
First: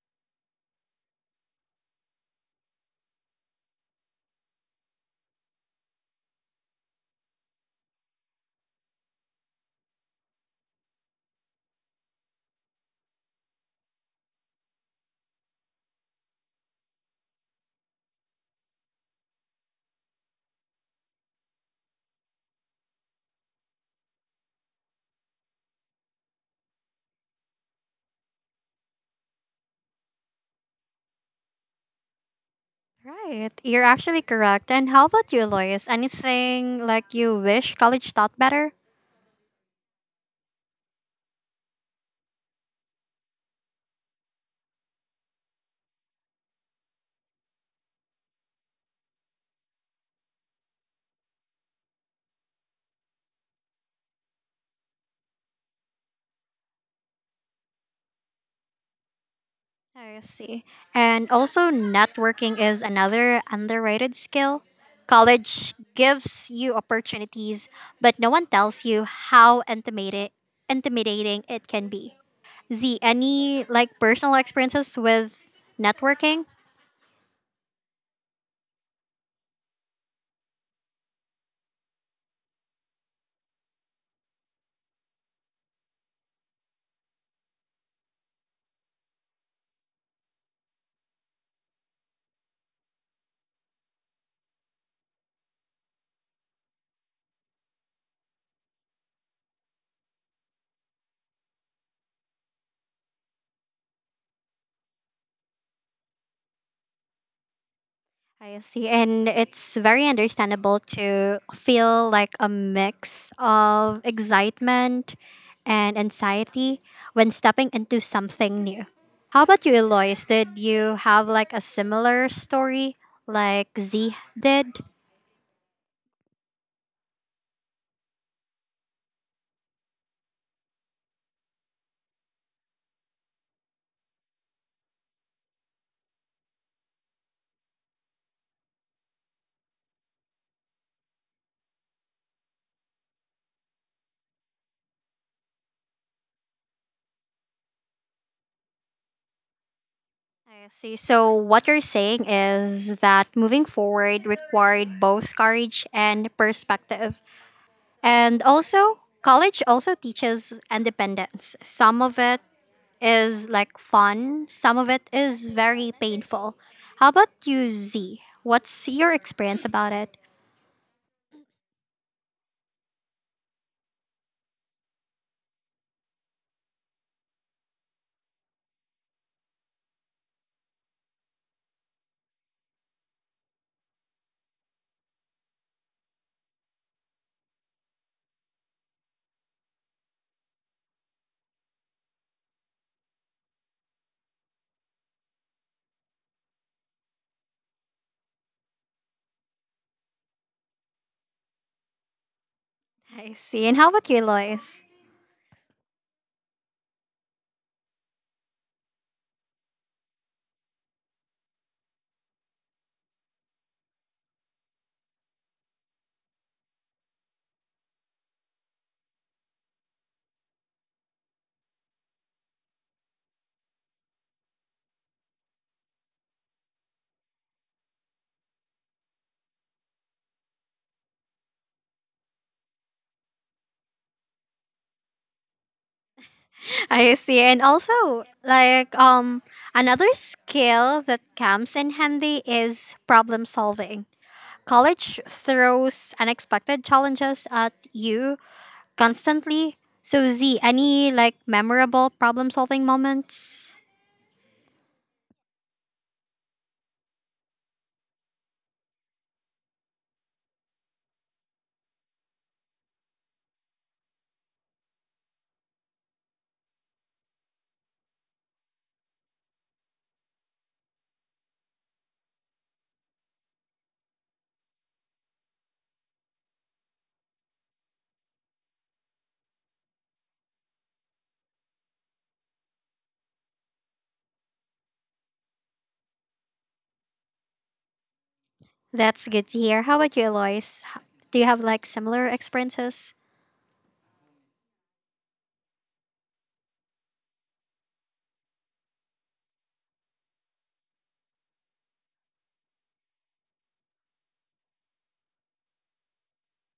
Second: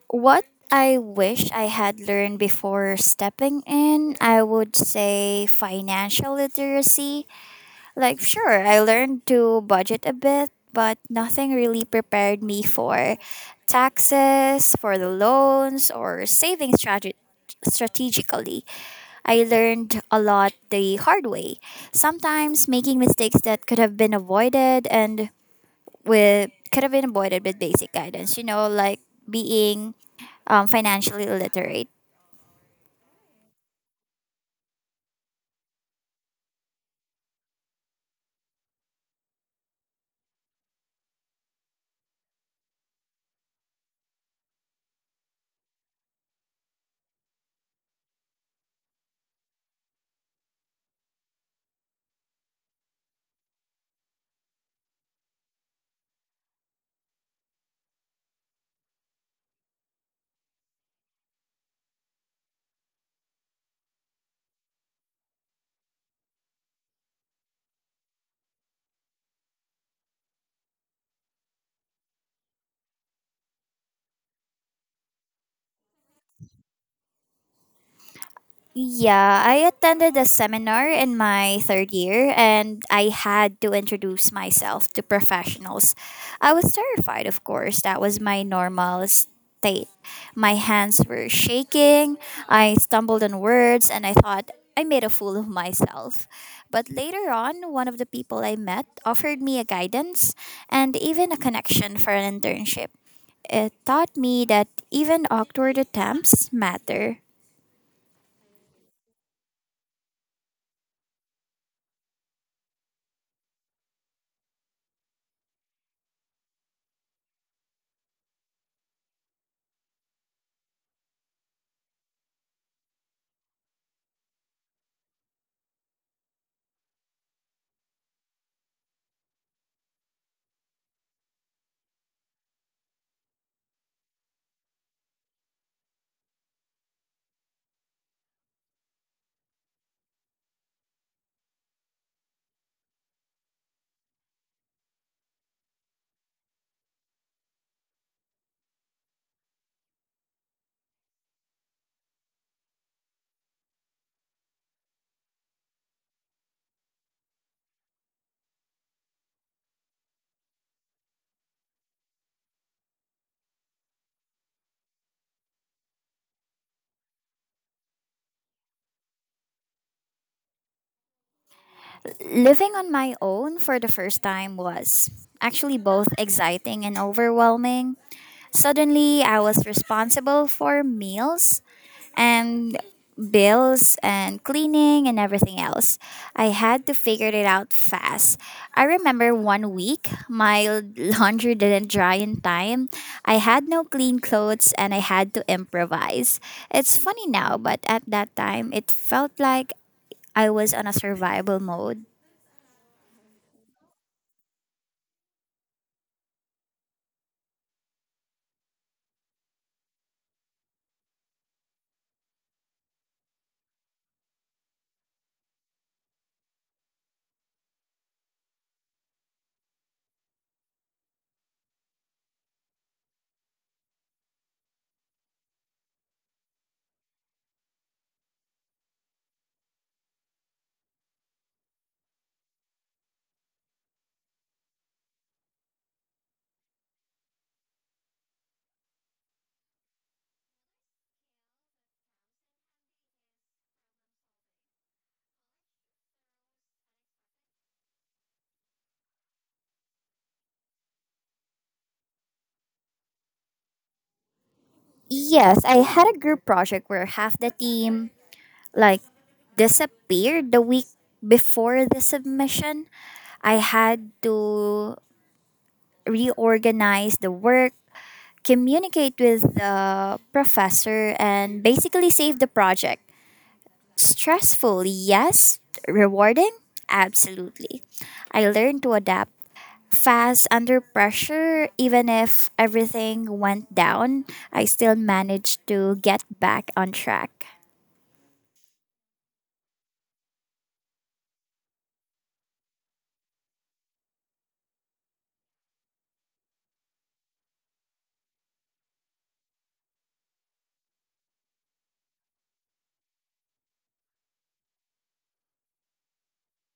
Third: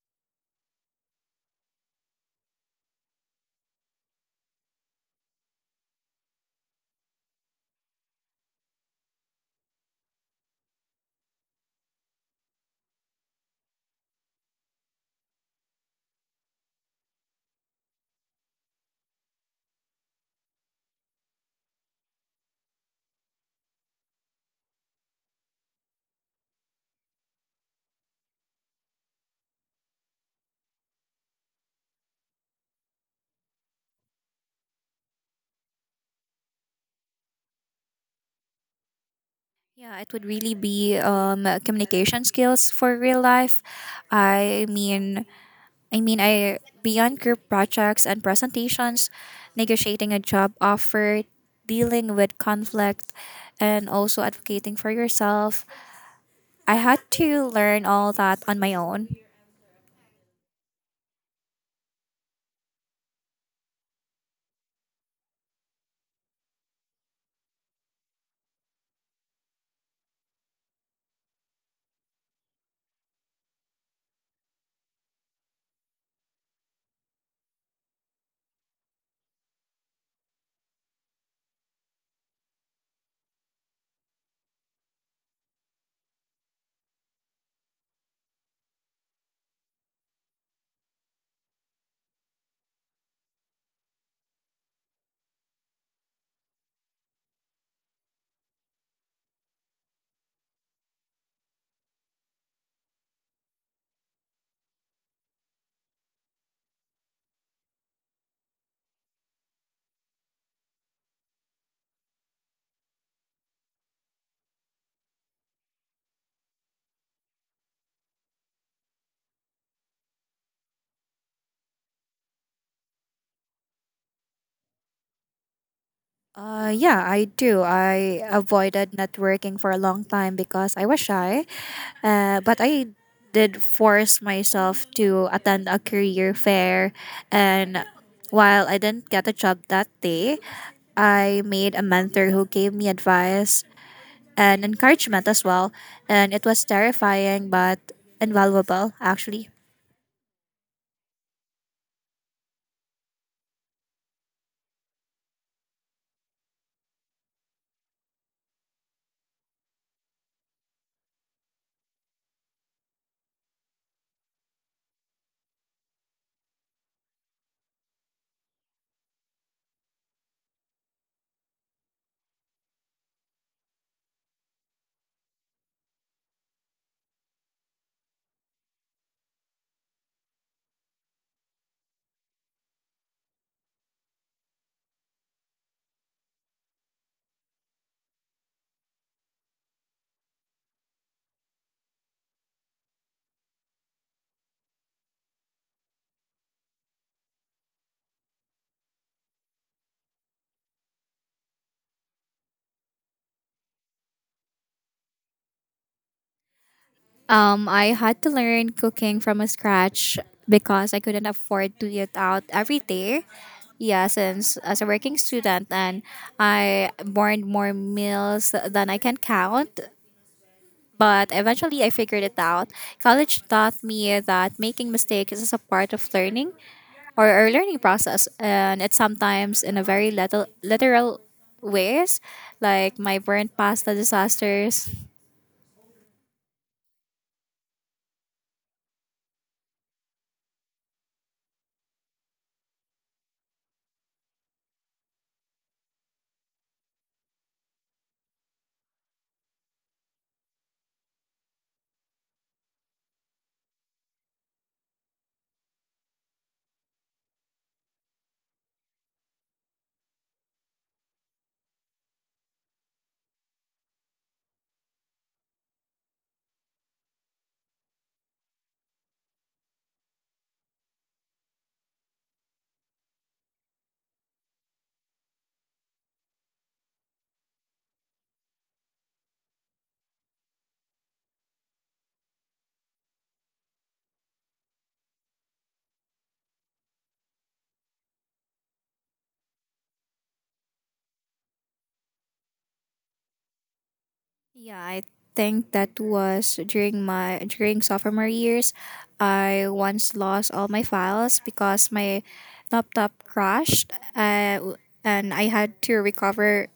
[SPEAKER 2] What I wish I had learned before stepping in, I would say financial literacy. Like, sure, I learned to budget a bit, but nothing really prepared me for taxes, for the loans, or saving strate- strategically. I learned a lot the hard way, sometimes making mistakes that could have been avoided, and with could have been avoided with basic guidance. You know, like being um, financially illiterate.
[SPEAKER 1] Right. You're actually correct. And how about you, Lois? Anything like you wish college taught better?
[SPEAKER 3] Yeah, it would really be um, communication skills for real life. I mean, I mean, I beyond group projects and presentations, negotiating a job offer, dealing with conflict, and also advocating for yourself. I had to learn all that on my own.
[SPEAKER 1] I see. And also, networking is another underrated skill. College gives you opportunities, but no one tells you how intimidate, intimidating it can be. Z, any like personal experiences with networking?
[SPEAKER 2] Yeah, I attended a seminar in my third year and I had to introduce myself to professionals. I was terrified, of course. That was my normal state. My hands were shaking. I stumbled on words and I thought I made a fool of myself. But later on, one of the people I met offered me a guidance and even a connection for an internship. It taught me that even awkward attempts matter.
[SPEAKER 1] I see. And it's very understandable to feel like a mix of excitement and anxiety when stepping into something new. How about you, Eloise? Did you have like a similar story like Z did?
[SPEAKER 3] Uh, yeah, I do. I avoided networking for a long time because I was shy. Uh, but I did force myself to attend a career fair. And while I didn't get a job that day, I made a mentor who gave me advice and encouragement as well. And it was terrifying but invaluable, actually.
[SPEAKER 1] I see. So, what you're saying is that moving forward required both courage and perspective. And also, college also teaches independence. Some of it is like fun, some of it is very painful. How about you, Z? What's your experience about it?
[SPEAKER 2] Living on my own for the first time was actually both exciting and overwhelming. Suddenly, I was responsible for meals and bills and cleaning and everything else. I had to figure it out fast. I remember one week my laundry didn't dry in time. I had no clean clothes and I had to improvise. It's funny now, but at that time, it felt like I was on a survival mode.
[SPEAKER 1] I see. And how about you, Lois?
[SPEAKER 3] Um, I had to learn cooking from a scratch because I couldn't afford to eat out every day. Yeah, since as a working student, and I burned more meals than I can count. But eventually, I figured it out. College taught me that making mistakes is a part of learning or a learning process, and it's sometimes in a very little literal ways, like my burnt pasta disasters.
[SPEAKER 1] I see. And also, like um another skill that comes in handy is problem solving. College throws unexpected challenges at you constantly. So Z, any like memorable problem solving moments?
[SPEAKER 2] Yes, I had a group project where half the team like disappeared the week before the submission. I had to reorganize the work, communicate with the professor, and basically save the project. Stressful, yes, rewarding, absolutely. I learned to adapt fast under pressure. Even if everything went down, I still managed to get back on track.
[SPEAKER 1] That's good to hear. How about you, Eloise? H- Do you have like similar experiences?
[SPEAKER 3] Yeah, I think that was during my during sophomore years. I once lost all my files because my laptop crashed, uh, and I had to recover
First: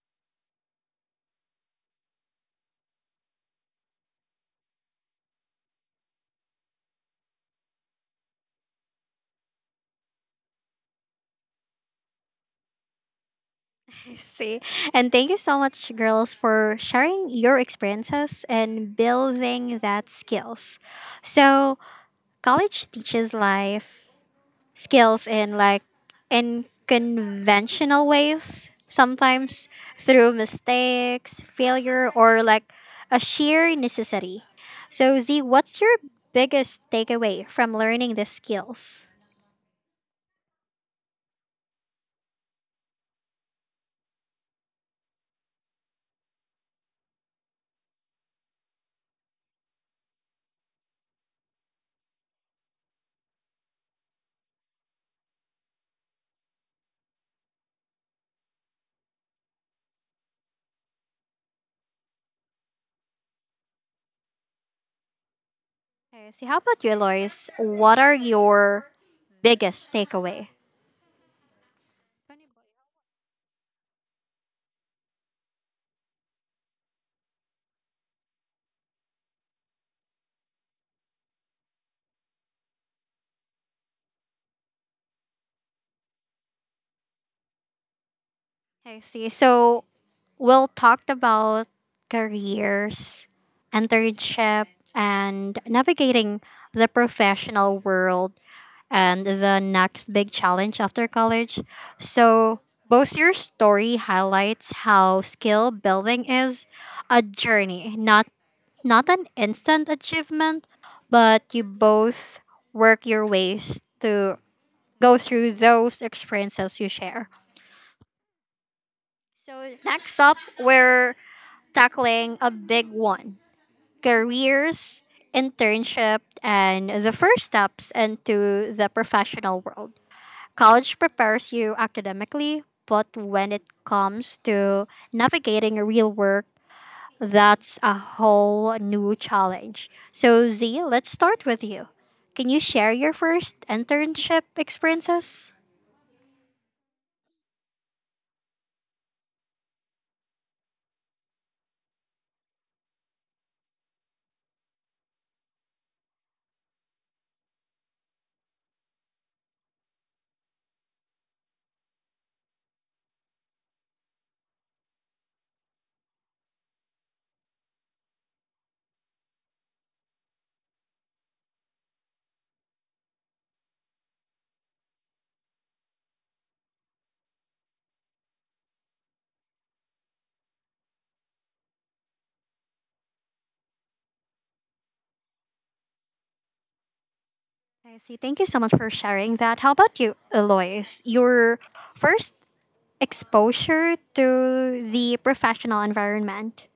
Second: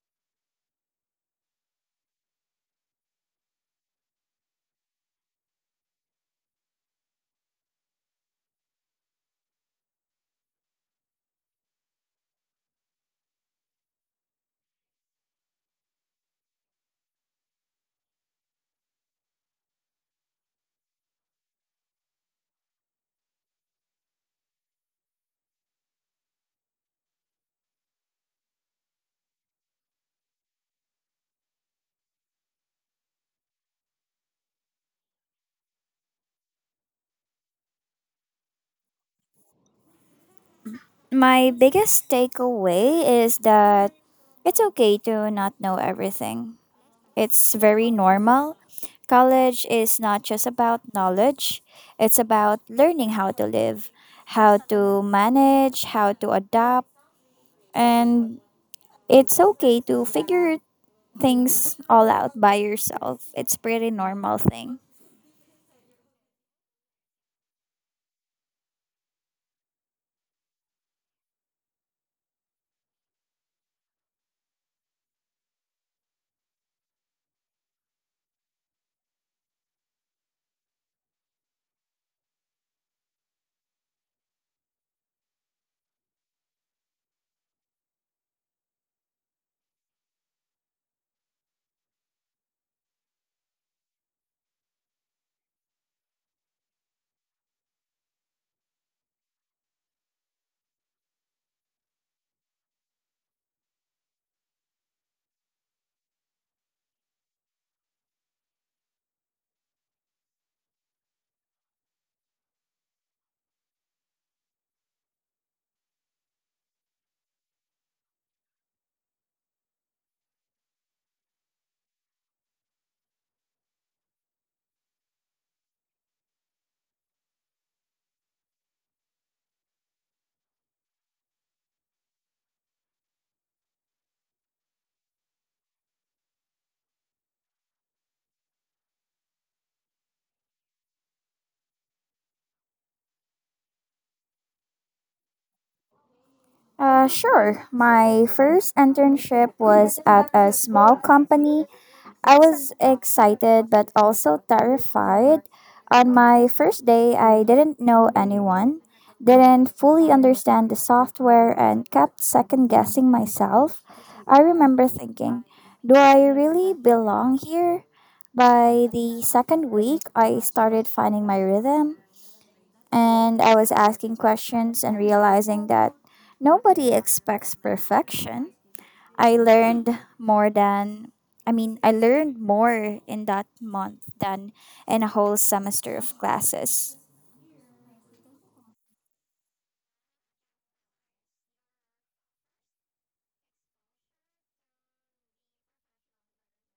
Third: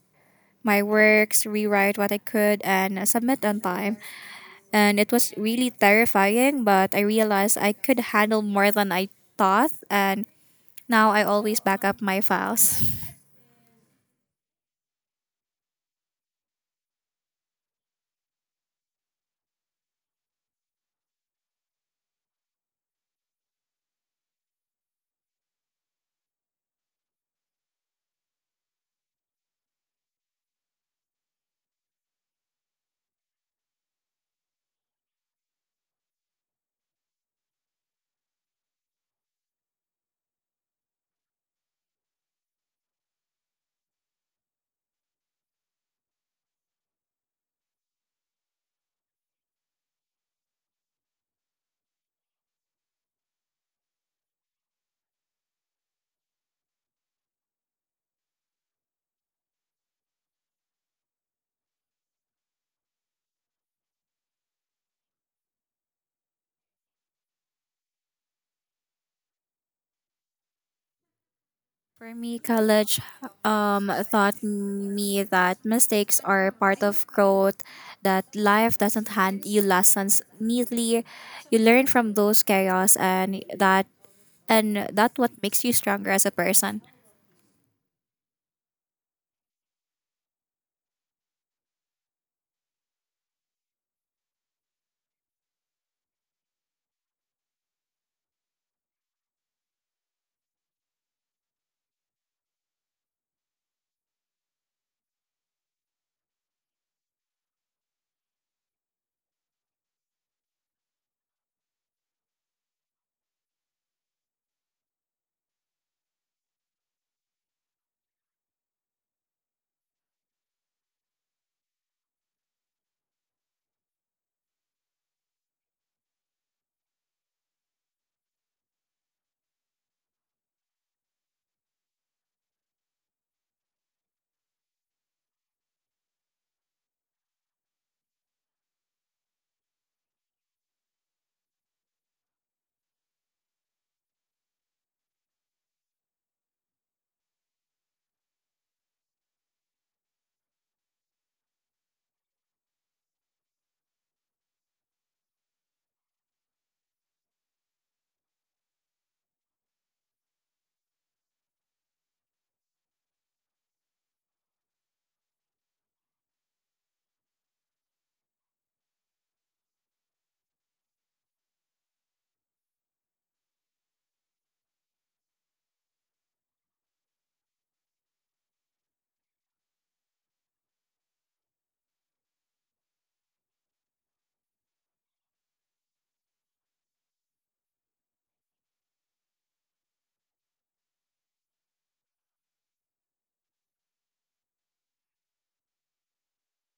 [SPEAKER 3] my works, rewrite what I could, and submit on time. And it was really terrifying, but I realized I could handle more than I thought, and now I always back up my files.
[SPEAKER 1] I see. And thank you so much, girls, for sharing your experiences and building that skills. So, college teaches life skills in like in conventional ways, sometimes through mistakes, failure, or like a sheer necessity. So, Z, what's your biggest takeaway from learning the skills?
[SPEAKER 2] My biggest takeaway is that it's okay to not know everything. It's very normal. College is not just about knowledge, it's about learning how to live, how to manage, how to adapt. And it's okay to figure things all out by yourself. It's pretty normal thing.
[SPEAKER 1] Okay, see, how about you, Lois? What are your biggest takeaway?
[SPEAKER 3] For me, college um, taught me that mistakes are part of growth, that life doesn't hand you lessons neatly. You learn from those chaos and that and that what makes you stronger as a person.
[SPEAKER 1] Okay, see, so we'll talked about careers, internship, and navigating the professional world and the next big challenge after college. So both your story highlights how skill building is a journey, not not an instant achievement, but you both work your ways to go through those experiences you share. So, next up, we're tackling a big one: careers, internship, and the first steps into the professional world. College prepares you academically, but when it comes to navigating real work, that's a whole new challenge. So, Z, let's start with you. Can you share your first internship experiences?
[SPEAKER 2] Uh, sure. My first internship was at a small company. I was excited but also terrified. On my first day, I didn't know anyone, didn't fully understand the software, and kept second guessing myself. I remember thinking, do I really belong here? By the second week, I started finding my rhythm and I was asking questions and realizing that nobody expects perfection. I learned more than I mean, I learned more in that month than in a whole semester of classes.
[SPEAKER 1] I see. Thank you so much for sharing that. How about you, Eloise? Your first exposure to the professional environment?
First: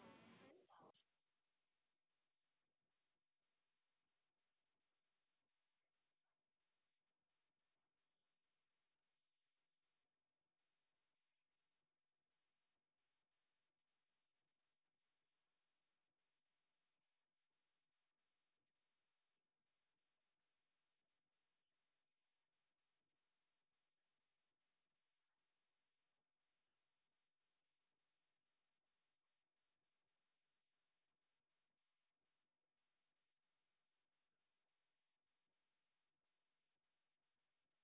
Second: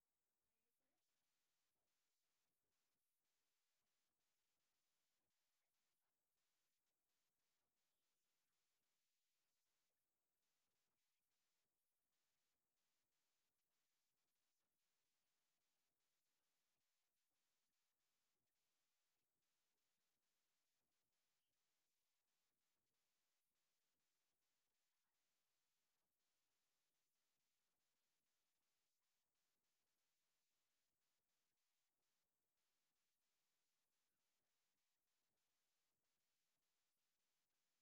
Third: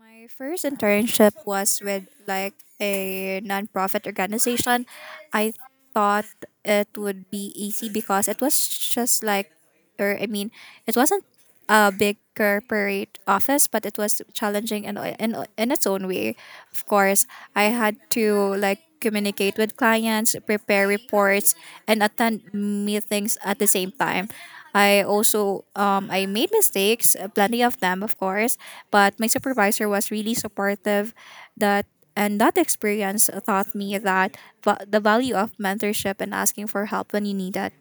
[SPEAKER 3] My first internship was with like a nonprofit organization. I thought it would be easy because it was just like or I mean, it wasn't a big corporate office, but it was challenging in in, in its own way. Of course, I had to like communicate with clients, prepare reports, and attend meetings at the same time. I also um, I made mistakes, uh, plenty of them, of course, but my supervisor was really supportive. That and that experience taught me that va- the value of mentorship and asking for help when you need it.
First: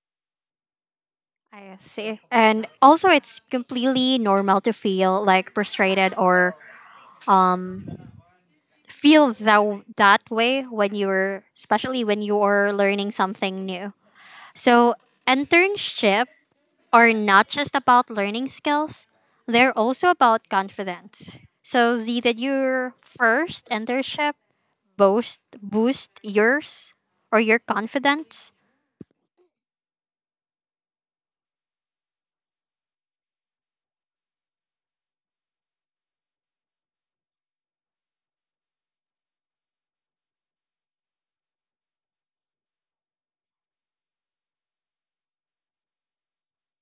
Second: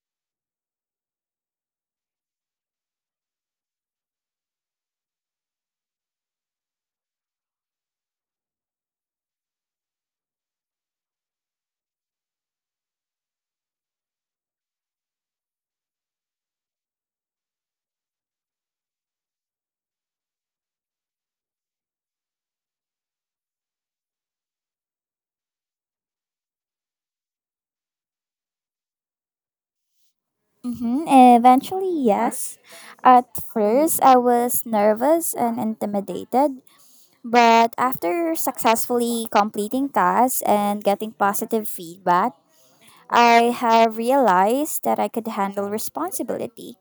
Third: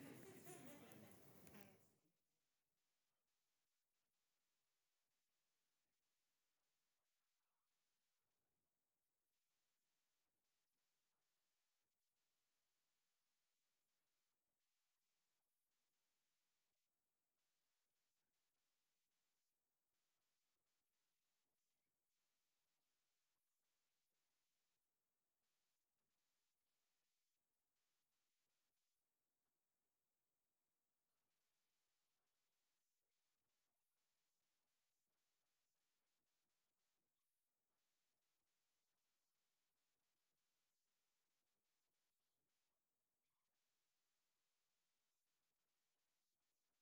[SPEAKER 1] I see. And also, it's completely normal to feel like frustrated or feel that, that way when you're, especially when you're learning something new. So, internship are not just about learning skills, they're also about confidence. So, Z, did your first internship boost boost yours or your confidence?
[SPEAKER 2] Mm-hmm. Eventually, yes. At first, I was nervous and intimidated, but after successfully completing tasks and getting positive feedback, I have realized that I could handle responsibility.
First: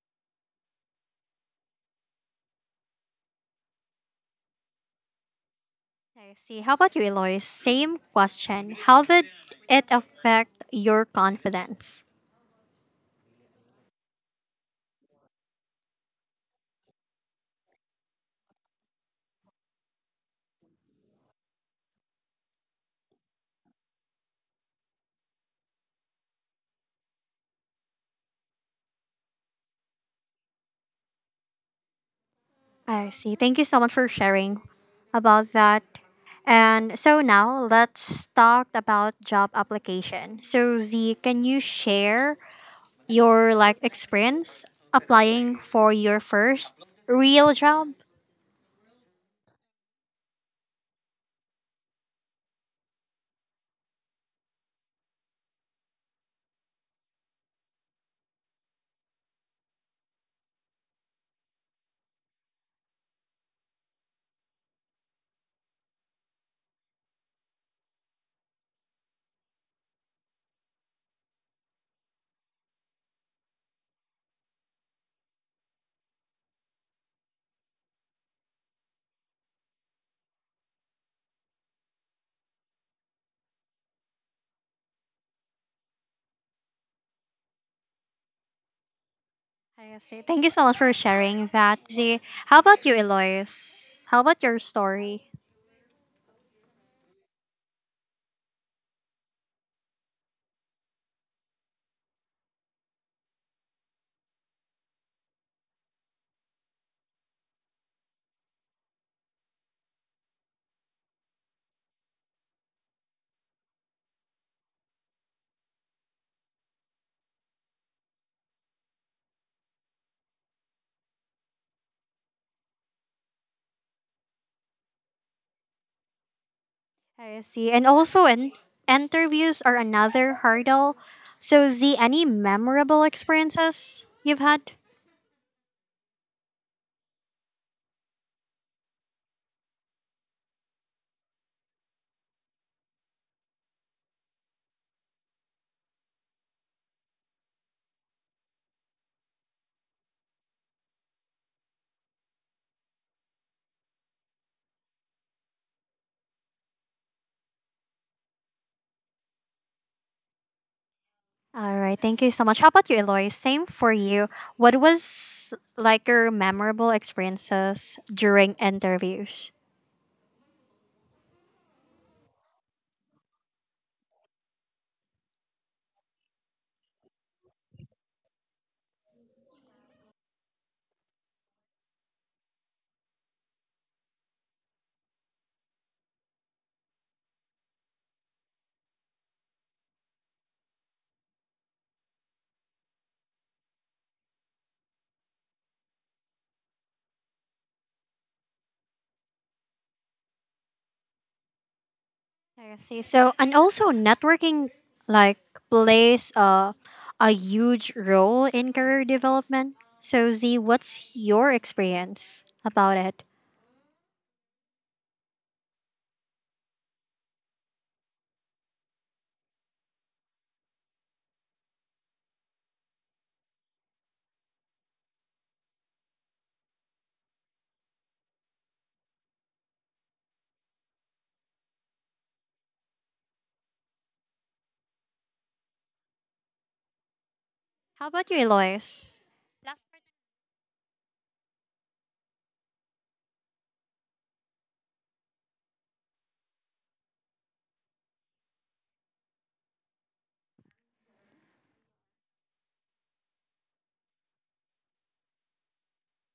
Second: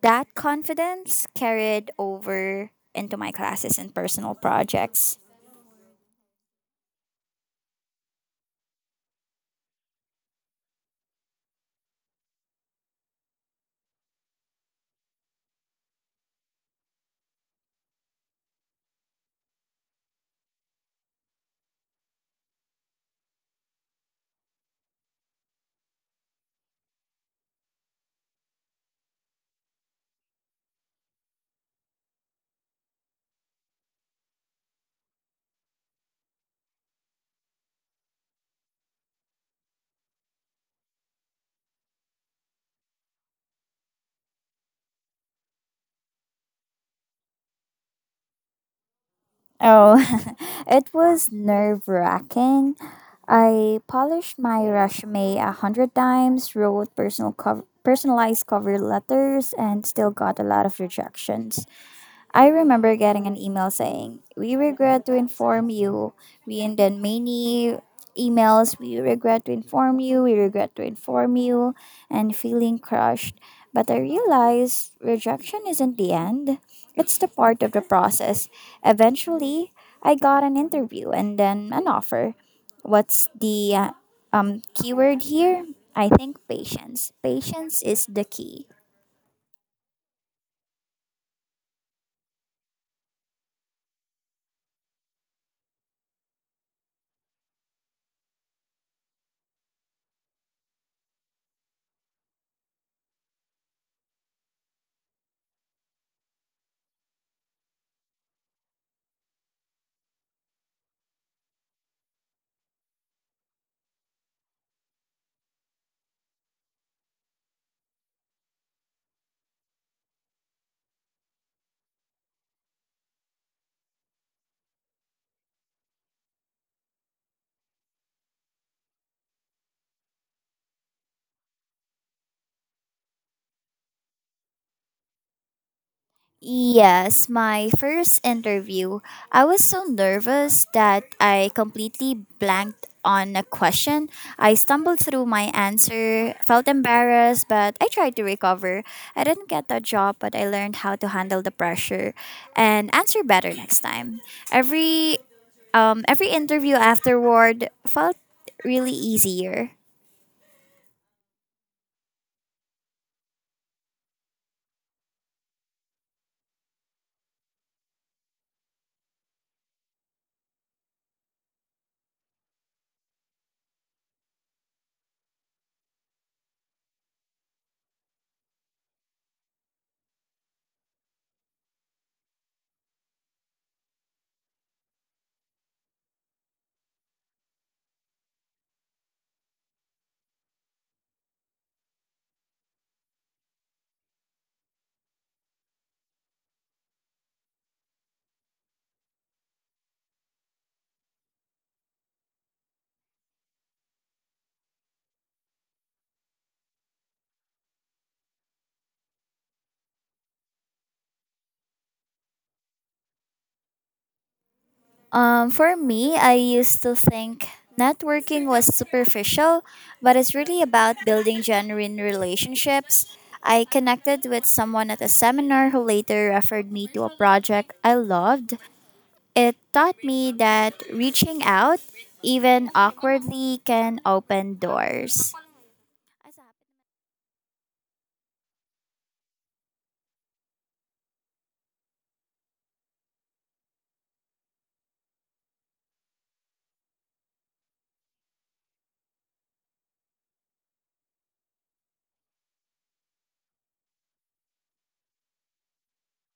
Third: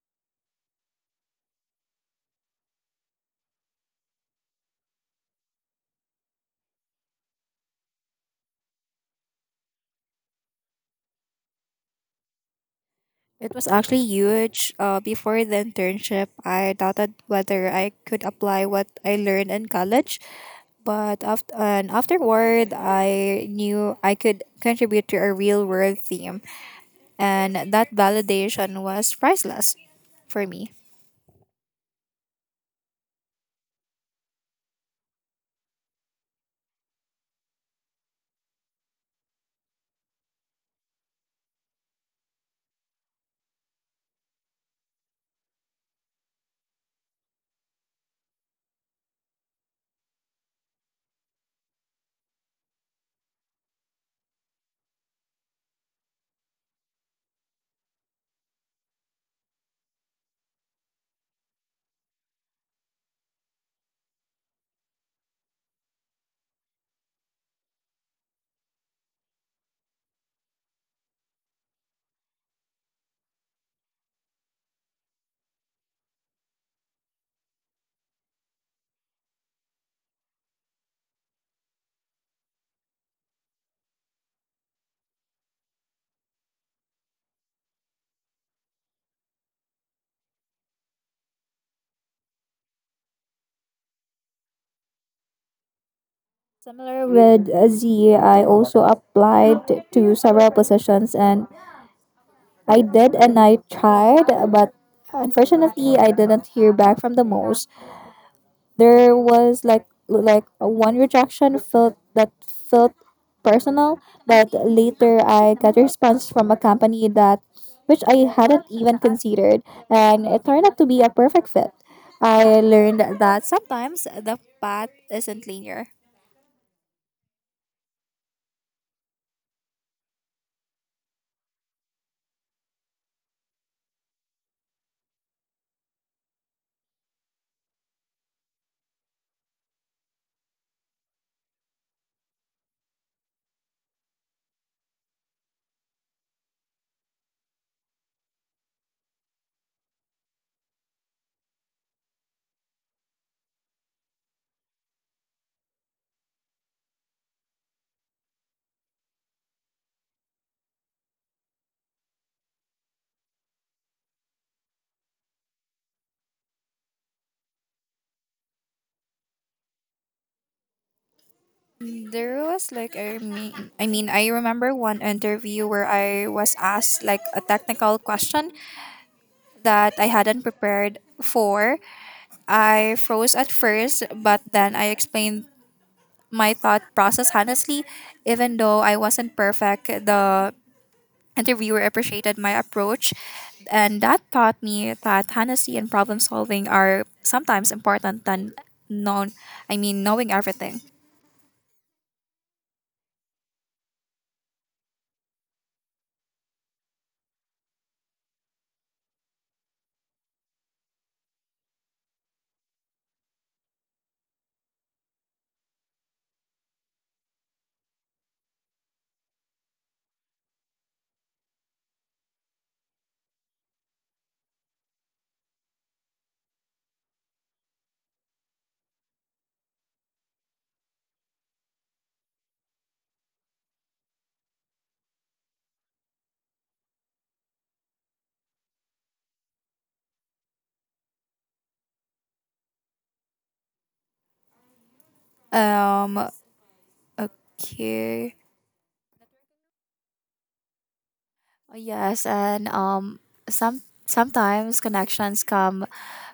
[SPEAKER 2] That confidence carried over into my classes and personal projects.
[SPEAKER 1] I see. How about you, Eloise? Same question. How did it affect your confidence?
[SPEAKER 3] It was actually huge. Uh, before the internship, I doubted whether I could apply what I learned in college, but after and afterward, I knew I could contribute to a real world theme. And that validation was priceless for me.
[SPEAKER 1] I see. Thank you so much for sharing about that. And so now let's talk about job application. So Z, can you share your like experience applying for your first real job?
[SPEAKER 2] Oh, it was nerve wracking. I polished my resume a hundred times, wrote personal cov- personalized cover letters, and still got a lot of rejections. I remember getting an email saying, "We regret to inform you." We, and then many emails, "We regret to inform you, we regret to inform you," and feeling crushed. But I realized rejection isn't the end, it's the part of the process. Eventually, I got an interview and then an offer. What's the uh, um, keyword here? I think patience. Patience is the key.
[SPEAKER 1] I see. Thank you so much for sharing that, Z. How about you, Eloise? How about your story?
[SPEAKER 3] Similar with uh, Z, I also applied to several positions and I did and I tried, but unfortunately, I didn't hear back from the most. There was like like one rejection felt that felt personal, but later I got a response from a company that which I hadn't even considered, and it turned out to be a perfect fit. I learned that sometimes the path isn't linear.
[SPEAKER 1] I see. And also, in- interviews are another hurdle. So, Z, any memorable experiences you've had?
[SPEAKER 2] Yes, my first interview, I was so nervous that I completely blanked on a question. I stumbled through my answer, felt embarrassed, but I tried to recover. I didn't get the job, but I learned how to handle the pressure and answer better next time. Every um every interview afterward felt really easier.
[SPEAKER 1] All right. Thank you so much. How about you, Eloise? Same for you. What was like your memorable experiences during interviews?
[SPEAKER 3] There was like I mean, I mean I remember one interview where I was asked like a technical question that I hadn't prepared for. I froze at first, but then I explained my thought process honestly. Even though I wasn't perfect, the interviewer appreciated my approach. And that taught me that honesty and problem solving are sometimes important than known I mean knowing everything.
[SPEAKER 1] I see. So, and also networking like plays a, a huge role in career development. So, Z, what's your experience about it?
[SPEAKER 2] Um, for me, I used to think networking was superficial, but it's really about building genuine relationships. I connected with someone at a seminar who later referred me to a project I loved. It taught me that reaching out, even awkwardly, can open doors.
[SPEAKER 1] How about you, Eloise? I
[SPEAKER 3] Um okay. Oh, yes, and um, some sometimes connections come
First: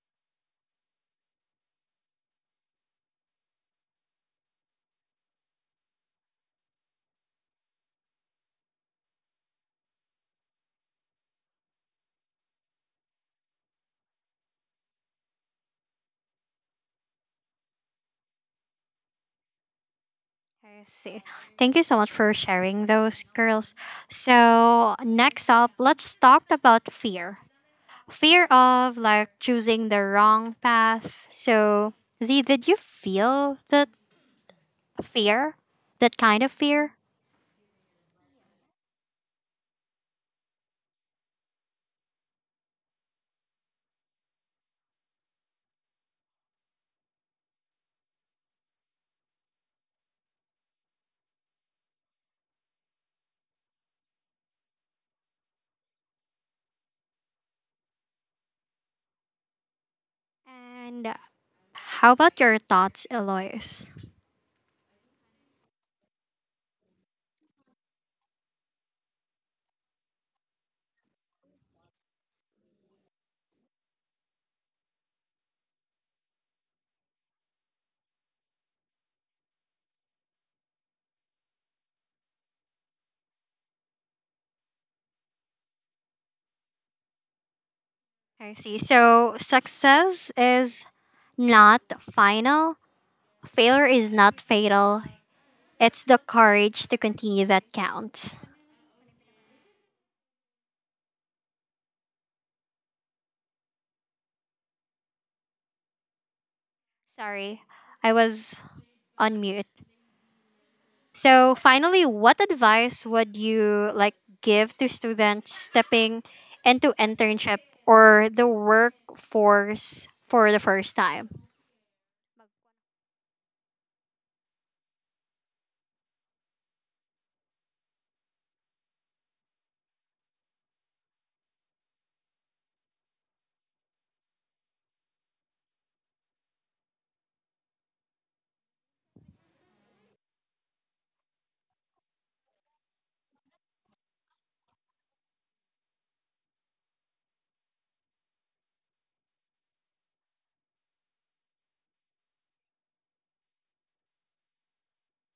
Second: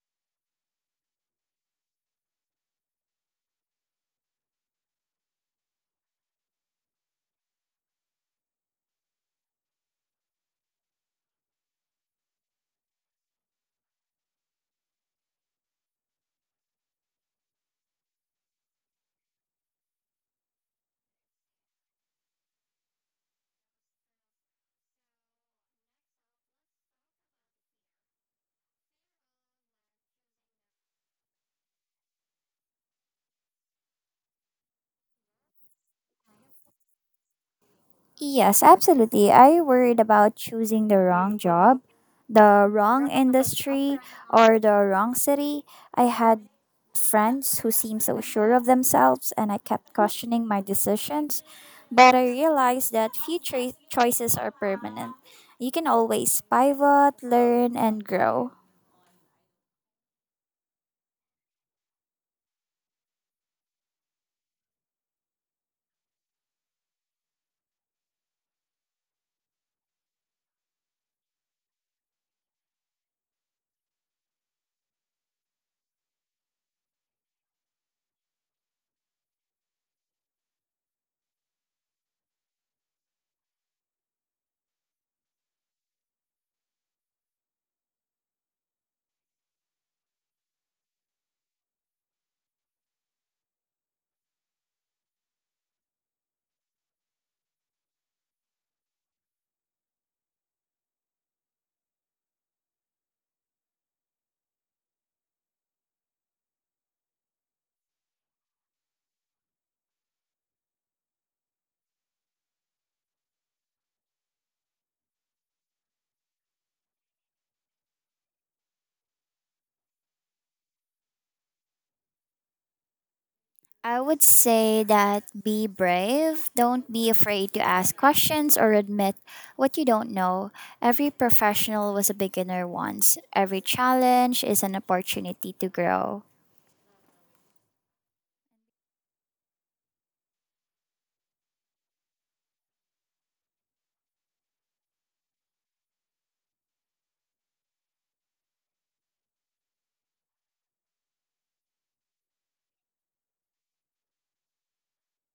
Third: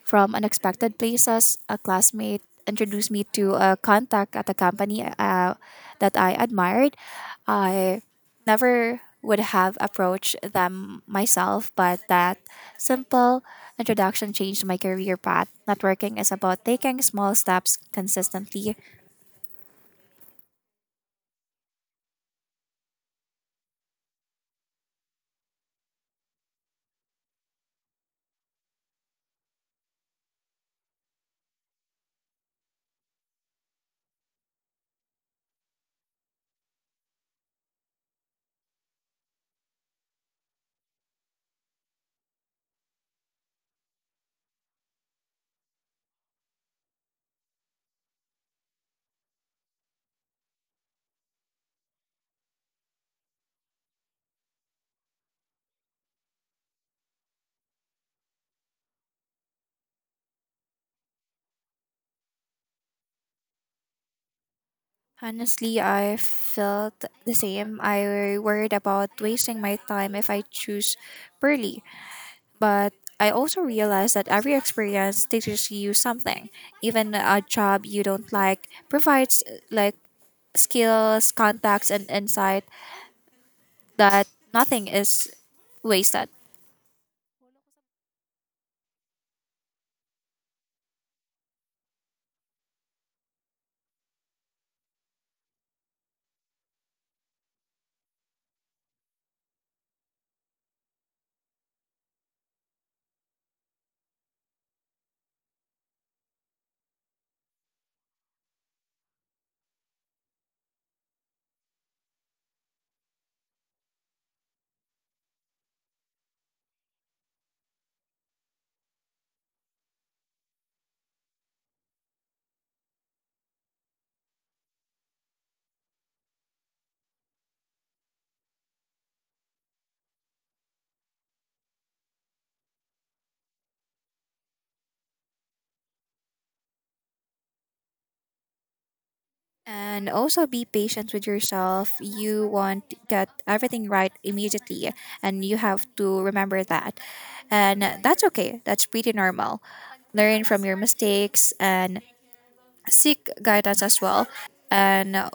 [SPEAKER 3] from unexpected places. A classmate introduced me to a contact at a company uh, that I admired. I never would have approached them myself, but that simple introduction changed my career path. Networking is about taking small steps consistently.
[SPEAKER 1] see. Thank you so much for sharing those, girls. So, next up, let's talk about fear. Fear of like choosing the wrong path. So, Z, did you feel that fear? That kind of fear?
[SPEAKER 2] Yes, absolutely. Are you worried about choosing the wrong job, the wrong industry, or the wrong city? I had friends who seemed so sure of themselves, and I kept questioning my decisions. But I realized that future choices are permanent. You can always pivot, learn, and grow.
[SPEAKER 1] And how about your thoughts, Eloise?
[SPEAKER 3] Honestly, I felt the same. I worried about wasting my time if I choose poorly, but I also realized that every experience teaches you something. Even a job you don't like provides uh, like skills, contacts, and insight that nothing is wasted.
[SPEAKER 1] I see. So success is not final, failure is not fatal. It's the courage to continue that counts. Sorry, I was on mute. So finally, what advice would you like give to students stepping into internship or the workforce for the first time?
[SPEAKER 2] I would say that be brave. Don't be afraid to ask questions or admit what you don't know. Every professional was a beginner once. Every challenge is an opportunity to grow.
[SPEAKER 3] And also be patient with yourself. You won't get everything right immediately. And you have to remember that. And that's okay. That's pretty normal. Learn from your mistakes and seek guidance as well. And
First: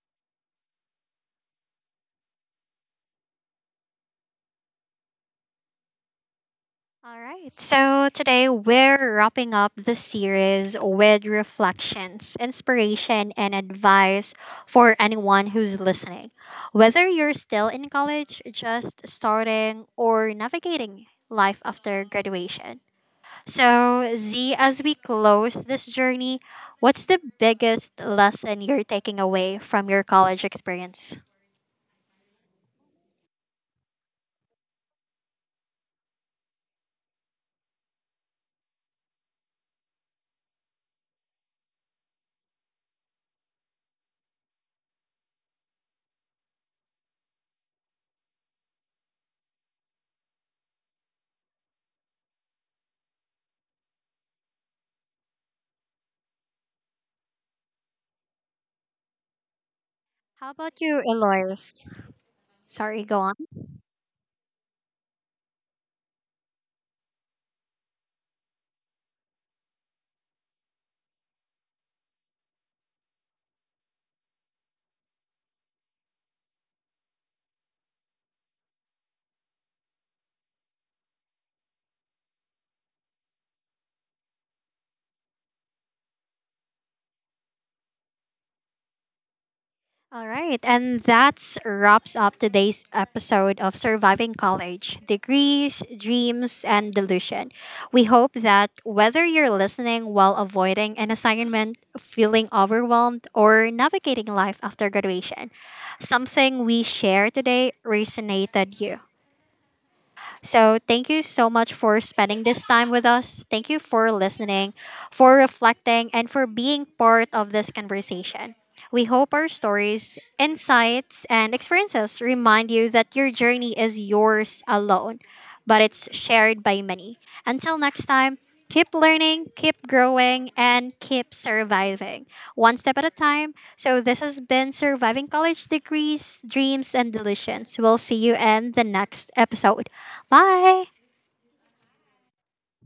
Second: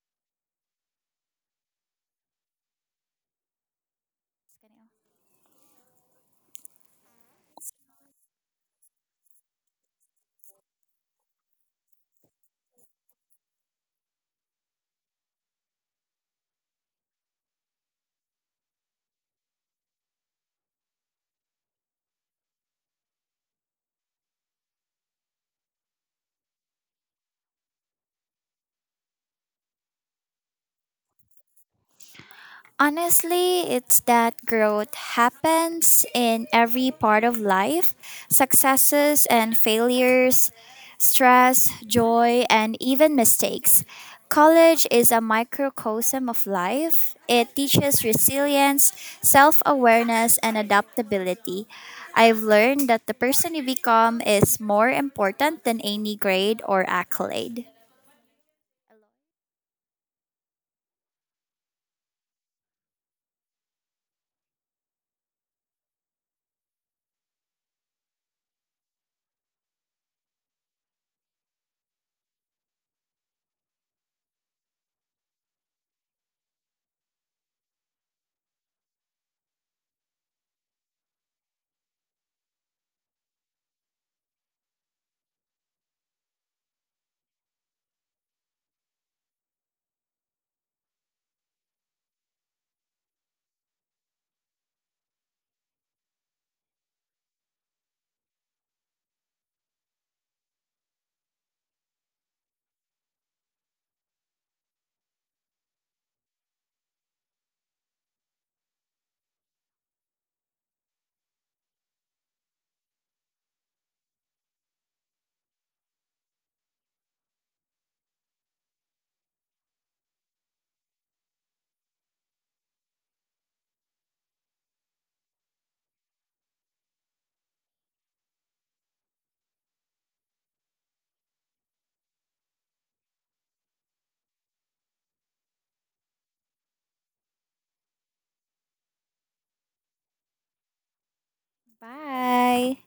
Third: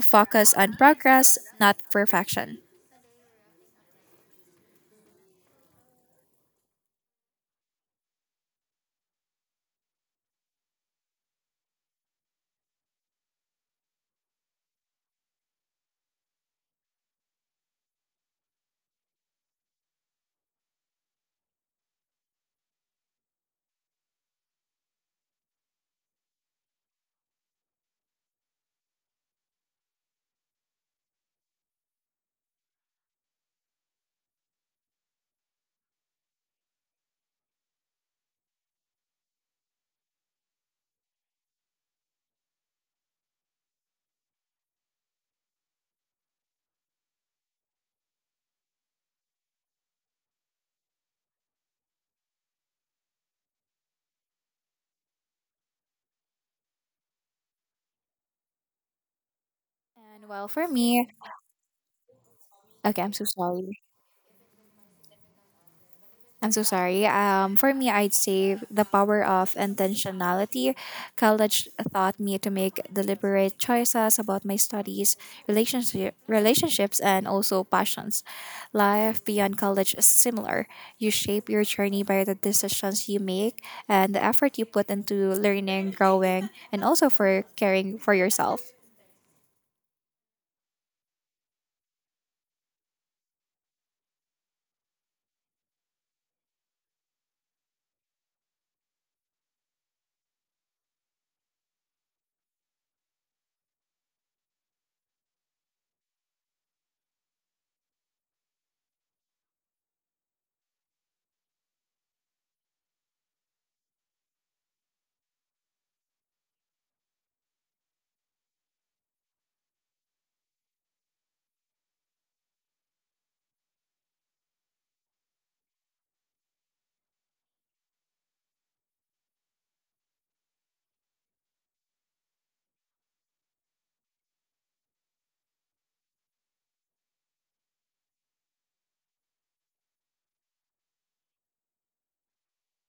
[SPEAKER 3] focus on progress, not perfection.
[SPEAKER 1] All right. So today we're wrapping up the series with reflections, inspiration, and advice for anyone who's listening, whether you're still in college, just starting, or navigating life after graduation. So, Z, as we close this journey, what's the biggest lesson you're taking away from your college experience?
[SPEAKER 2] Honestly, it's that growth happens in every part of life: successes and failures, stress, joy, and even mistakes. College is a microcosm of life. It teaches resilience, self awareness, and adaptability. I've learned that the person you become is more important than any grade or accolade.
[SPEAKER 3] And well,
[SPEAKER 1] How
[SPEAKER 3] for
[SPEAKER 1] about you,
[SPEAKER 3] me,
[SPEAKER 1] Eloise?
[SPEAKER 3] okay,
[SPEAKER 1] Sorry,
[SPEAKER 3] I'm
[SPEAKER 1] go
[SPEAKER 3] so
[SPEAKER 1] on.
[SPEAKER 3] sorry. I'm so sorry. Um, for me, I'd say the power of intentionality. College taught me to make deliberate choices about my studies, relationship, relationships, and also passions. Life beyond college is similar. You shape your journey by the decisions you make and the effort you put into learning, growing, and also for caring for yourself.
[SPEAKER 1] All right, and that's wraps up today's episode of Surviving College Degrees, Dreams, and Delusion. We hope that whether you're listening while avoiding an assignment, feeling overwhelmed, or navigating life after graduation, something we share today resonated you. So, thank you so much for spending this time with us. Thank you for listening, for reflecting, and for being part of this conversation. We hope our stories, insights, and experiences remind you that your journey is yours alone but it's shared by many. Until next time, keep learning, keep growing, and keep surviving one step at a time. So, this has been Surviving College Degrees, Dreams, and Delusions. We'll see you in the next episode. Bye.
[SPEAKER 2] Bye!